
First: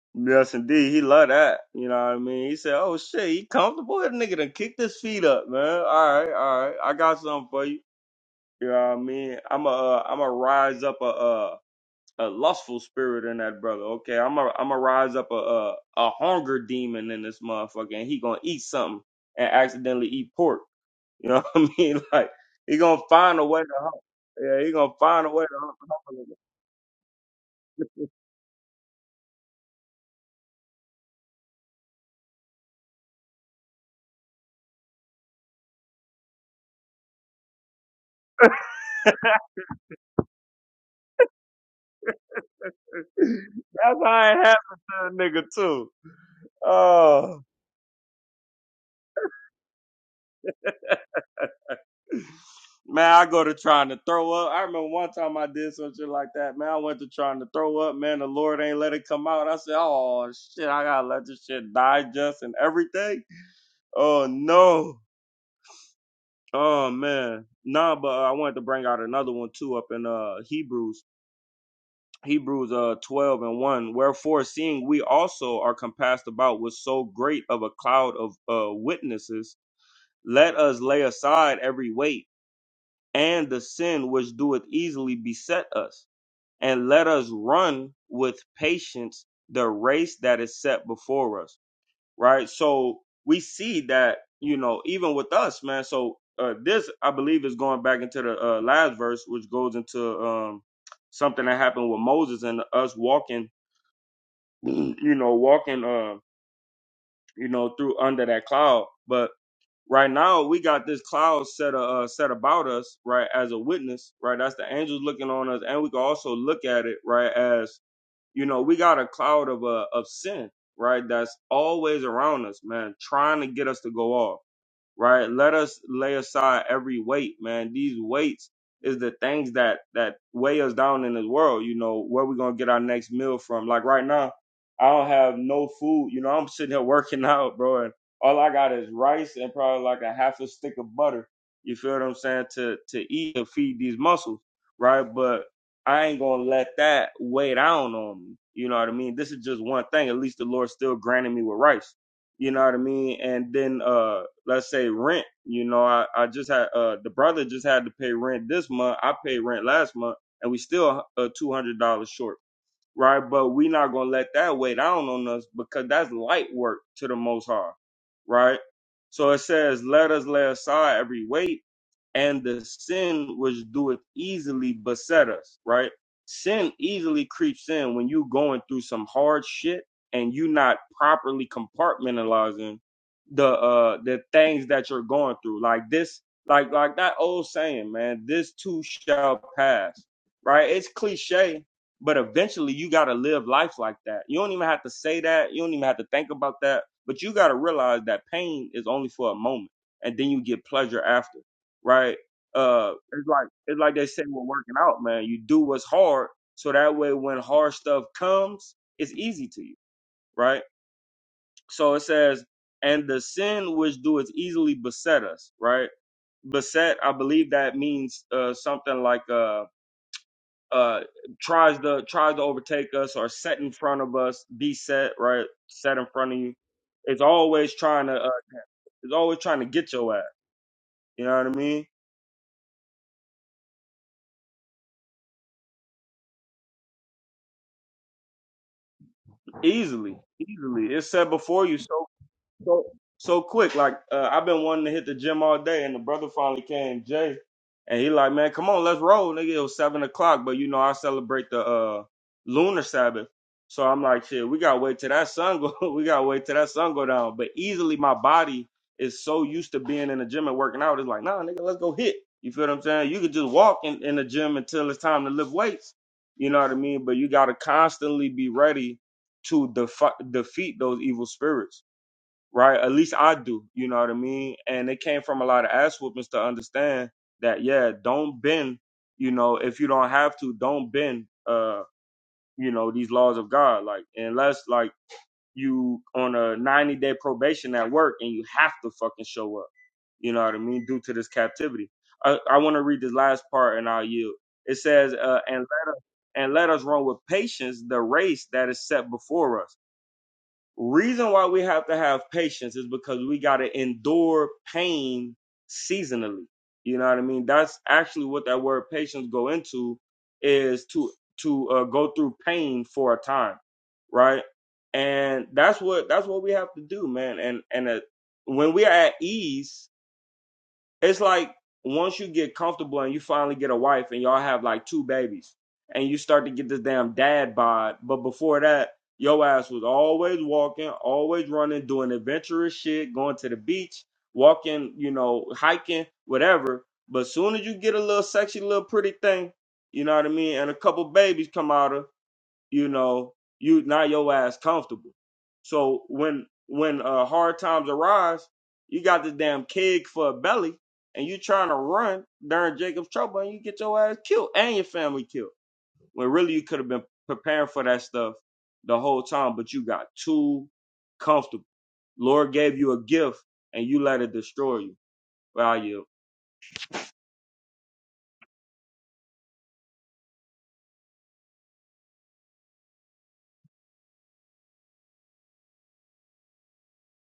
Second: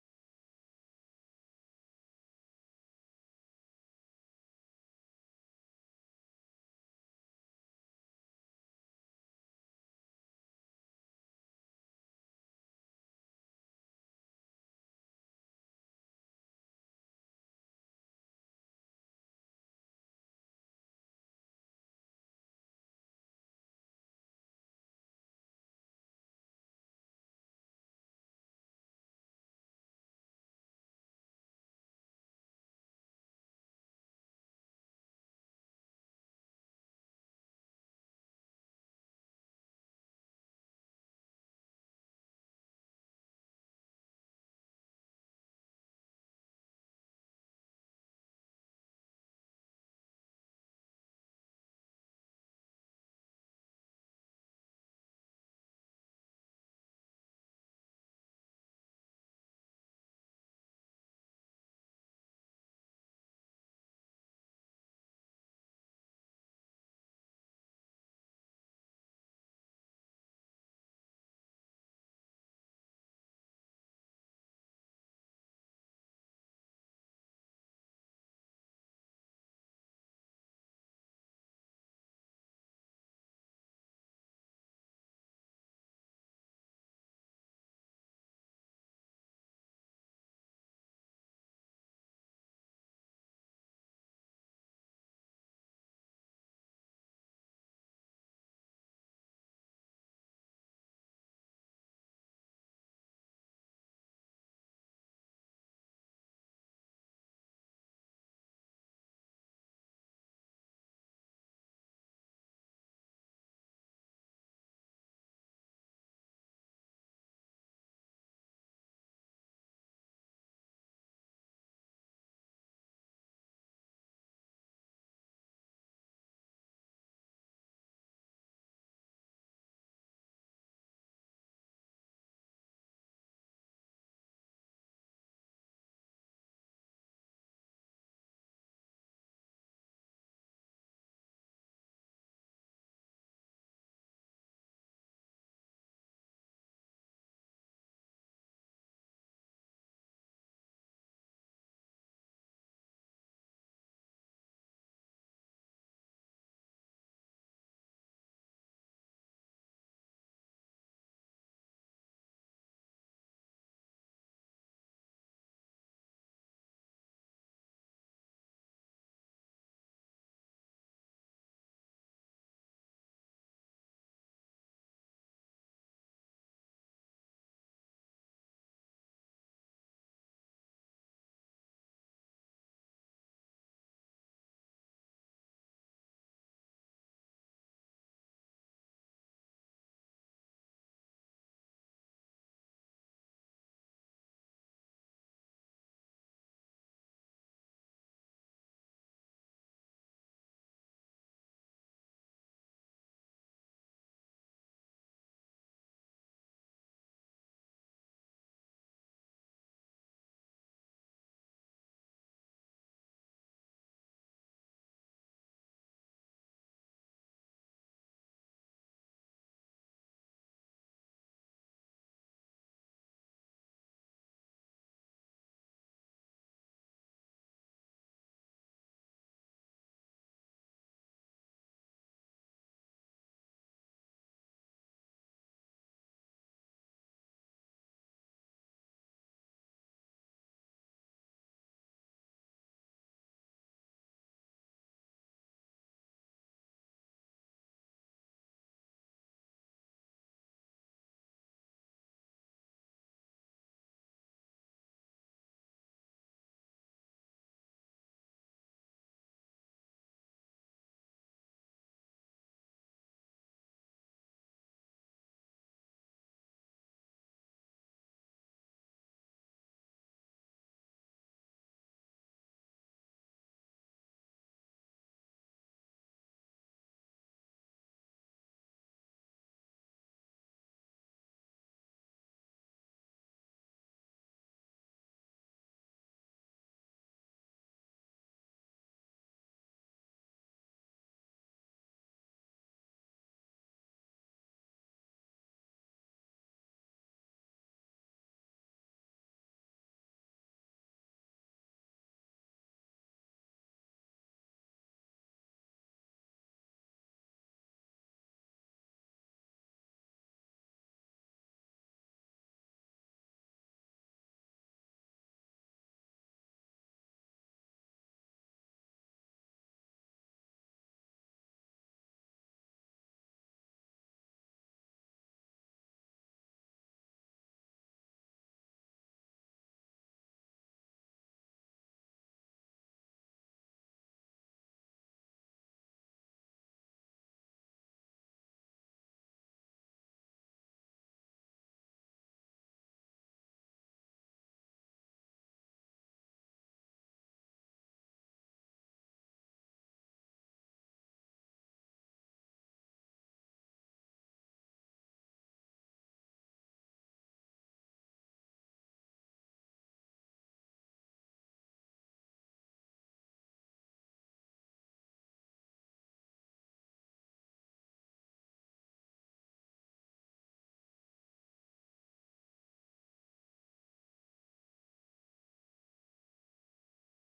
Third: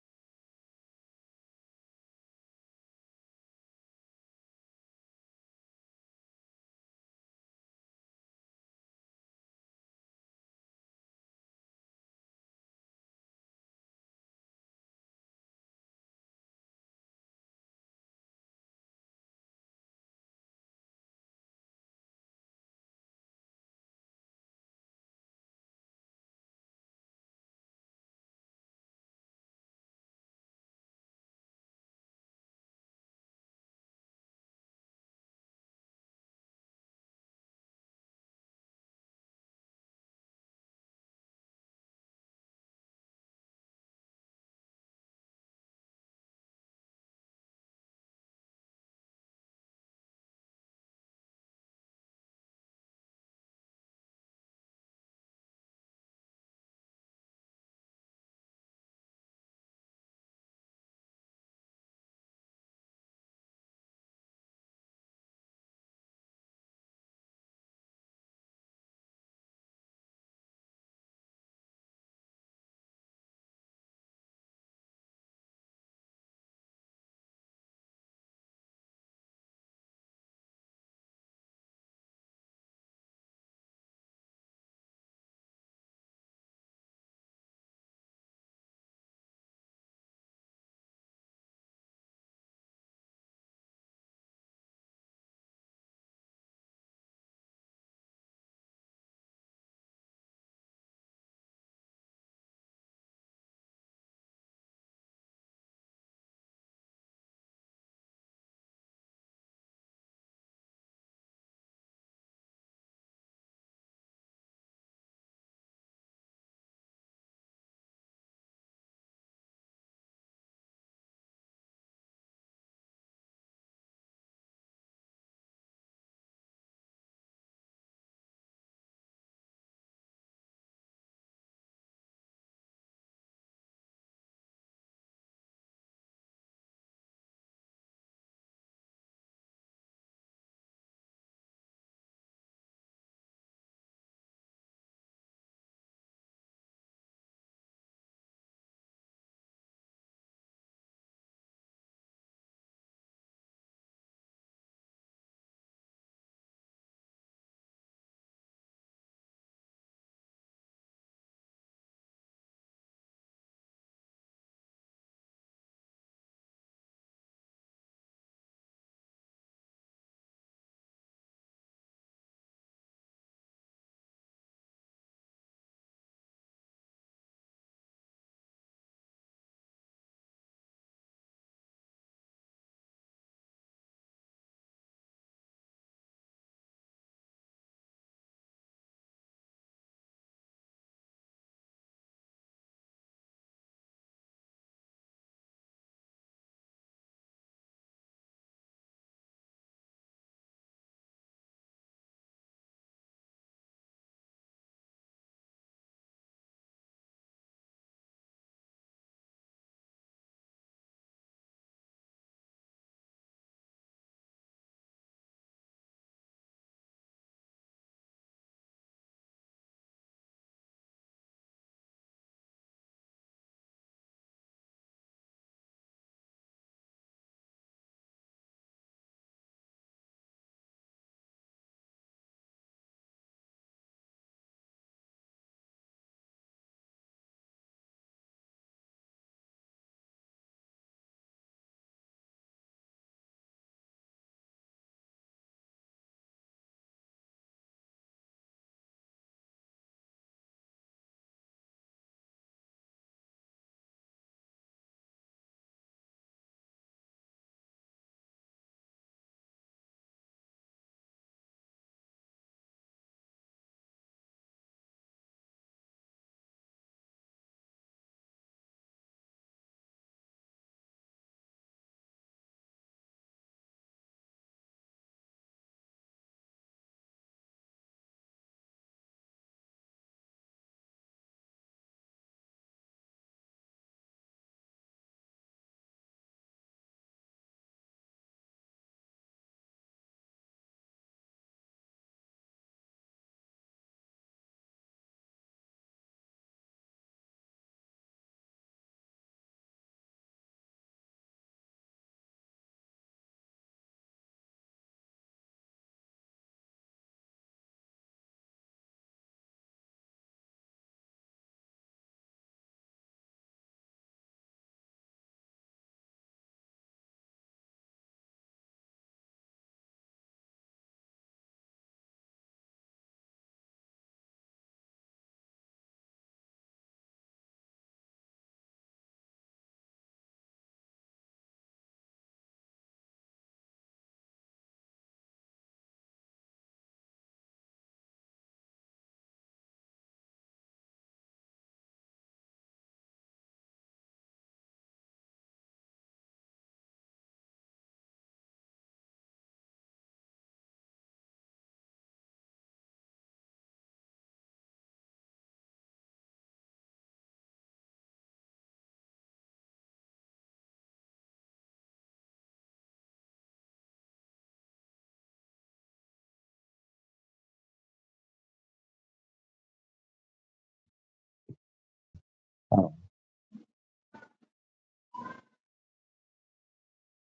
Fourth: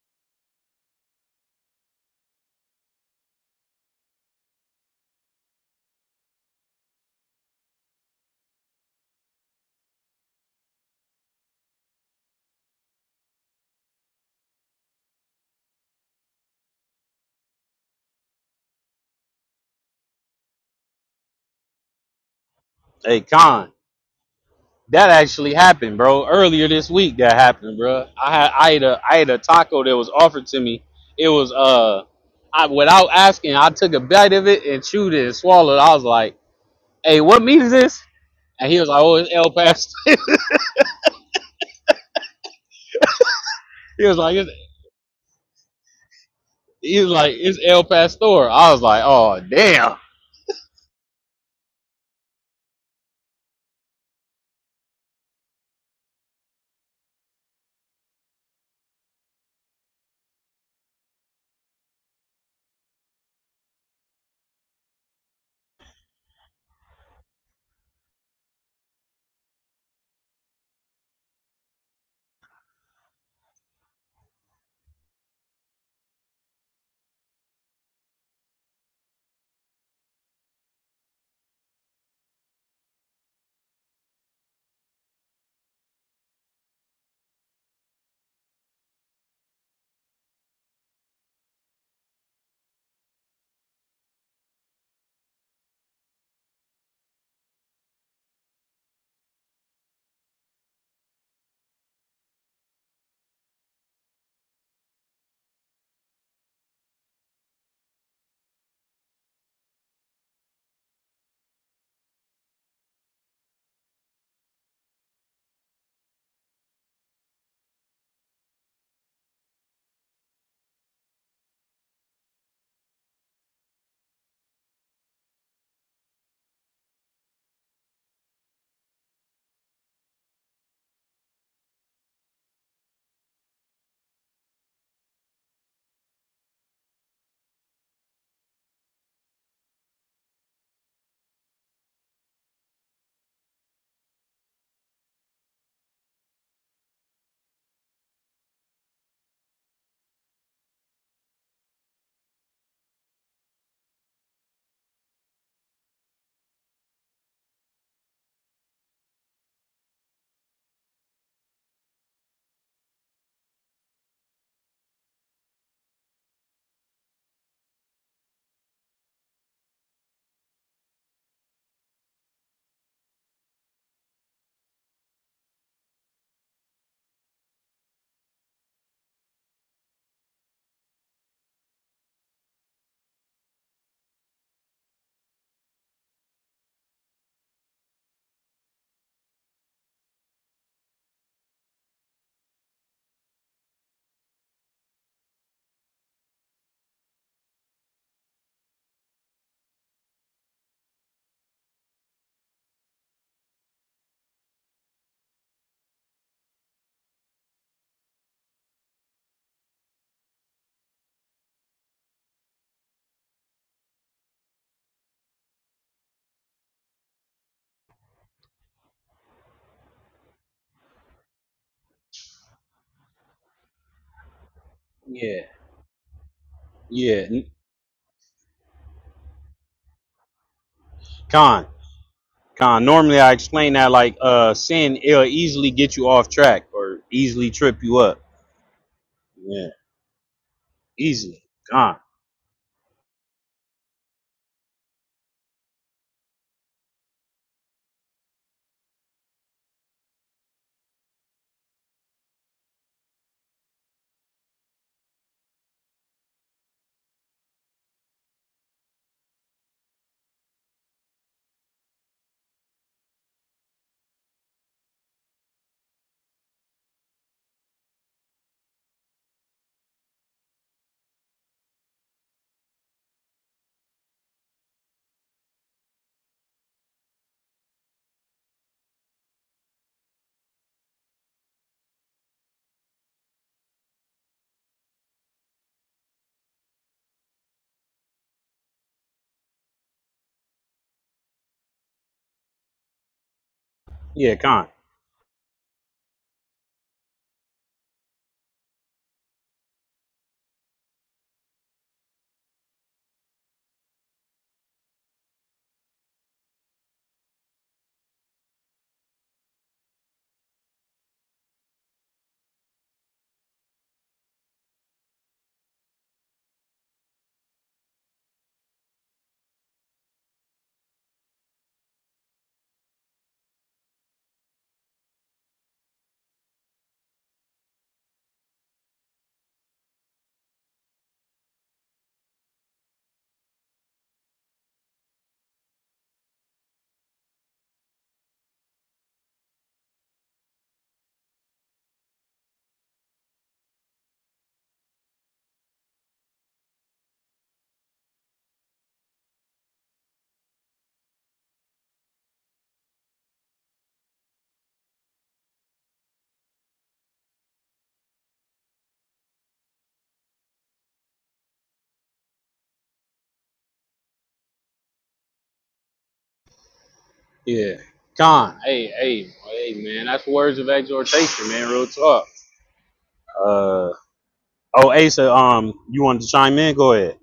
yes, indeed. He love that. You know what I mean? He said, "Oh shit, he comfortable. That nigga done kicked his feet up, man. All right, all right. I got something for you. You know what I mean? I'm a uh, I'm a rise up a uh." A lustful spirit in that brother. Okay, I'm a I'm a rise up a a, a hunger demon in this motherfucker, and he gonna eat something and accidentally eat pork. You know what I mean? Like he gonna
Hey,
find a way to
Con,
humble. Yeah, he gonna
That
find a way
actually
to hum-
happened,
humble
bro. Earlier this week, that happened, bro.
him.
I had I ate a I ate a taco that was offered to me. It was uh, I without asking, I took a bite of it and chewed it and swallowed. I was like, "Hey, what meat is this?" And he was like, "Oh, it's El Pastor."
That's
he was
how
like,
it
it's,
happened to a nigga too.
"He was like,
Oh
it's El Pastor." I was like, "Oh, damn."
man, I go to trying to throw up. I remember one time I did some shit like that. Man, I went to trying to throw up. Man, the Lord ain't let it come out. I said, oh shit, I gotta let this shit digest and everything. Oh no. Oh man. Nah, but uh, I wanted to bring out another one too up in uh Hebrews Hebrews uh, 12 and 1. Wherefore, seeing we also are compassed about with so great of a cloud of uh, witnesses, let us lay aside every weight and the sin which doeth easily beset us, and let us run with patience the race that is set before us. Right? So we see that, you know, even with us, man. So uh, this, I believe, is going back into the uh, last verse, which goes into um, something that happened with Moses and us walking you know, walking, uh, you know, through under that cloud. But right now, we got this cloud set, uh, uh, set about us, right, as a witness, right? That's the angels looking on us, and we can also look at it, right, as you know, we got a cloud of uh, of sin, right, that's always around us, man, trying to get us to go off right? Let us lay aside every weight, man. These weights is the things that that weigh us down in this world. You know where we gonna get our next meal from? Like right now, I don't have no food. You know I'm sitting here working out, bro, and all I got is rice and probably like a half a stick of butter. You feel what I'm saying? To to eat and feed these muscles, right? But I ain't gonna let that weigh down on me. You know what I mean? This is just one thing. At least the Lord still granted me with rice you know what I mean? And then uh let's say rent, you know, I, I just had uh the brother just had to pay rent this month. I paid rent last month and we still uh two hundred dollars short right? But we not gonna let that weigh down on us because that's light work to the Most High, right? So it says, "Let us lay aside every weight and the sin which doeth easily beset us," right? Sin easily creeps in when you going through some hard shit and you not properly compartmentalizing the uh the things that you're going through. Like this, like like that old saying, man, this too shall pass. Right? It's cliche, but eventually you got to live life like that. You don't even have to say that. You don't even have to think about that. But you got to realize that pain is only for a moment and then you get pleasure after, right? Uh, it's like, it's like they say we're working out, man. You do what's hard. So that way when hard stuff comes, it's easy to you, right? So it says, and the sin which doeth easily beset us, right? Beset, I believe that means uh, something like, uh, uh tries to tries to overtake us or set in front of us, be set
Yeah,
right, set in front of you. It's
yeah.
always trying to uh, it's always trying to get your ass. You know what I
Con,
mean?
con. Normally, I explain that like uh, sin it'll easily get you off track or easily trip you up. Yeah,
Easily, easily. It's set
easily.
before you
Con.
so so, so quick. Like uh, I've been wanting to hit the gym all day, and the brother finally came, Jay, and he like, man, come on, let's roll, nigga. It was seven o'clock, but you know I celebrate the uh, lunar Sabbath, so I'm like, shit, we gotta wait till that sun go, we gotta wait till that sun go down. But easily, my body is so used to being in the gym and working out, it's like, nah, nigga, let's go hit. You feel what I'm saying? You could just walk in, in the gym until it's time to lift weights. You know what I mean? But you gotta constantly be ready to defi- defeat those evil spirits right? At least I do, you know what I mean? And it came from a lot of ass whoopings to understand that, yeah, don't bend, you know, if you don't have to, don't bend, uh, you know, these laws of God. Like, unless, like, you on a 90 day probation at work and you have to fucking show up, you know what I mean? Due to this captivity. I, I want to read this last part and I'll yield.
Yeah, con.
It says, uh, and, and let us run with patience the race that is set before us Reason why we have to have patience is because we got to endure pain seasonally. You know what I mean? That's actually what that word patience go into is to to uh, go through pain for a time, right? And that's what that's what we have to do, man. And and uh, when we are at ease, it's like once you get comfortable and you finally get a wife and y'all have like two babies and you start to get this damn dad bod. But before that, your ass was always walking, always running, doing adventurous shit, going to the beach, walking, you know, hiking, whatever. But soon as you get a little sexy, little pretty thing, you know what I mean, and a couple babies come out of you know, you not your ass comfortable. So when when uh, hard times arise, you got the damn keg for a belly, and you trying to run during Jacob's trouble, and you get your ass killed and your family killed. When really you could have been preparing for that stuff the whole time, but you got too comfortable. Lord gave you a gift, and you let it destroy you. Well, you
Yeah. Con. Hey, hey, hey, man. That's words of exhortation, man. Real talk. Uh. Oh, Asa. Um, you wanted to chime in? Go ahead.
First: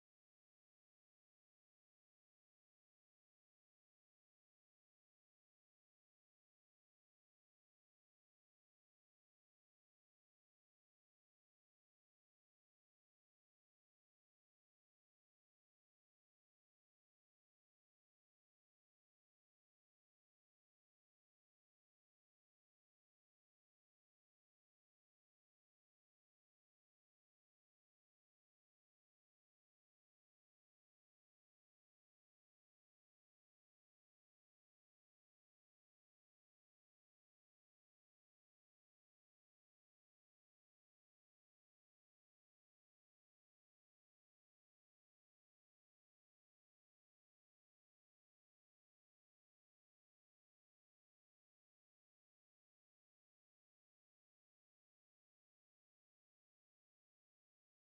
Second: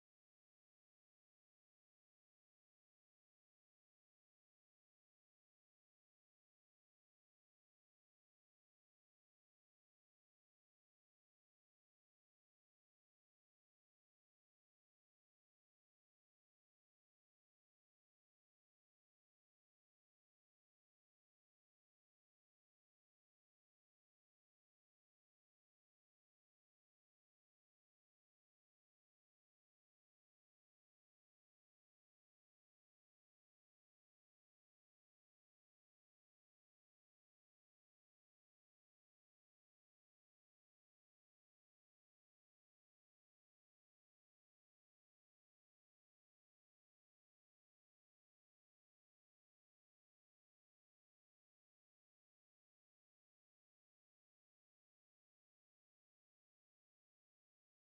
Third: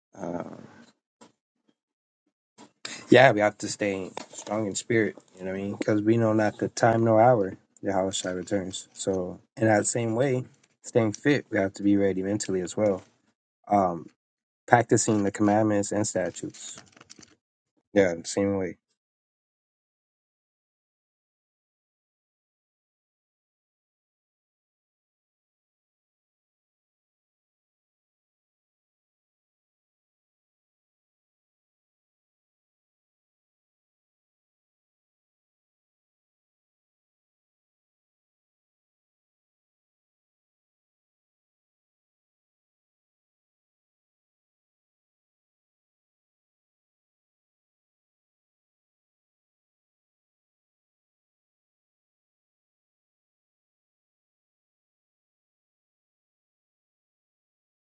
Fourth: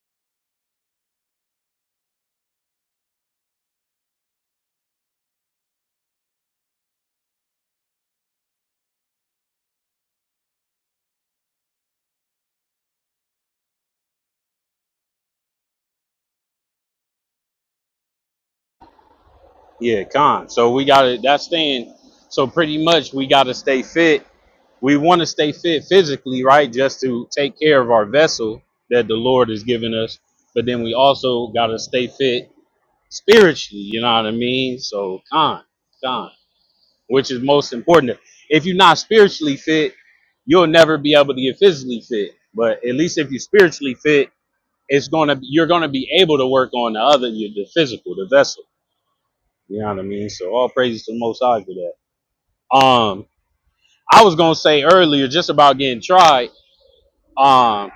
Um, yeah, we have to stay strong in spirit, you know what I mean? Because we know not the time nor hour the house shall returns. So, in that same way, staying fit, we have to be ready mentally as well. Um, practicing the commandments and statutes. Yeah, the same way.
Yeah, Con. So we got to That's staying. So pretty much, we got to stay fit. We want to stay fit physically, right? Just to take care of our vessel that the Lord has given us. But then we also got to stay fit spiritually. You know what I mean? So, Con. Con. which is most important. If you're not spiritually fit, you'll never be able to get physically fit. But at least if you're spiritually fit, it's gonna you're gonna be able to work on the other the physical, the vessel. You know what I mean? So all praises to the most high for that. Um I was gonna say earlier just about getting tried. Um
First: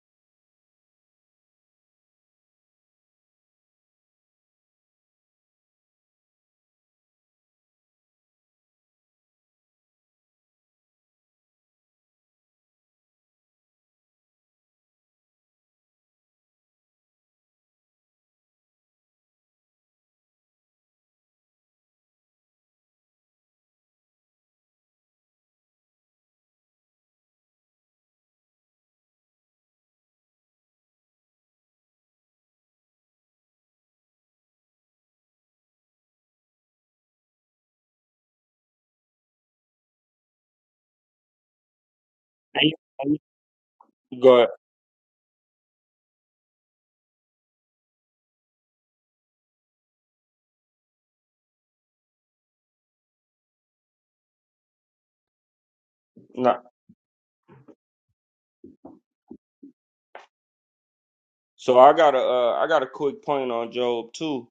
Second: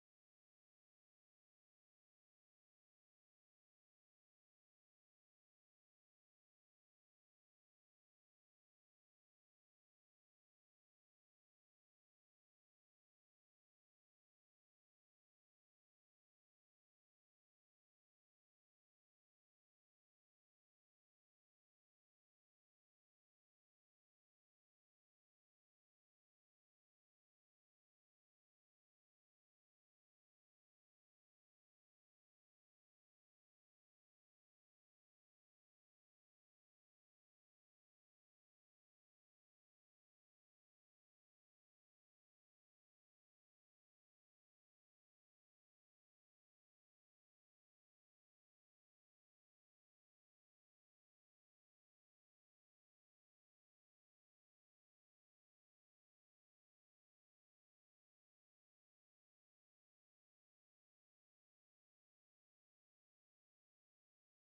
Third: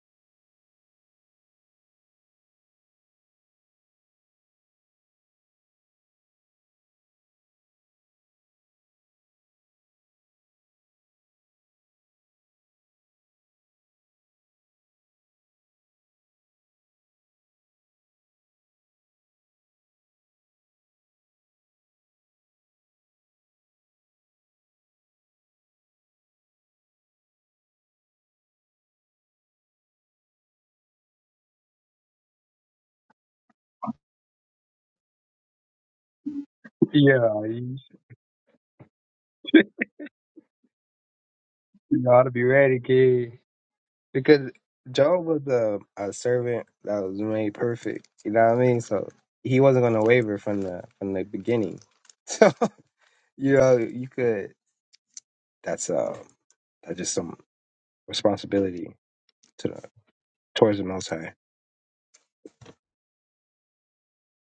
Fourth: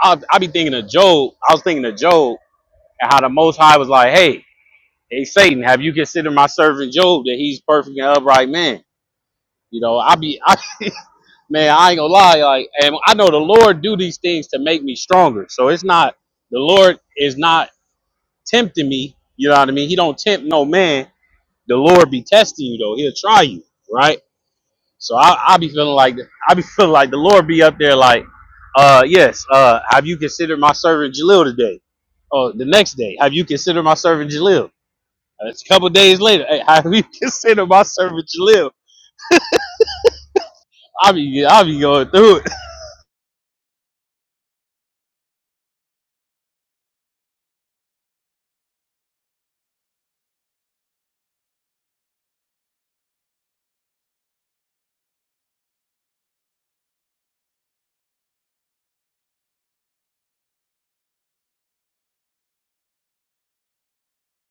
I I be thinking of Job. I was thinking of Job and how the most high was like, Hey, hey Satan, have you considered my servant Job that he's perfect and upright man? You know, I be I man, I ain't gonna lie, like, and I know the Lord do these things to make me stronger. So it's not the Lord is not tempting me. You know what I mean? He don't tempt no man. The Lord be testing you though. He'll try you, right? So I I be feeling like I be feeling like the Lord be up there like, uh, yes, uh, have you considered my servant Jalil today? Oh, the next day, have you considered my servant Jalil? It's a couple days later. Hey, have you
Yeah,
considered
you,
my servant Jalil? I be I be going
you ought to
through
be
it.
And you-
ready, kid.
Go ahead.
Because Job was a, a servant that was made perfect. You know what I mean? So he wasn't gonna waver from the from the beginning. So you know, you could that's uh
Nah,
that's just some responsibility to the towards the most high.
So I got a uh, I got a quick point on Job too.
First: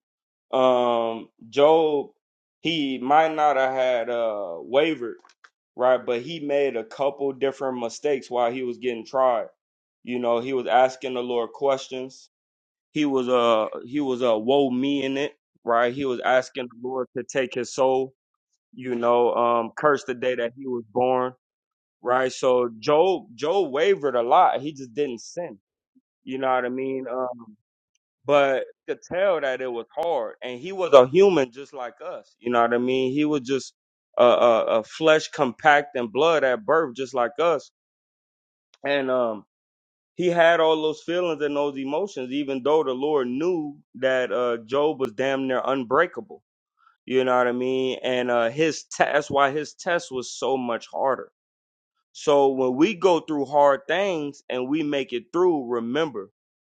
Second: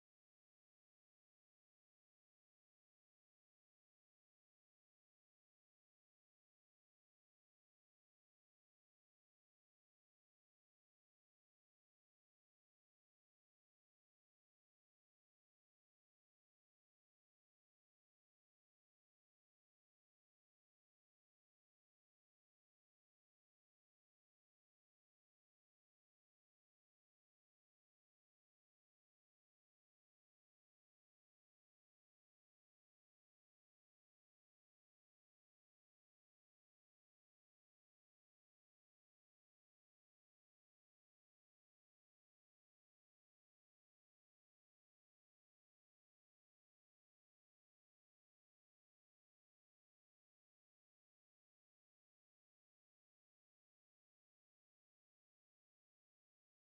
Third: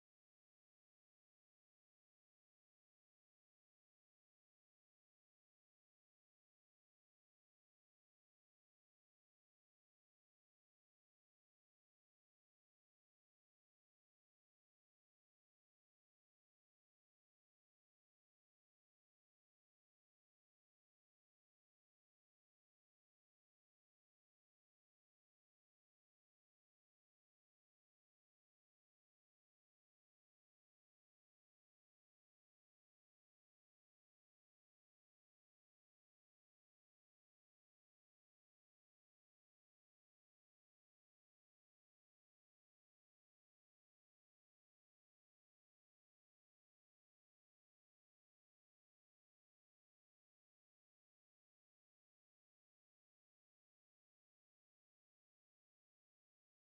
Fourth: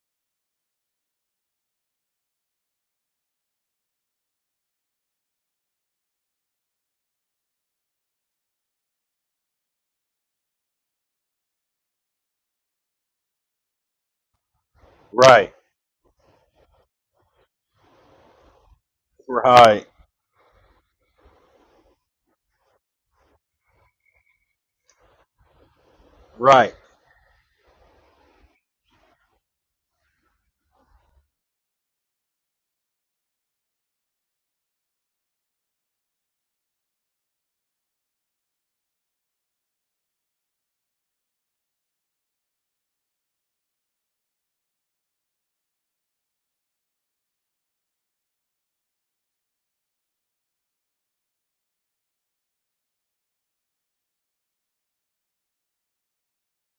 Um, Job he might not have had uh wavered right, but he made a couple different mistakes while he was getting tried. You know, he was asking the Lord questions. He was uh he was uh woe me in it
Right,
right. He was asking the Lord to take his soul. You know, um,
right,
curse the day that he was born right. So Job Job wavered a lot. He just didn't sin. You know what
right.
I mean? but you could tell that it was hard. And he was a human just like us. You know what I mean? He was just a, a, a flesh compact and blood at birth, just like us. And um, he had all those feelings and those emotions, even though the Lord knew that uh, Job was damn near unbreakable. You know what I mean? And uh, his te- that's why his test was so much harder so when we go through hard things and we make it through, remember,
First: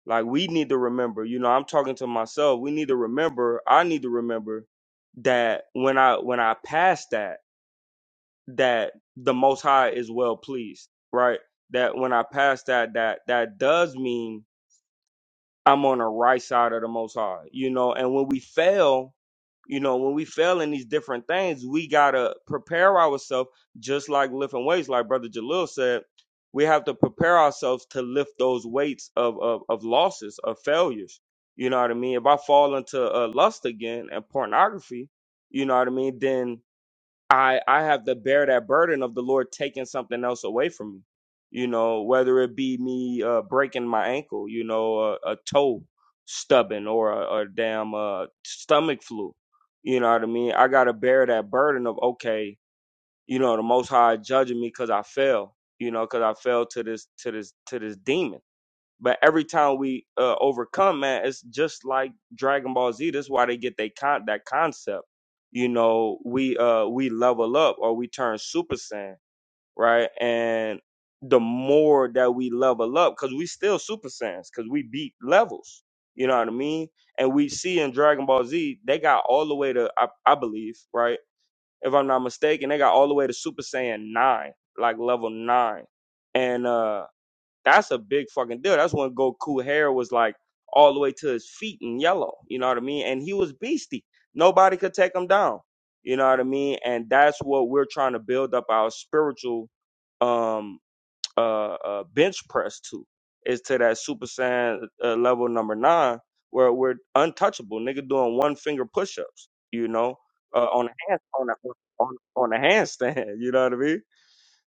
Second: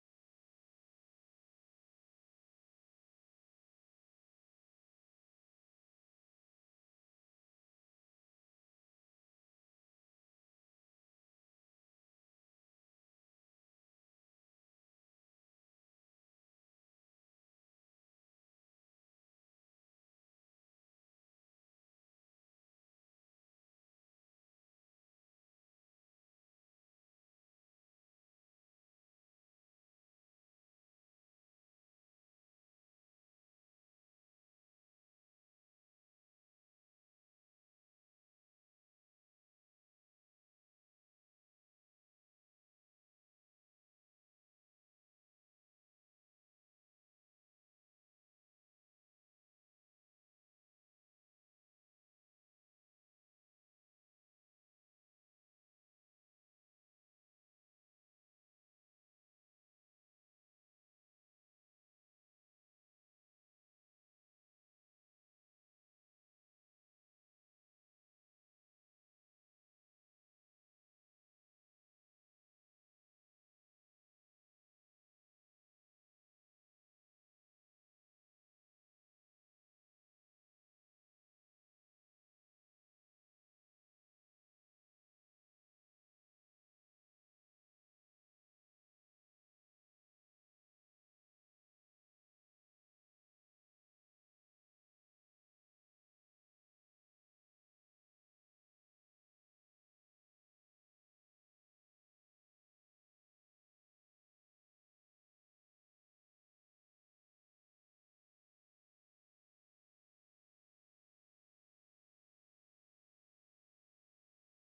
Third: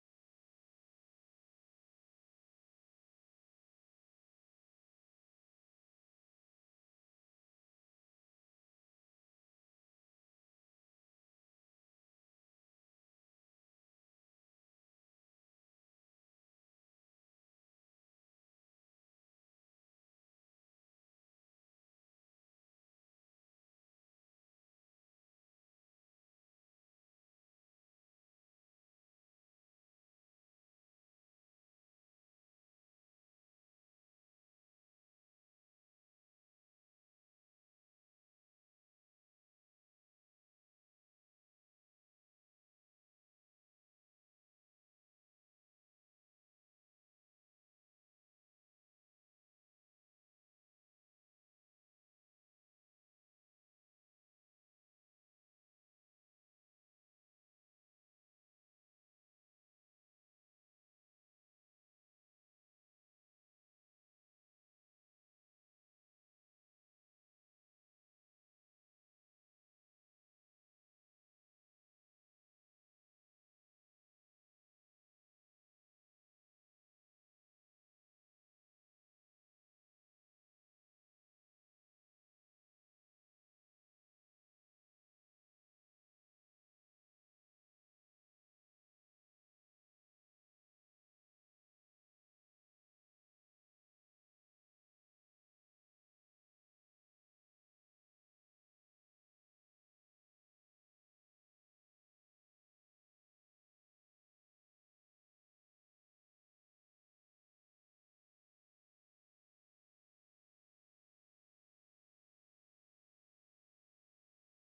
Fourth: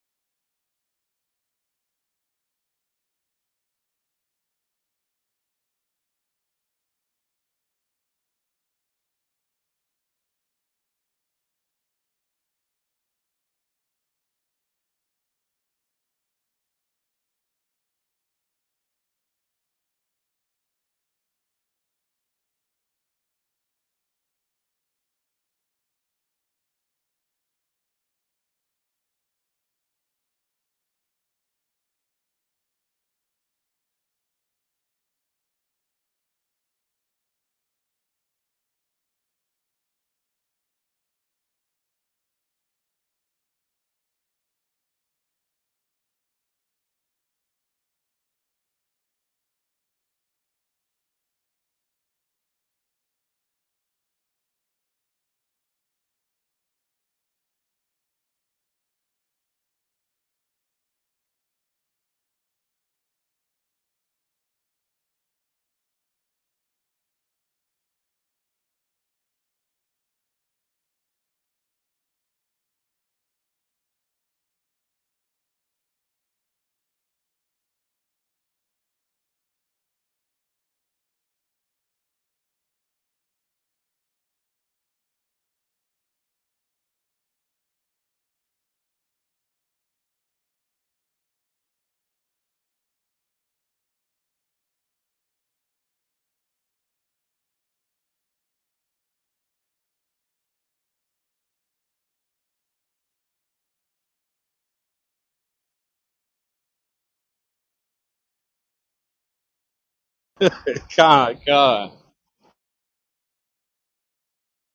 like we need to remember, you know, I'm talking to myself. We need to remember, I need to remember that when I when I pass that, that the most high is well pleased, right? That when I pass that, that that does mean I'm on the right side of the most high, you know, and when we fail, you know, when we fail in these different things, we gotta prepare ourselves just like lifting weights, like Brother Jalil said, we have to prepare ourselves to lift those weights of of, of losses, of failures. You know what I mean? If I fall into uh, lust again and pornography, you know what I mean, then I I have to bear that burden of the Lord taking something else away from me. You know, whether it be me uh, breaking my ankle, you know, a, a toe stubbing or a, a damn uh, stomach flu. You know what I mean? I gotta bear that burden of okay, you know, the Most High judging me because I fell. You know, because I fell to this to this to this demon but every time we uh, overcome, man, it's just like Dragon Ball Z. That's why they get they con- that concept. You know, we uh we level up or we turn Super Saiyan, right? And the more that we level up, because we still Super Saiyans, because we beat levels. You know what I mean? And we see in Dragon Ball Z, they got all the way to I, I believe, right? If I'm not mistaken, they got all the way to Super Saiyan nine, like level nine. And uh that's a big fucking deal. That's when Goku hair was like all the way to his feet in yellow. You know what I mean? And he was beastie. Nobody could take him down. You know what I mean? And that's what we're trying to build up our spiritual um uh, uh bench press to is to that Super Saiyan uh, level number nine where we're untouchable. Nigga doing one finger push ups. You know, uh, on a hand
Con,
on a
con.
on on a handstand. You know what I mean?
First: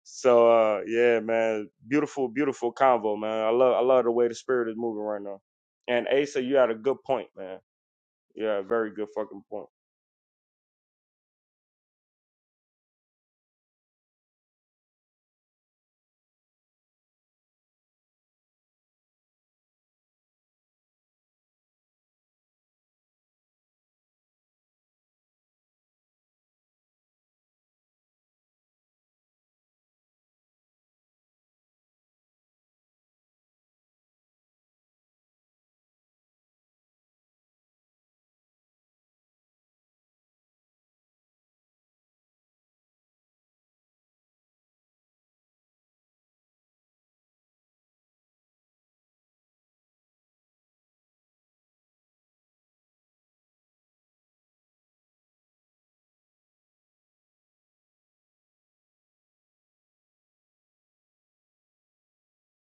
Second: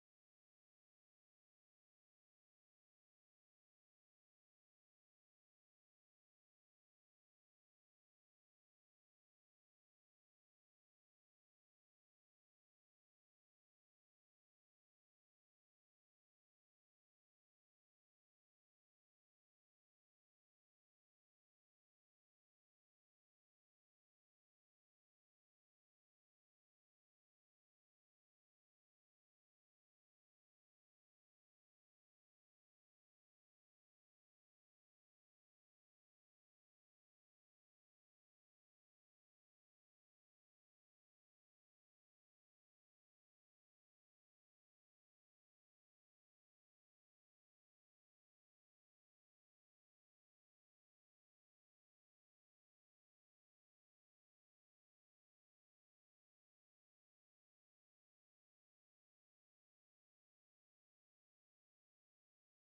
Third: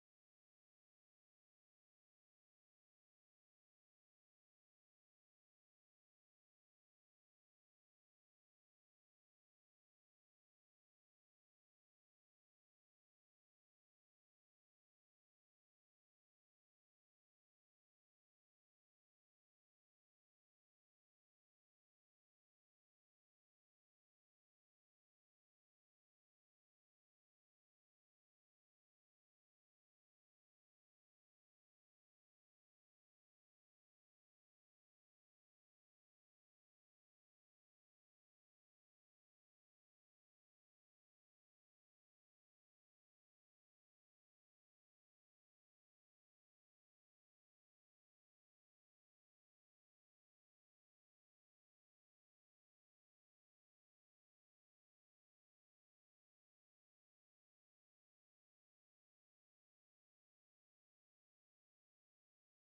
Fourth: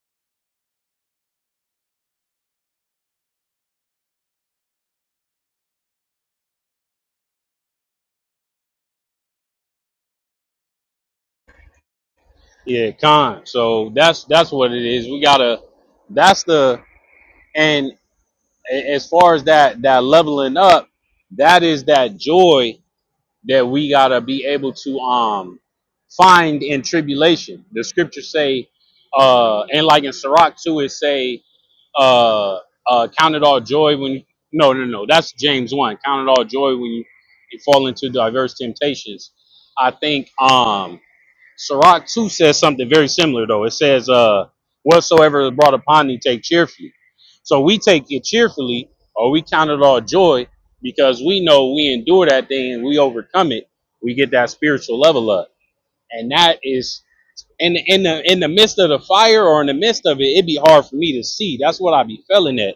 So uh yeah, man, beautiful, beautiful convo, man. I love I love the way the spirit is moving right now. And Asa, you had a good point, man. Yeah, very good fucking point.
Yeah, con. So that's that's what it is. We gotta that's the and a- as far as that that leveling up, that is that joy that we gotta be able to um find in tribulation. The scriptures say uh and like in Sirach too it say uh uh count it all joy when you no no no that's James one. Count it all joy when you, you fall into diverse temptations. I think um Sirach 2 says something very similar, though. It says, uh, Whatsoever is brought upon thee, take cheerfully. So we take it cheerfully, or we count it all joy, because we know we endure that thing, and we overcome it, we get that spiritual level up. And that is in in the in the midst of the fire or in the midst of it, it'd be hard for me to see. That's what I be feeling at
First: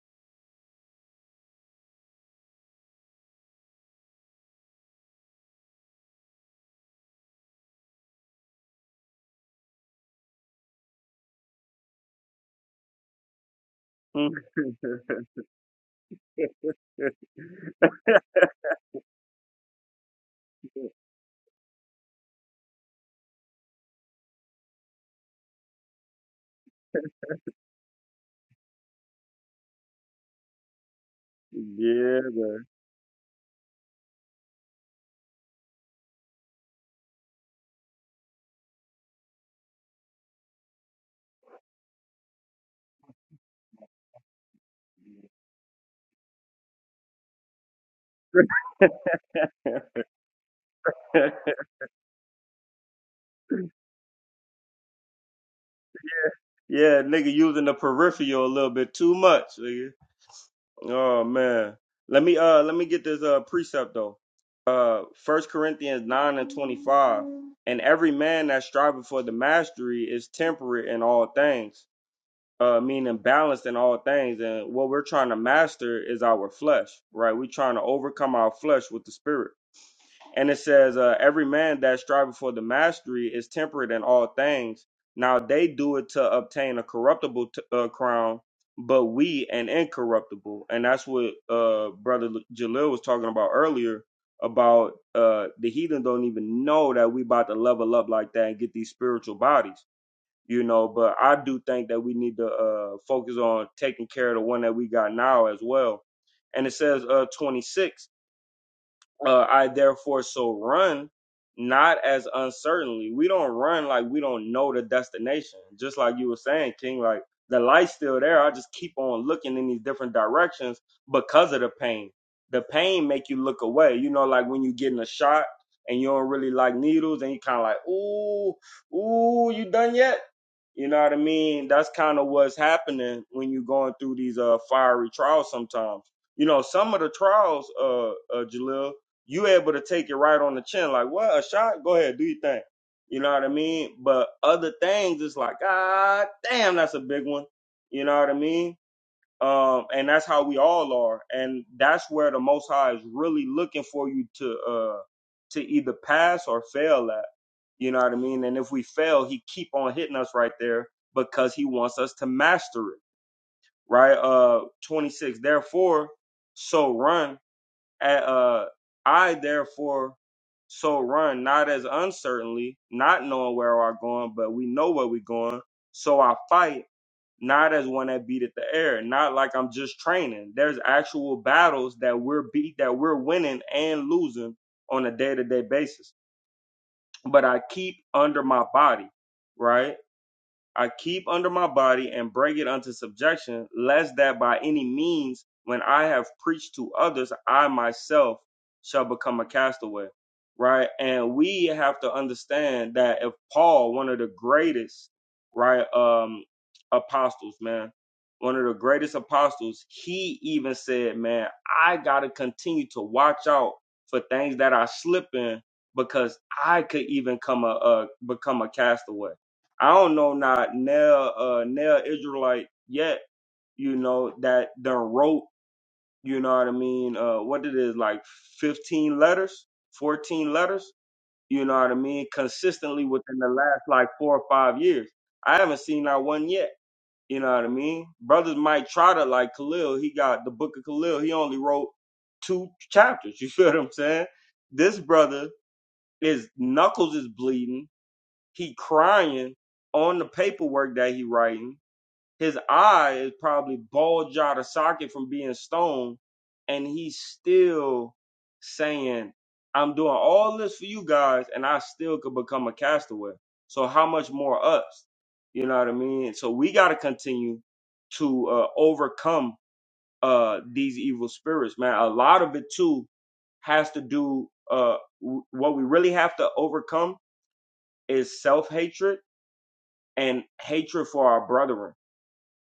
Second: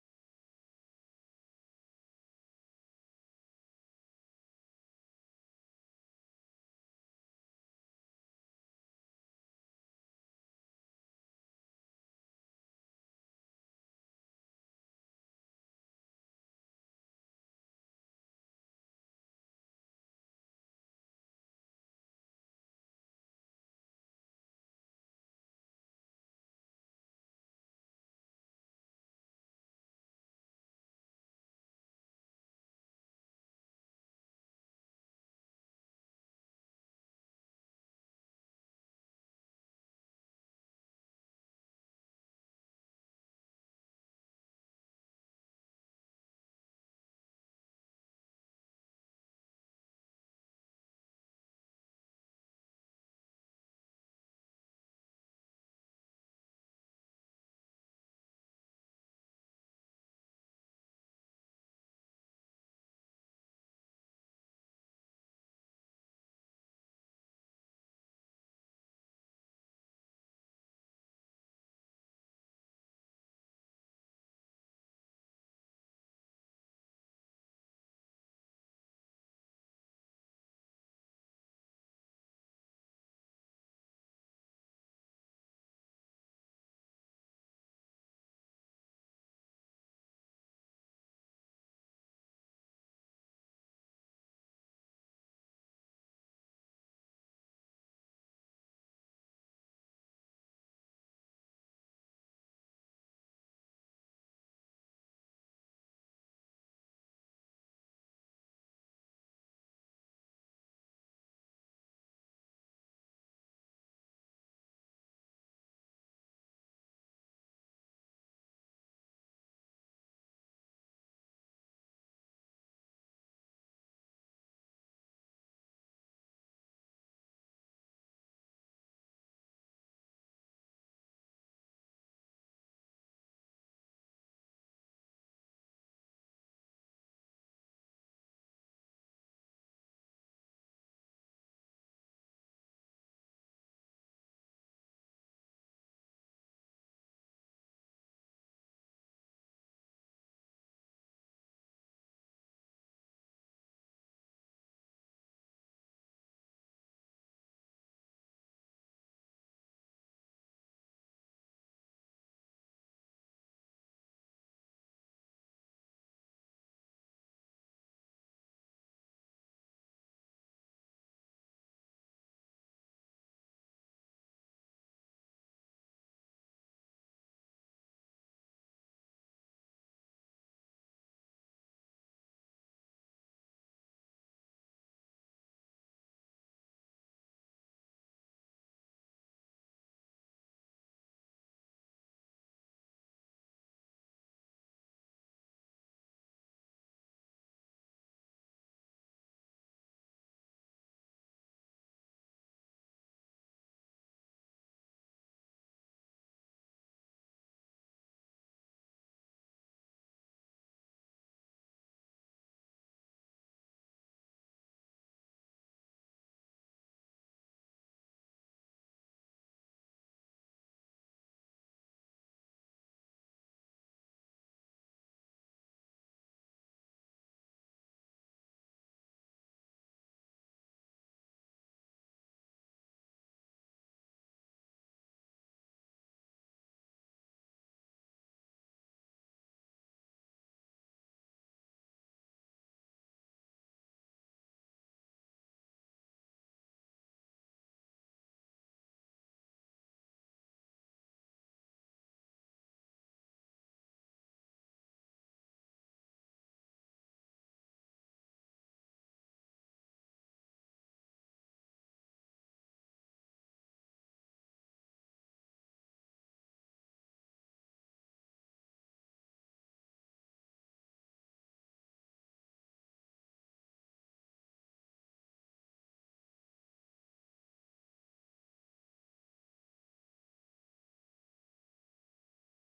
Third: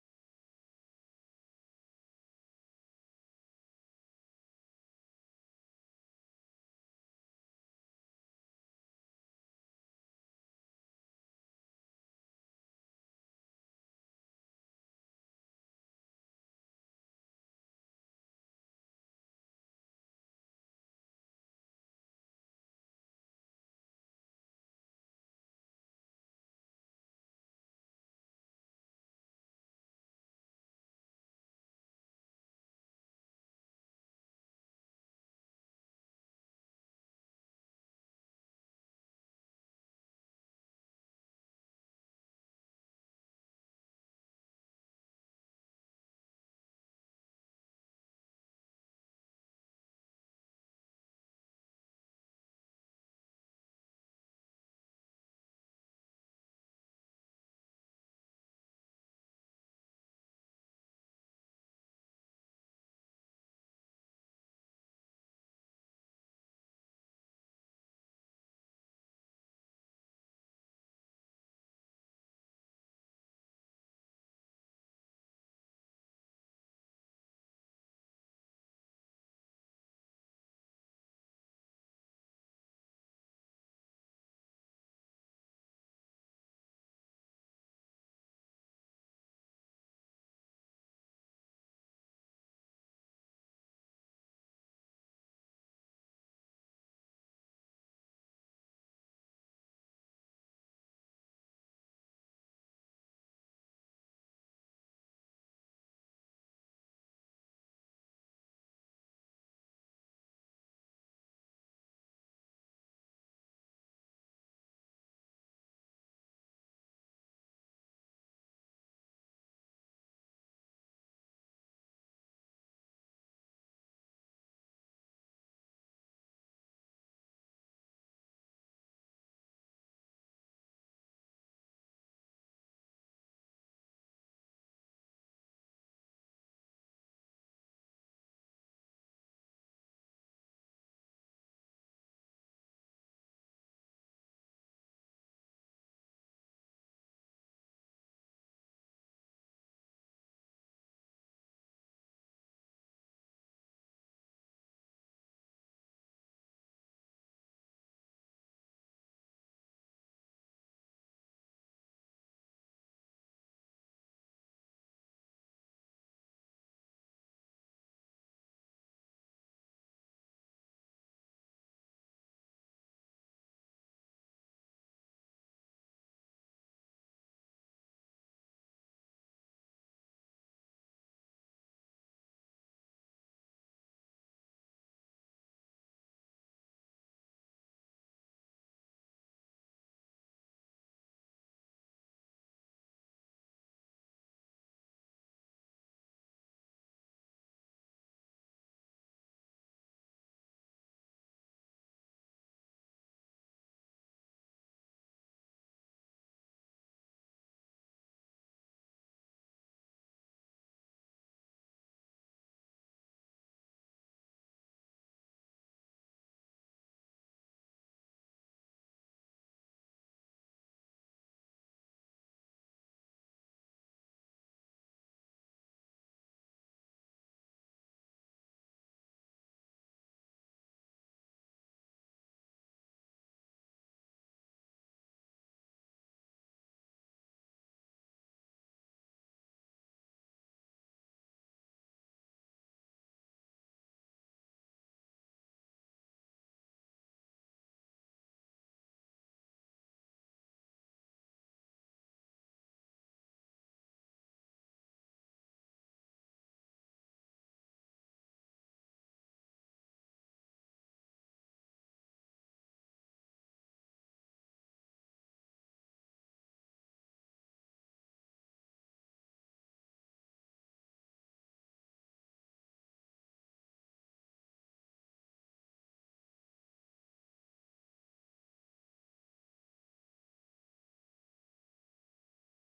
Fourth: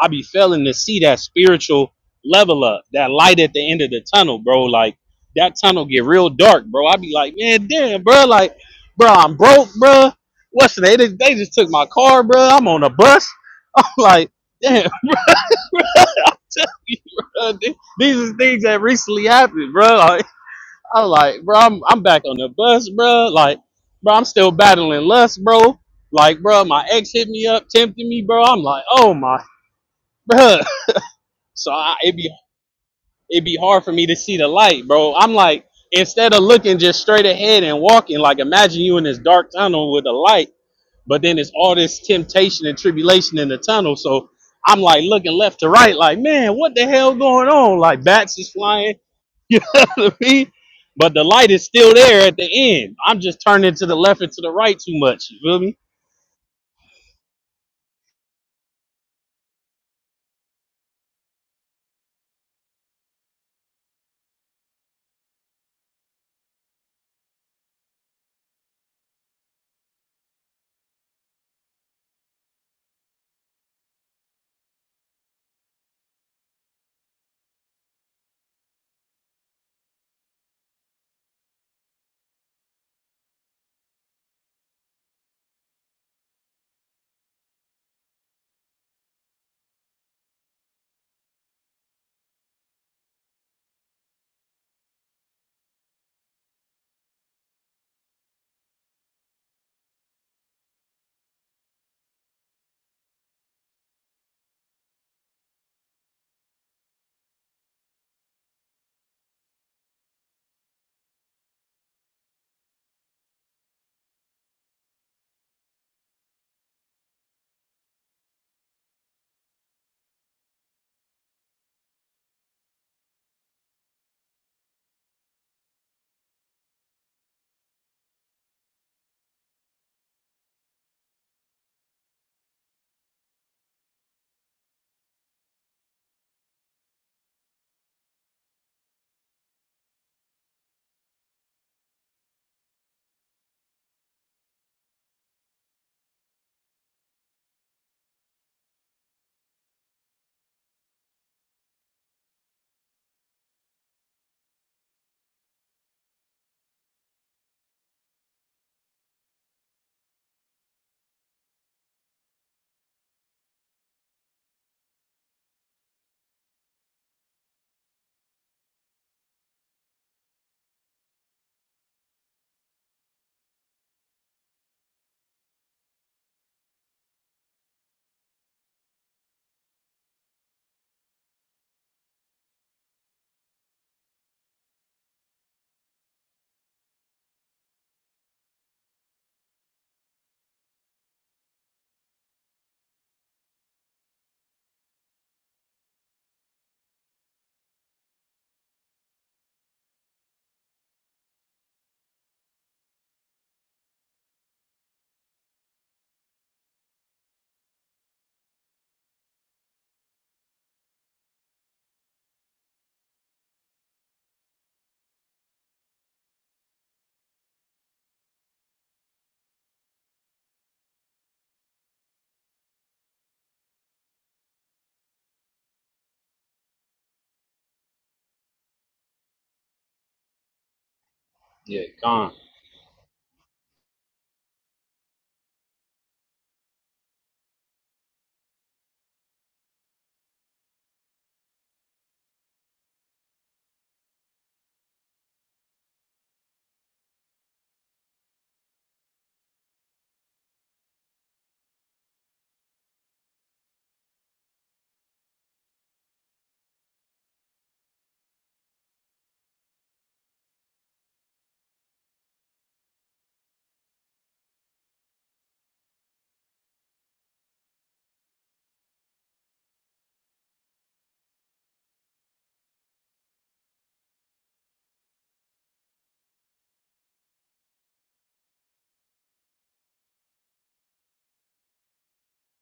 I be failing to see that spiritual level up, that light at the end of the tunnel, bro. Like that tunnel get real dark, bro. I be like, man, damn, bro. Like, bro, I'm broke, bro. What's the they just, they just took my car, bro. I'm on a bus.
Mm.
like, damn, these are things that recently happened, bro. Like, I'm like, bro, I'm I'm back on the bus, bro. Like, bro, I'm still battling lust, bro. Like, bro, my ex hit me up, tempted me, bro. I'm like, oh my, bro. So I, it
yeah,
be
man.
it'd be hard for me to see the light, bro. I'm like, instead of looking just straight ahead and walking, like imagine you in this dark tunnel with a light, but then it's all this temptation and tribulation in the tunnel. So I'm like looking left to right, like, man, what the hell going on? Like bats is flying, you know what I mean? But the light is still there at the end. I'm just turning to the left and to the right too much. You feel me?
yeah, nigga using the peripheral a little bit too much, nigga. Oh man. Let me uh let me get this uh precept though. Uh first Corinthians nine and twenty five. And every man that striveth for the mastery is temperate in all things. uh, meaning balanced in all things. And what we're trying to master is our flesh, right? We're trying to overcome our flesh with the spirit. And it says, uh, every man that striveth for the mastery is temperate in all things. Now they do it to obtain a corruptible t- uh, crown, but we an incorruptible. And that's what uh, Brother Jalil was talking about earlier about uh, the heathen don't even know that we about to level up like that and get these spiritual bodies you know. But I do think that we need to uh, focus on taking care of the one that we got now as well. And it says uh, 26. Uh, I therefore so run not as uncertainly. We don't run like we don't know the destination. Just like you were saying, King, like the light's still there. I just keep on looking in these different directions because of the pain. The pain make you look away. You know, like when you getting a shot and you don't really like needles and you kind of like, ooh, ooh, you done yet? You know what I mean? That's kind of what's happening when you're going through these uh fiery trials sometimes. You know, some of the trials, uh, uh Jalil, you able to take it right on the chin, like what a shot. Go ahead, do your thing. You know what I mean. But other things, it's like ah, damn, that's a big one. You know what I mean. Um, and that's how we all are, and that's where the Most High is really looking for you to uh to either pass or fail at. You know what I mean. And if we fail, he keep on hitting us right there because he wants us to master it. Right. Uh, twenty six. Therefore, so run uh, I therefore so run, not as uncertainly, not knowing where we're going, but we know where we're going. So I fight, not as one that beat at the air, not like I'm just training. There's actual battles that we're beat, that we're winning and losing on a day to day basis. But I keep under my body, right? I keep under my body and bring it unto subjection, lest that by any means, when I have preached to others, I myself shall become a castaway. Right. And we have to understand that if Paul, one of the greatest, right, um, apostles, man, one of the greatest apostles, he even said, man, I got to continue to watch out for things that I slip in because I could even come a, a become a castaway I don't know not nail uh nail Israelite yet, you know, that done wrote, you know what I mean, uh what it is, like fifteen letters, fourteen letters, you know
Yeah,
what I mean,
Con.
consistently within the last like four or five years. I haven't seen that one yet, you know what I mean? Brothers might try to like Khalil, he got the book of Khalil, he only wrote two chapters, you feel what I'm saying? This brother his knuckles is bleeding, he crying on the paperwork that he writing his eye is probably bulged out of socket from being stoned, and he's still saying, I'm doing all this for you guys, and I still could become a castaway. So how much more us? You know what I mean? So we gotta continue to uh, overcome uh, these evil spirits, man. A lot of it too has to do uh w- what we really have to overcome is self-hatred and hatred for our brethren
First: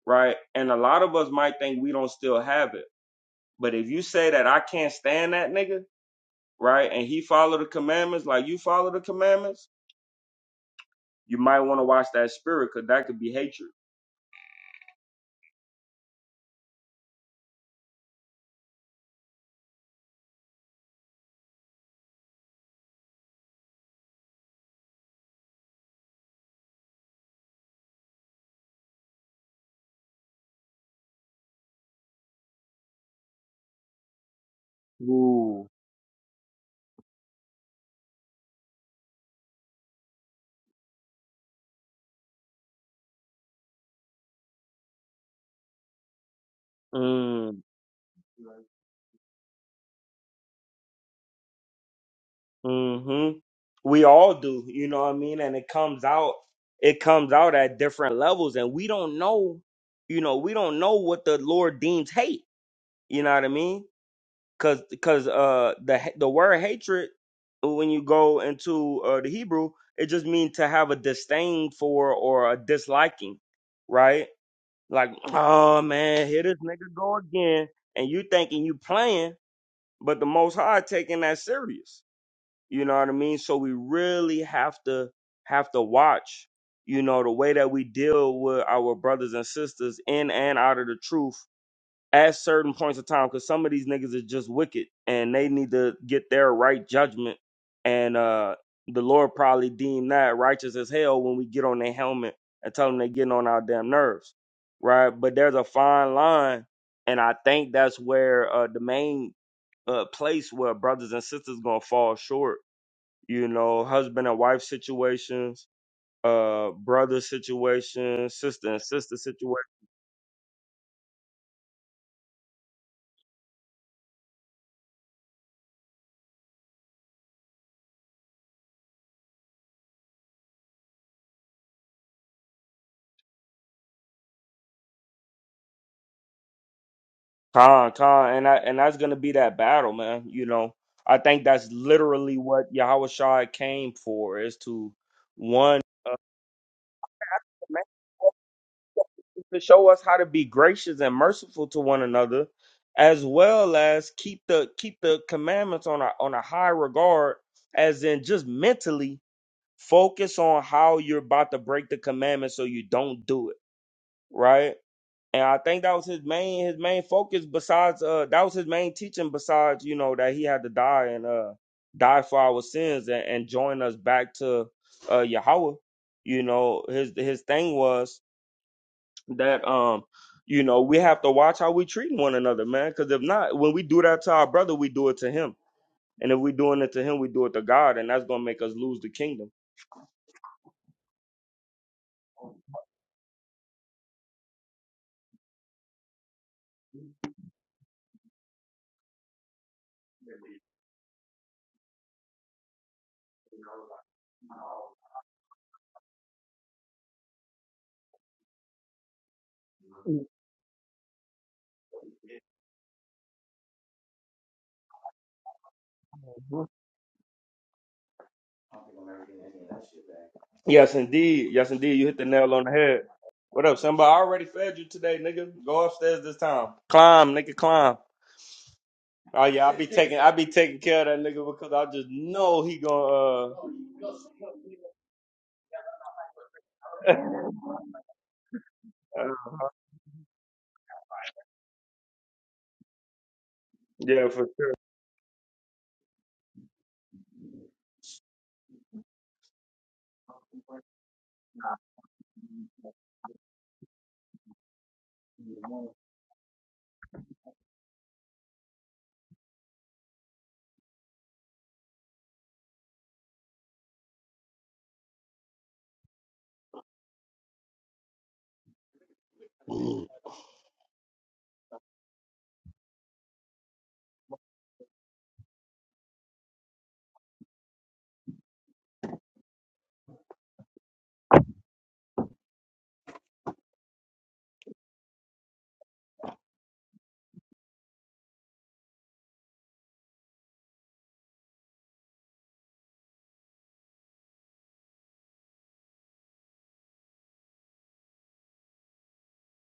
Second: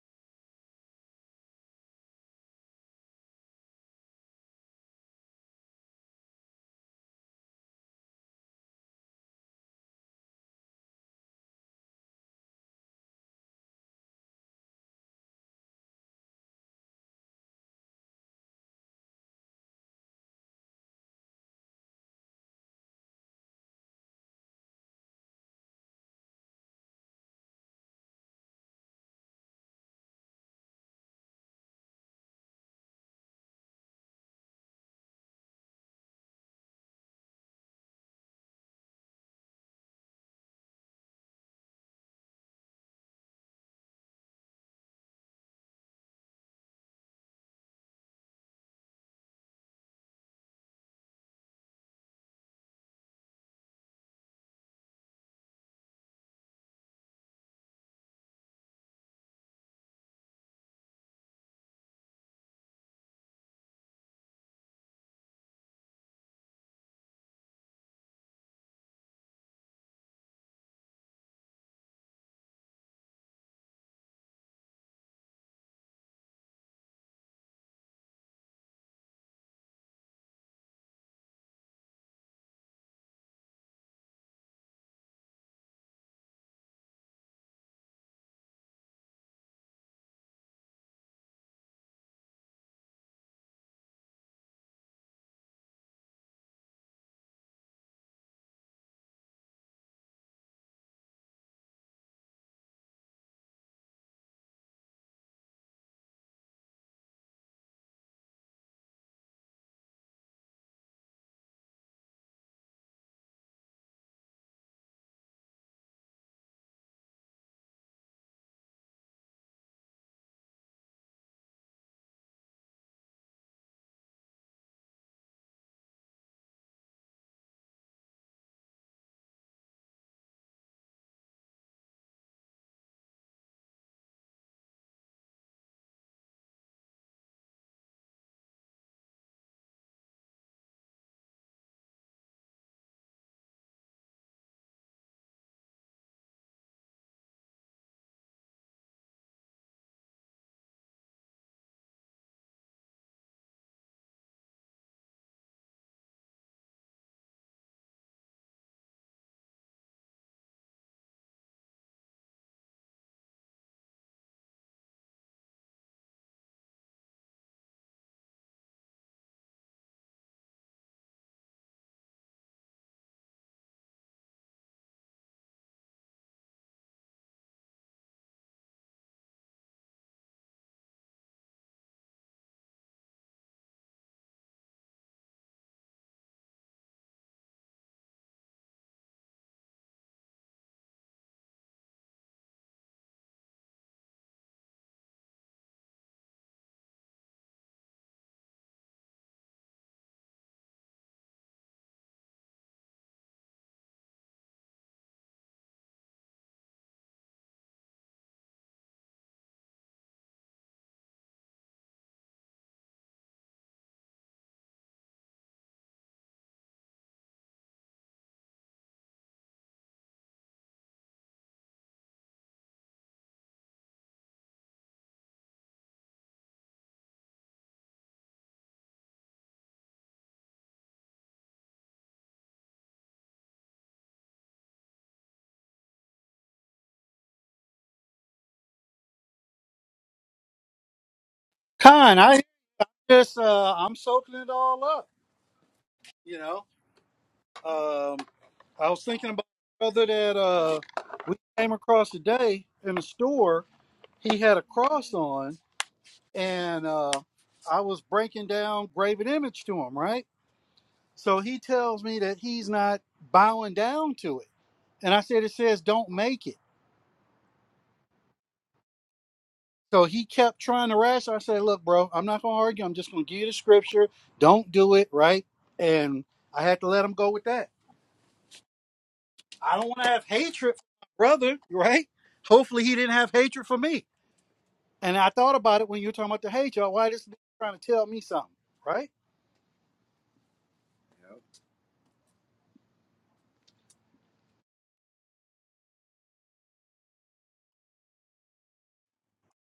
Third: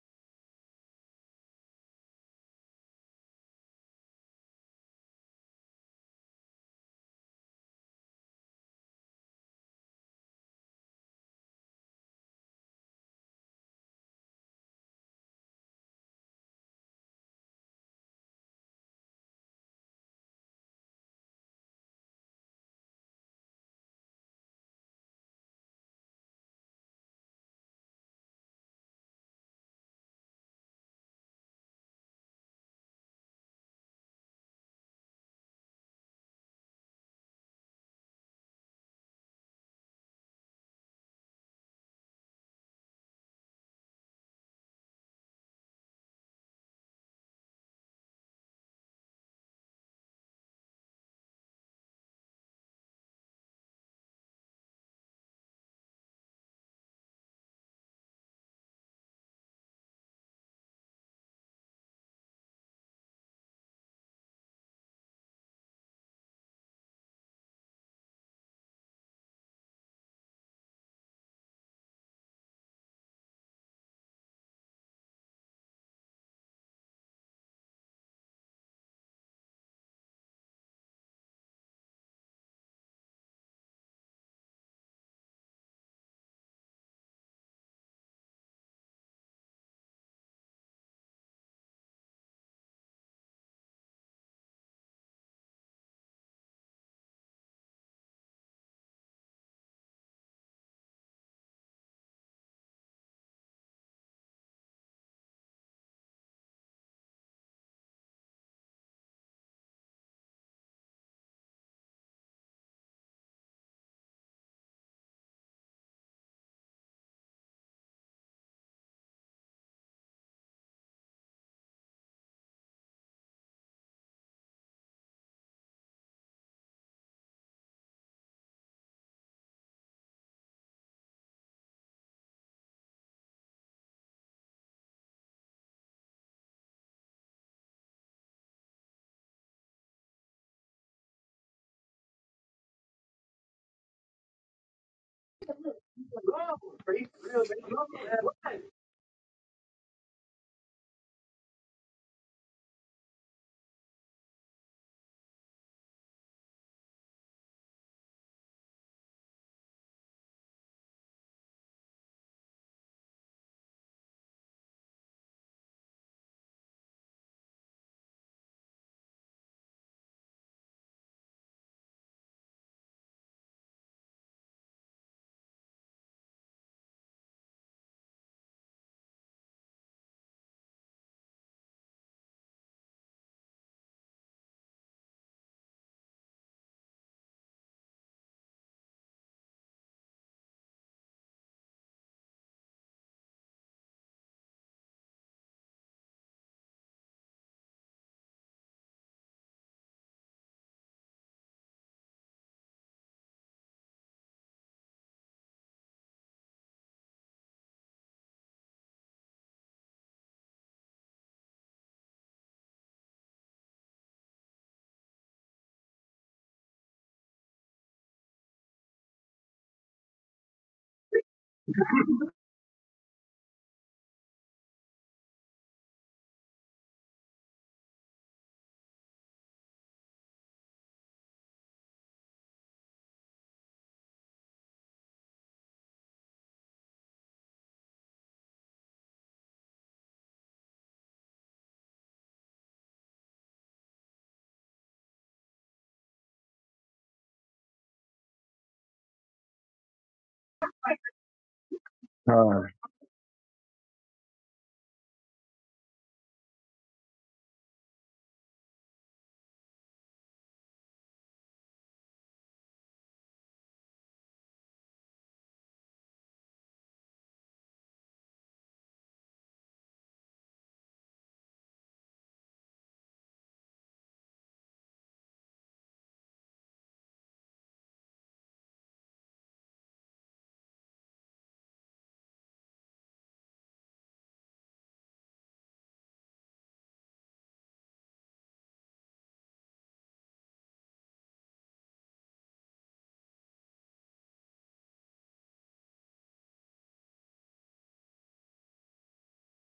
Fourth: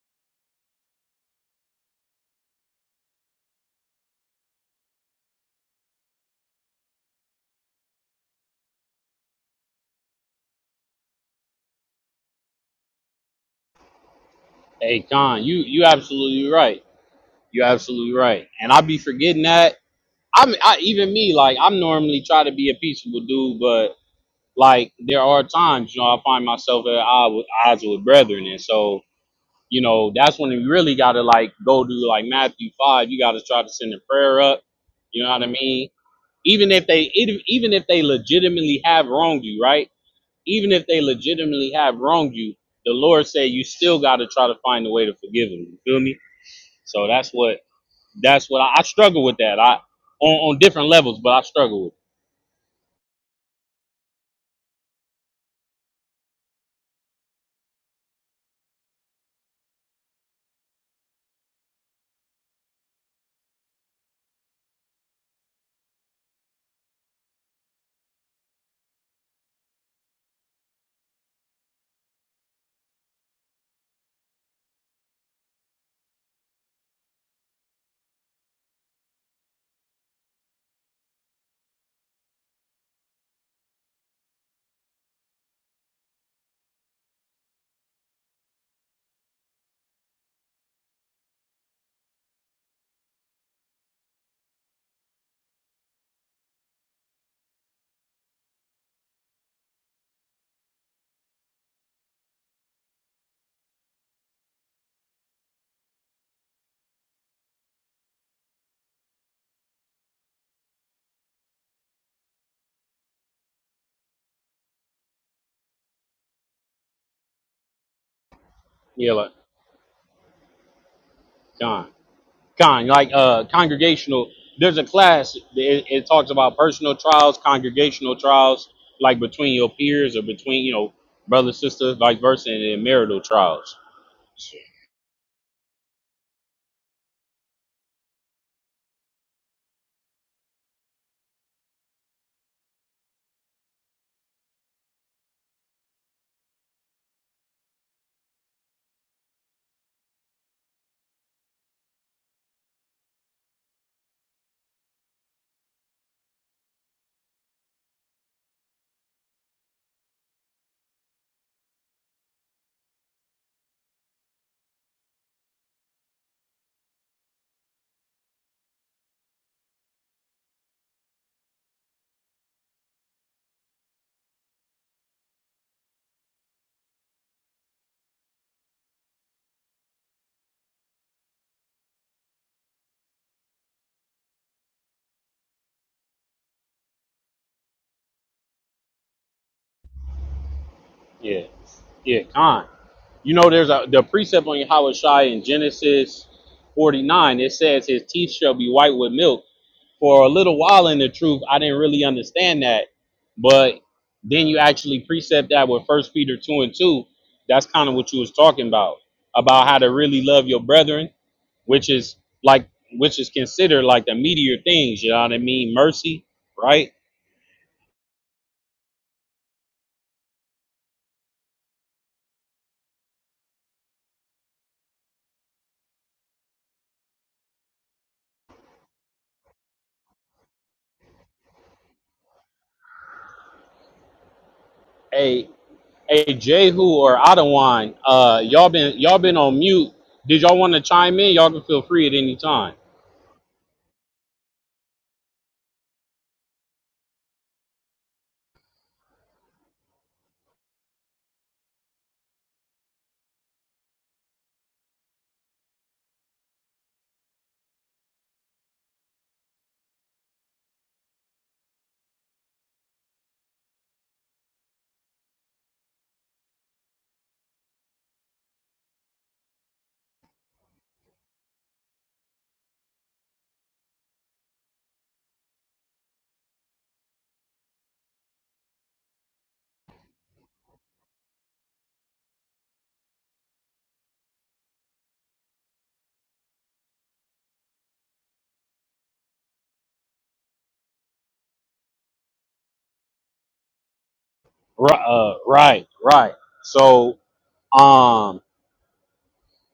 right? And a lot of us might think we don't still have it. But if you say that I can't stand that nigga, right? And he follow the commandments like you follow the commandments, you might want to watch that spirit because that could be hatred.
Hey, Con, you you absolutely right. You absolutely right. And I be forgetting that I'm I, even me. Like I'm normally try to be a peaceable dude, but like there are times you know I find myself at odds with, odds with brethren, and so you know that's when you really got to like go to like Matthew five. You got to try to send a prayer up. You know what I
Ooh.
mean? Even if they even even if they legitimately have wronged you, right? Even if they legitimately have wronged you, the Lord said you still got to try to find a way to forgive them. You feel me? So that's what
Mm.
that's what I, I struggle with that. I on, on different levels, but I struggle with. it.
Mm-hmm. We all do, you know what I mean? And it comes out, it comes out at different levels, and we don't know, you know, we don't know what the Lord deems hate. You know what I mean? cause cause uh the the word hatred when you go into uh, the Hebrew it just means to have a disdain for or a disliking, right? Like oh man, here this nigga go again, and you thinking you playing, but the Most High taking that serious. You know what I mean? So we really have to have to watch, you know, the way that we deal with our brothers and sisters in and out of the truth at certain points of time because some of these niggas is just wicked and they need to get their right judgment and uh the lord probably deem that righteous as hell when we get on their helmet and tell them they getting on our damn nerves right but there's a fine line and i think that's where uh the main uh place where brothers and sisters gonna fall short you know husband and wife situations uh brother situations sister and
Yeah,
sister
like
situations
Con, Con, like uh, congregational. There's a class. It, it talks about personal trials, congregational trials, like between your peers or between you know brother, sister, vice versa, and then marital trials.
Con, con, and I, and that's gonna be that battle, man. You know, I think that's literally what Yahushua came for is to one uh, to show us how to be gracious and merciful to one another, as well as keep the keep the commandments on a on a high regard, as in just mentally focus on how you're about to break the commandment so you don't do it, right? and I think that was his main his main focus. Besides, uh, that was his main teaching. Besides, you know that he had to die and uh die for our sins and, and join us back to uh Yahweh. You know his his thing was that um you know we have to watch how we treat one another, man. Because if not, when we do that to our brother, we do it to him. And if we're doing it to him, we do it to God, and that's gonna make us lose the kingdom.
Yeah, yeah, Con. You know, there's a the precept on Yahweh Shai in Genesis 49. It says his teeth shall be white with milk, for a little while in the truth i didn't really understand that but then you actually precept that with first peter 2 and 2 that's kind of what you was talking about about how to really love your brethren which is like which is considered like the meteor things you know what i mean mercy right
Yes, indeed. Yes, indeed. You hit the nail on the head. What up, Simba? I already fed you today, nigga. Go upstairs this time. Climb, nigga, climb. Oh yeah, I be taking, I be taking care of that nigga because I just know he gonna.
a a jehu
Uh,
or Adawan, uh y'all been y'all been on mute did y'all want to chime in y'all can feel free at
Con,
any
I
time
just, uh, I'm
yeah,
soaking
for
it all up, you know. Um, I was thinking about a brother that uh, we came across
Uh,
today
sure.
in the store. He had a cross on, and uh, I was breaking down graven image to him, right? So he tells me that he's not bowing down to it. And I said, it says, don't make it. So he kept trying to ration. I said, "Look, bro, I'm not gonna argue. I'm just gonna give you the scripture. Don't do it, right?" And I had to let him go with that. I don't want to have hatred for my brother, right? Hopefully, he didn't have hatred for me. And I thought about it when you were talking about the hate, y'all. Why this nigga trying to tell me something, right?
right uh, right right so um.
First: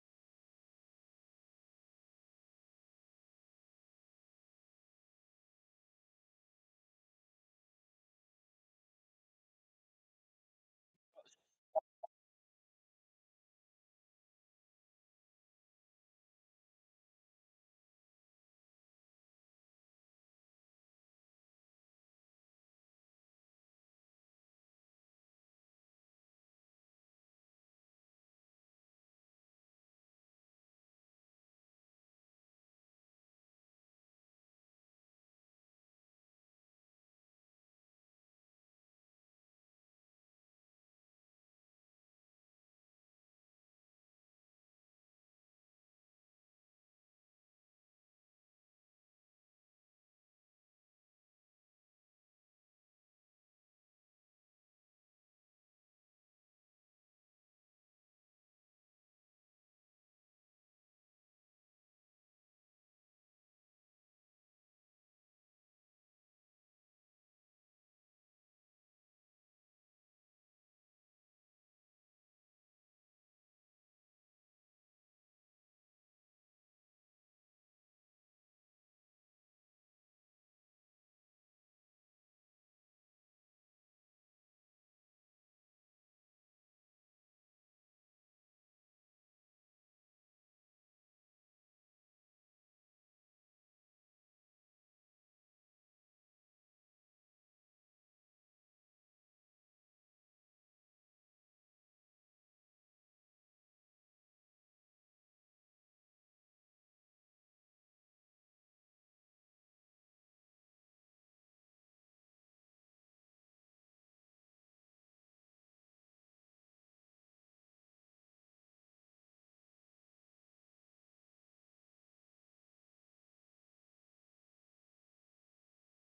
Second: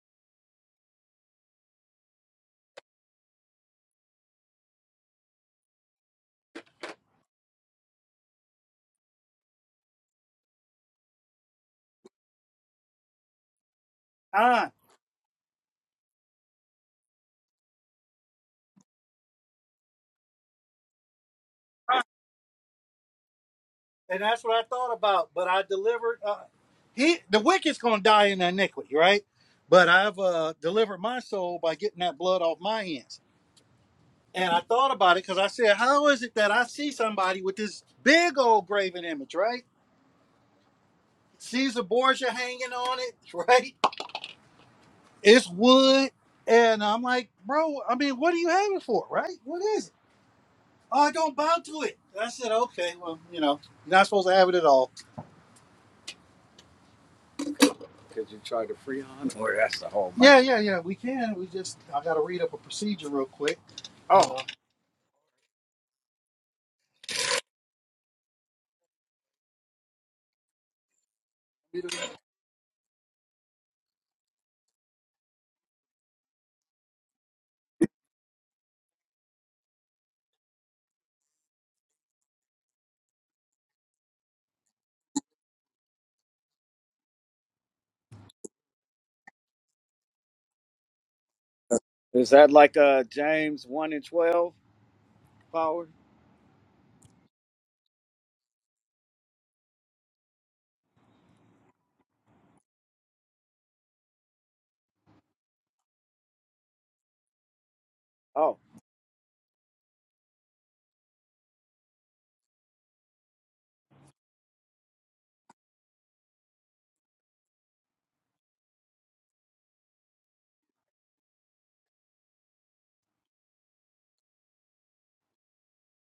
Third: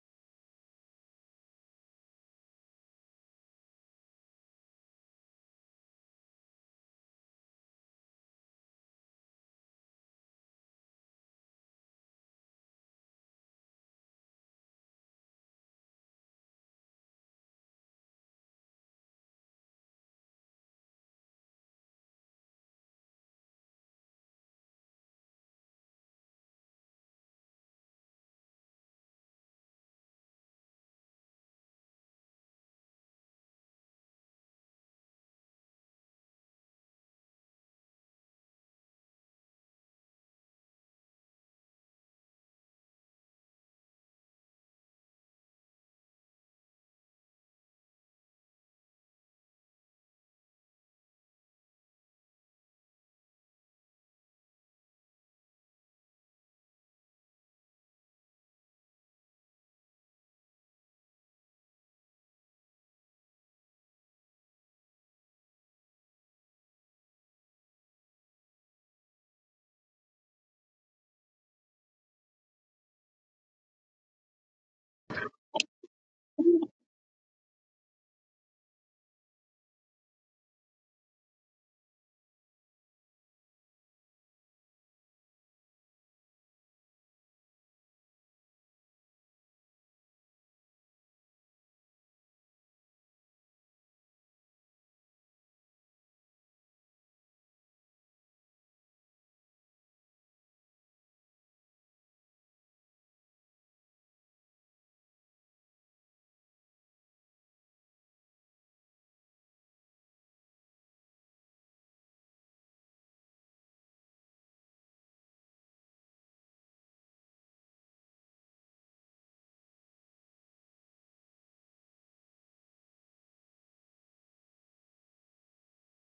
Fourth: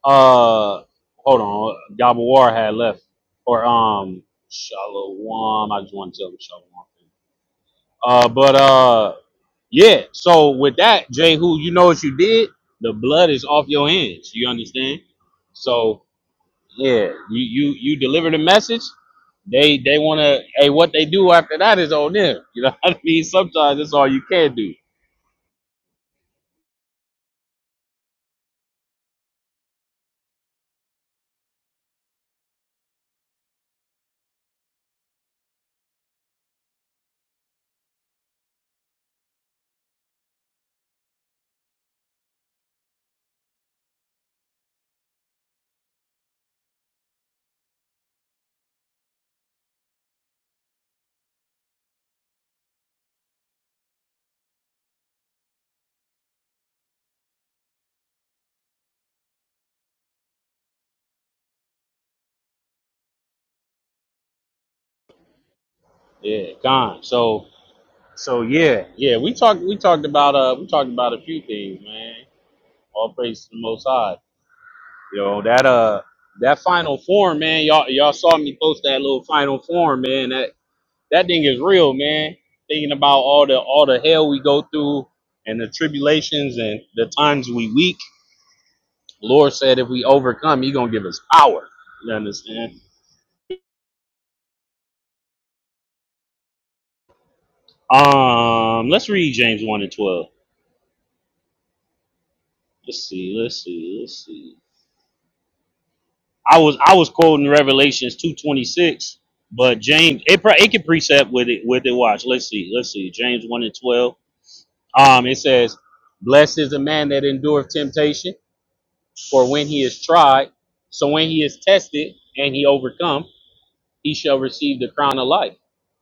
Uh, hold on. Yabawar had left, or um, Shalom. I just want to tell him Shalom. Uh, but uh, yeah. So with that, Jehu, you know what you did. The blood is off your hands. You
Ah,
understand? So yeah, you you you deliver the message. They they want to. Hey, what they do after that is on them. You know what I mean? Sometimes that's all
and
you
that's
can
what I
do.
thought about. But I delivered. Uh, he, the wicked's gonna die in iniquity, right? But I've uh, delivered my soul by getting that blood off my hands. And I thought about it because I said, how is it that I see somebody with this big old graven image, right? Caesar Borgia hanging on it, right? It's wood. And I'm like, bro, I mean, what do you have it for, right? What is it? Oh, I don't bow to it. And I said, okay, well, you know, you're not supposed to have it at all. Could you try to freon on? Or that's the whole Yeah, yeah, yeah, we can. We just, I got to read up a procedure real quick. Oh,
Yeah, gone. So so yeah, yeah. We talked we talked about uh we talked about a few
Uh,
things, man. All praise to the Most High. Yo, that uh, that final form, man. Y'all, y'all saw me post that little final form, man. That that thing is real, man. Thinking about all the all the hell we go through and the tribulations and the times we weak. Lord said if we overcome, He gonna give us power. You
is that
understand?
like uh James one and twelve power?
Um, let's read James one and twelve. Let's see, let's see, let's see. I was I was quoting Revelations two
Oh,
twenty six, but James it pro- it can precept with it with it. Watch, let's see, let's see. James one and twelve. Um, it says, "Blessed is the man that endureth temptation, for when he is tried, so when he is tested and he overcome, he shall receive the crown of life,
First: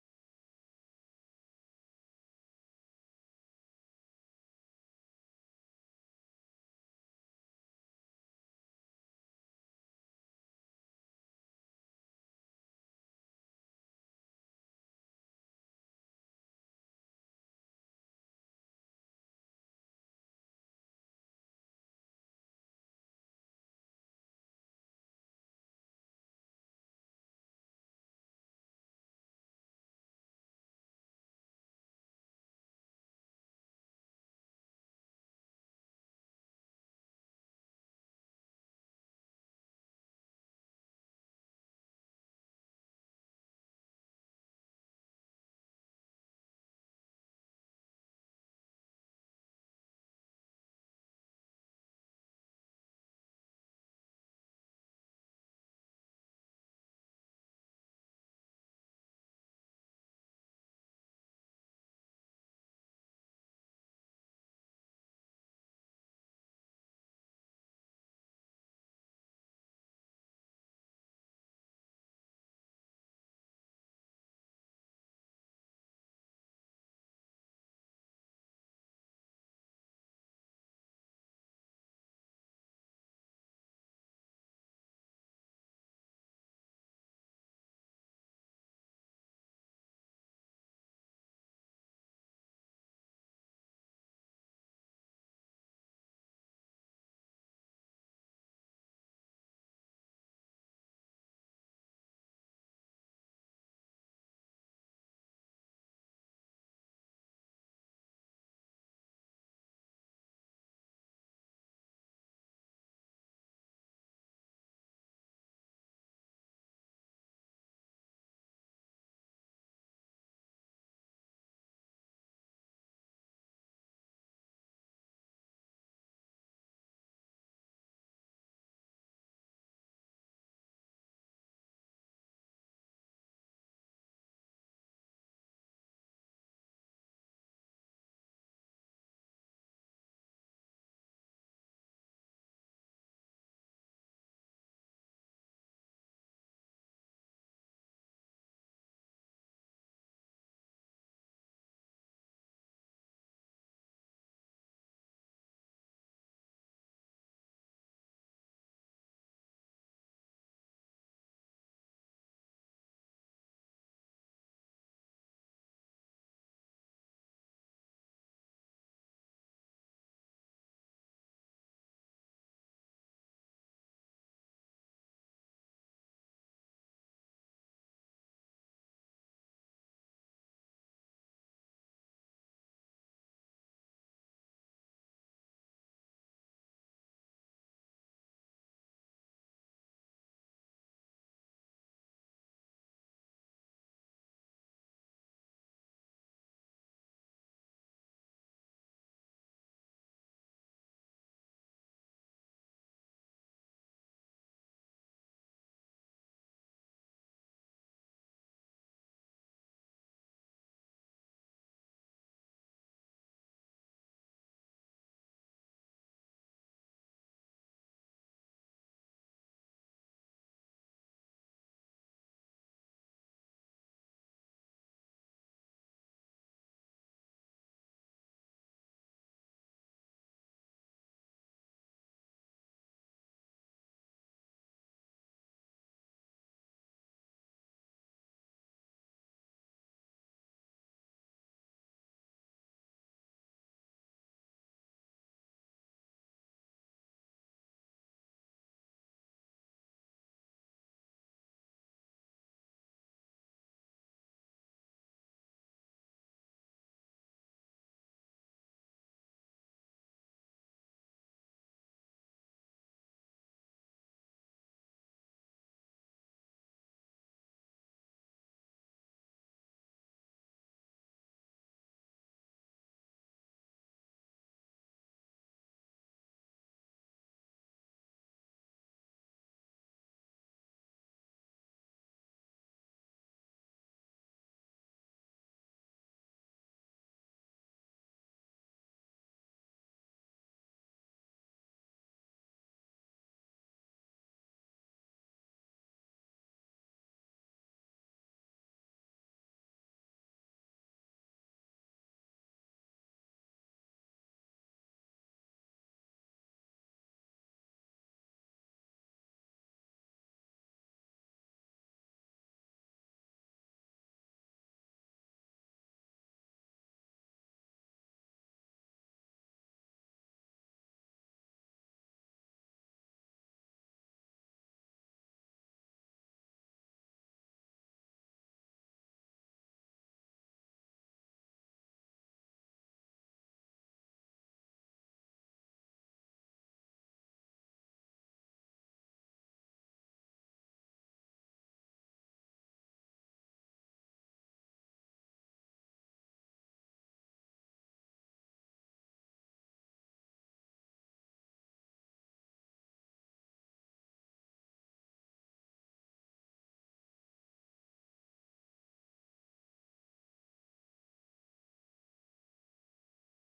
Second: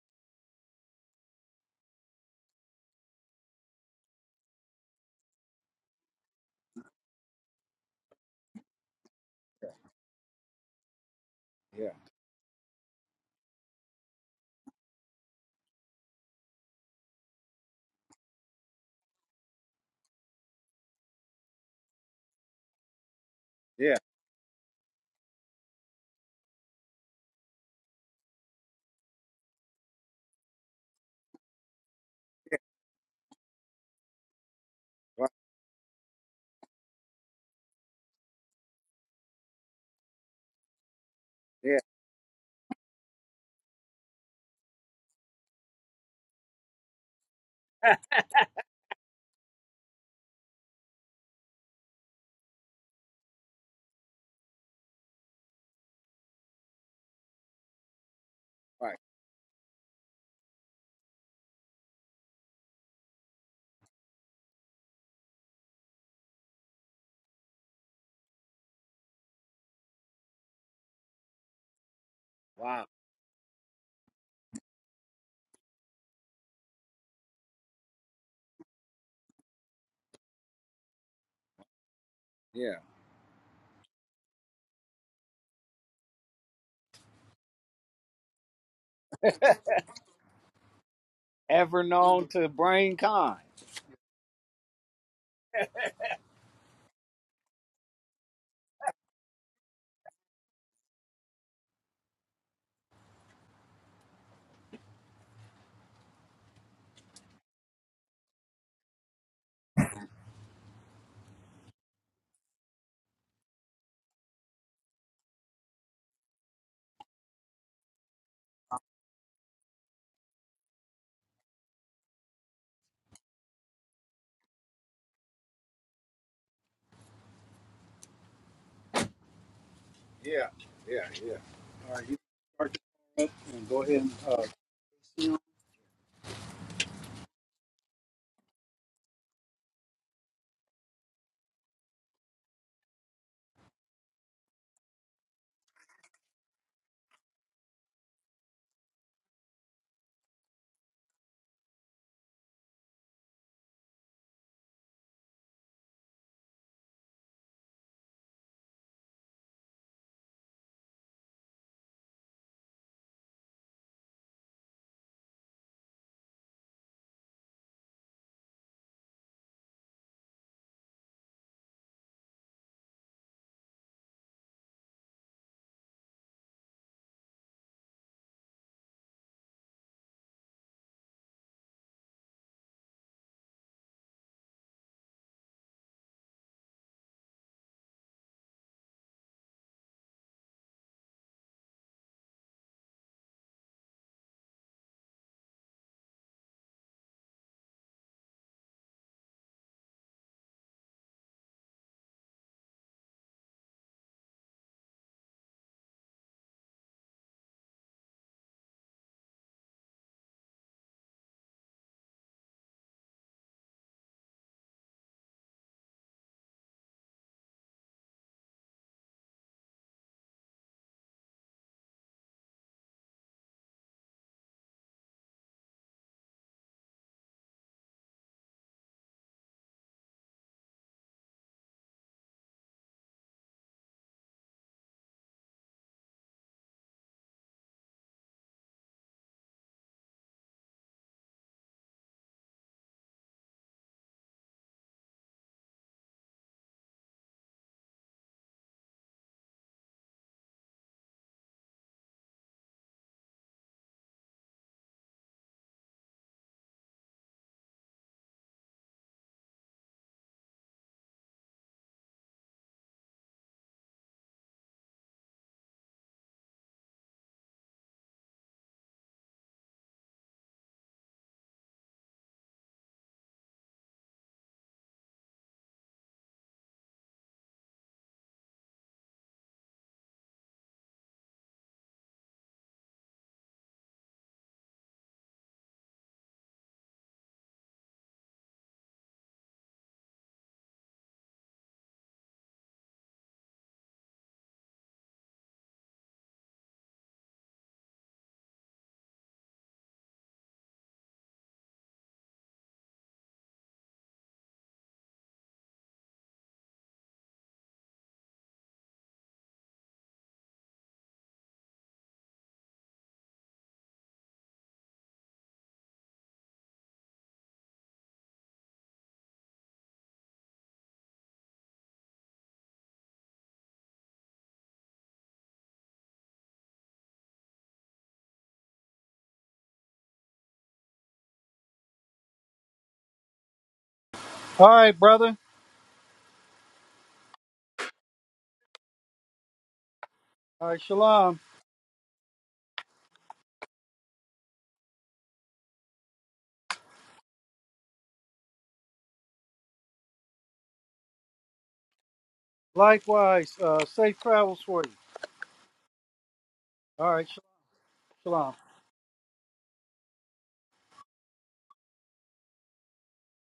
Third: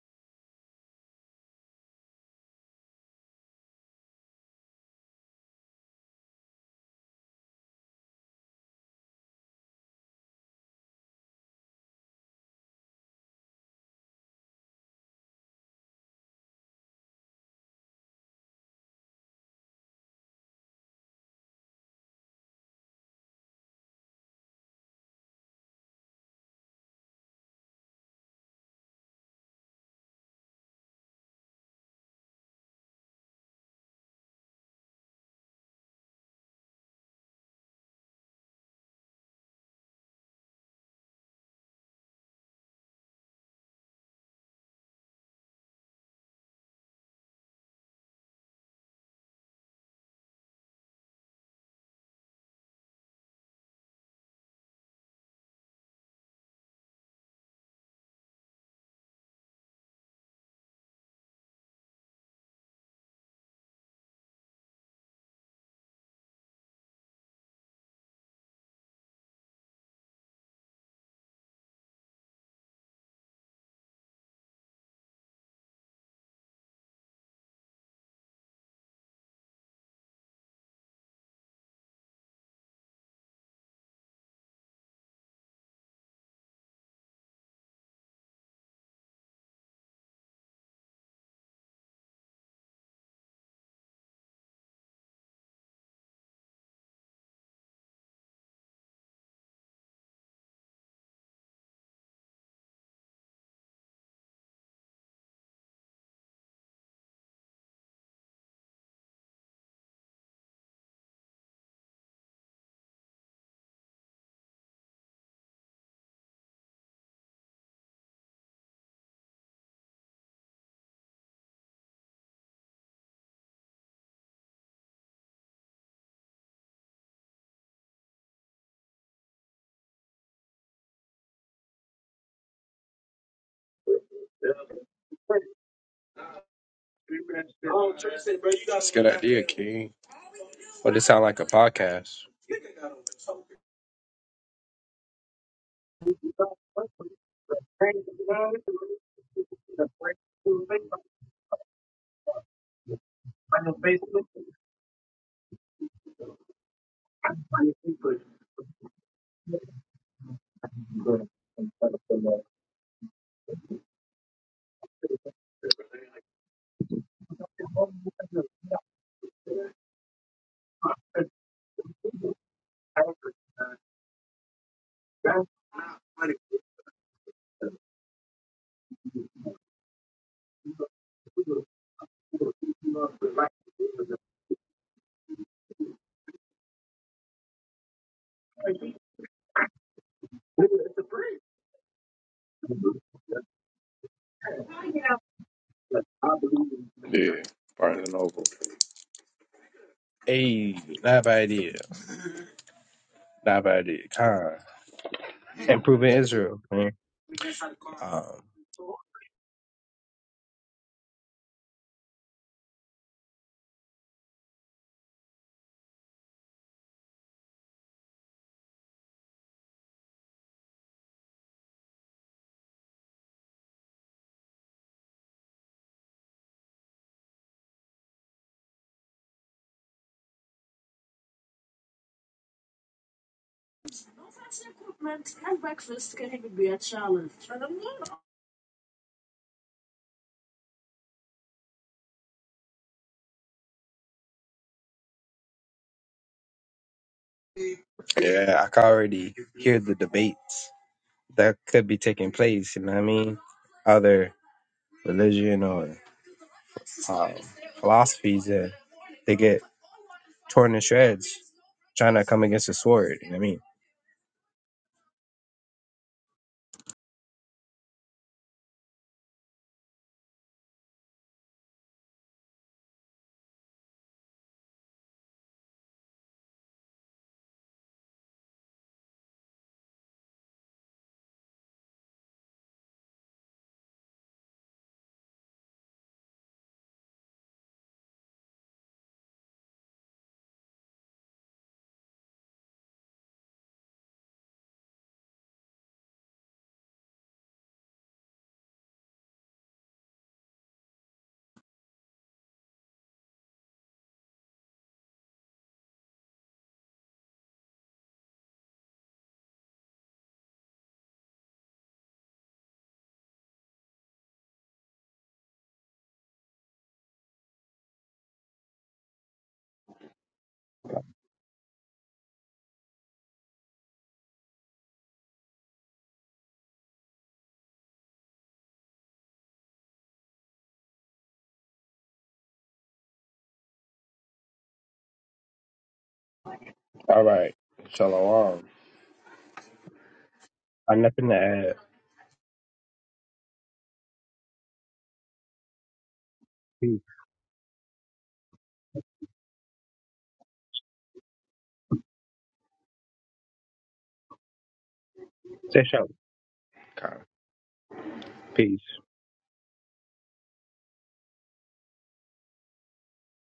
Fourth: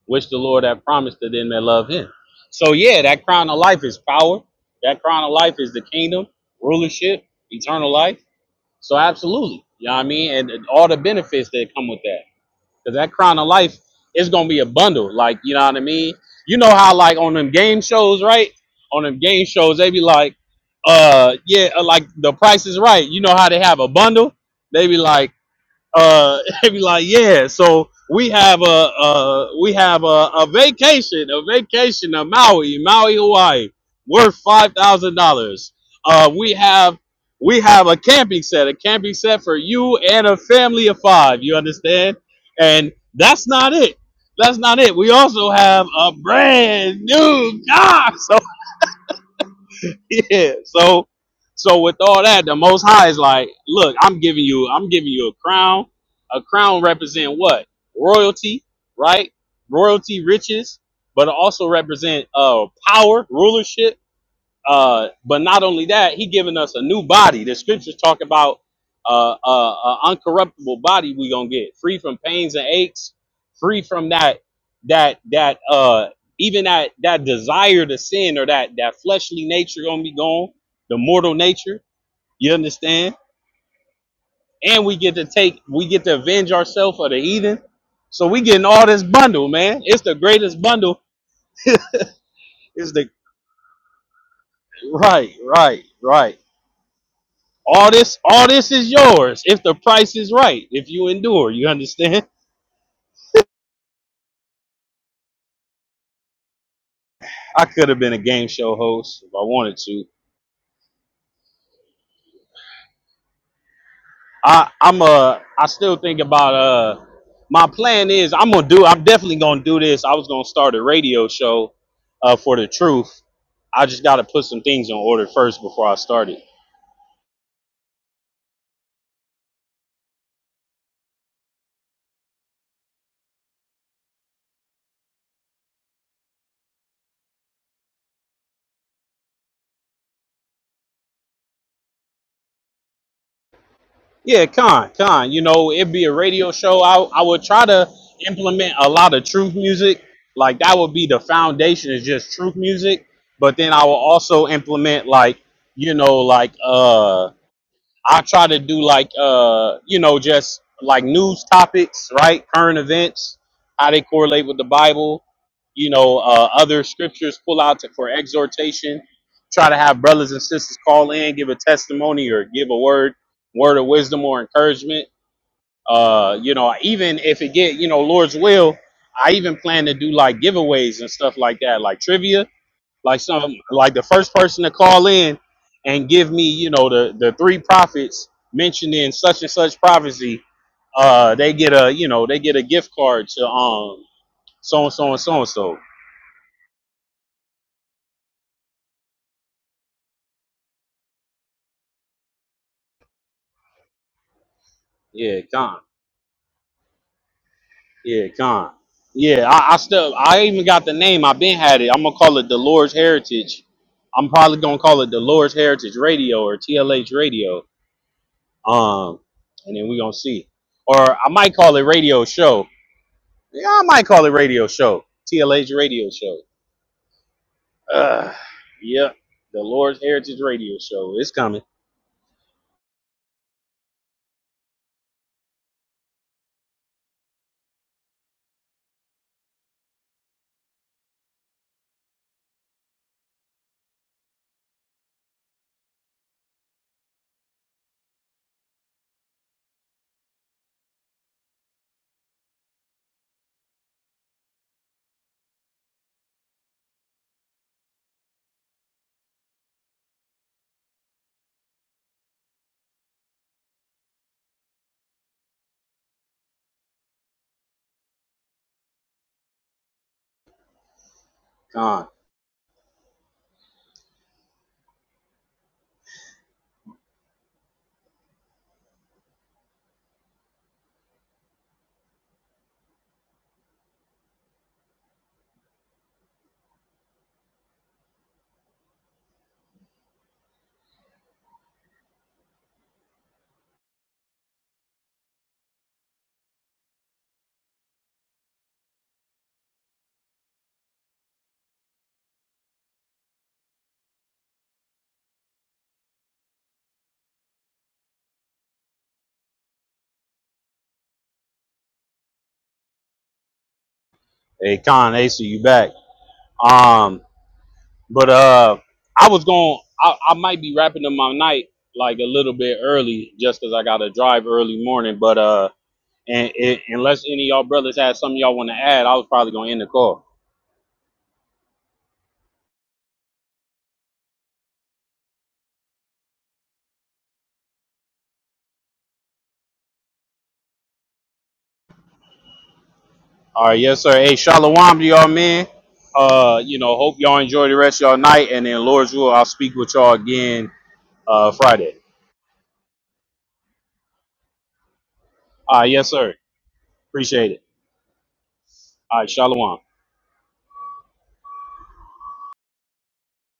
which the Lord hath promised to them that love him." So yeah, that crown of life is power. That crown of life is the kingdom, rulership, eternal life. So absolutely,
yeah,
you know what I mean, and, and all the benefits that come
yeah,
with that, because that crown of life is gonna be a bundle. Like you know what I mean. You know how like on them game shows, right? On them game shows, they be like, uh, yeah, uh, like the Price is Right. You know how they have a
yeah,
bundle? They be like uh they be like yeah so we have a uh we have a, a vacation a vacation to maui maui hawaii worth five thousand
right,
dollars uh we have we have a camping set a camping set for you and a family of five you
yeah,
understand and that's not it that's not it we also have a brand new car So yeah. So so with all that, the most high is like, look, I'm giving you I'm giving you a crown. A crown represent what? Royalty,
right.
right? Royalty, riches, but it also represent uh power, rulership uh, but not only that, he giving us a new body. The scriptures talk about uh, uh, uh, uncorruptible body we gonna get, free from pains and
Wow.
aches, free from that that that uh, even that that desire to sin or that that fleshly nature gonna be gone, the mortal nature. You
Yeah.
understand? And we get to take, we get to avenge ourselves of the heathen. So we getting all this bundle, man. It's the greatest bundle.
ever known to
It's
bring
the
kind.
right, right, right. All this, all this is yours if the price is right. If you endure, you understand. I could have been a game show host if I wanted to. I, I'm ai still think about uh, my plan is I'm gonna do. I'm definitely gonna do this. I was gonna start a radio show, uh, for the truth. I just got to put some things in order first before I start it.
Yeah. Yeah. right, Go ahead. And, uh,
That's a good idea, King. Well, this sound like a podcast.
Yeah, con, con. You know, it'd be a radio show. I I would try to implement a lot of truth music. Like that would be the foundation is just truth music. But then I will also implement like, you know, like uh I try to do like uh you know just like news topics, right? Current events, how they correlate with the Bible, you know, uh, other scriptures pull out to, for exhortation. Try to have brothers and sisters call in, give a testimony or give a word, word of wisdom or encouragement. Uh, you know, even if it get, you know, Lord's will, I even plan to do like giveaways and stuff like that, like trivia like some like the first person to call in and give me, you know, the the three prophets mentioned in such and such prophecy, uh, they get a you know, they get a gift card to um so and so and so and so.
Hey, not bad idea. Not bad idea. Con.
Yeah, con.
Improving Israel, man. Um,
Yeah, con. Yeah, I, I still I even got the name. I've been had it. I'm gonna call it the Lord's Heritage. I'm probably gonna call it the Lord's Heritage Radio or TLH Radio. Um, and then we gonna see. Or I might call it Radio Show. Yeah, I might call it radio show. TLH radio show. Uh, yep. The Lord's Heritage Radio Show. It's coming.
yeah, I can already hear the debates that could be taking place, you know what I mean? Other religion or um, philosophies that they get torn to shreds trying to come against the sword, you know what I mean?
Con. Hey, Con, Ace, you back. Um, but uh I was going I, I might be wrapping up my night like a little bit early just 'cause I gotta drive early morning. But uh and, and unless any of y'all brothers had something y'all wanna add, I was probably gonna end the call.
All right, brother.
All right. Shalom.
All right,
I have nothing to
shalom.
add.
All right, yes, sir. Hey, Shalom to y'all man. Uh, you know, hope y'all enjoy the rest of y'all night and then Lord's will I'll speak with y'all again uh, Friday.
Likewise, uh, safe travels for you.
All
Say
right,
shalom.
yes, sir.
All right,
Appreciate it.
shalom.
All right, Shalom.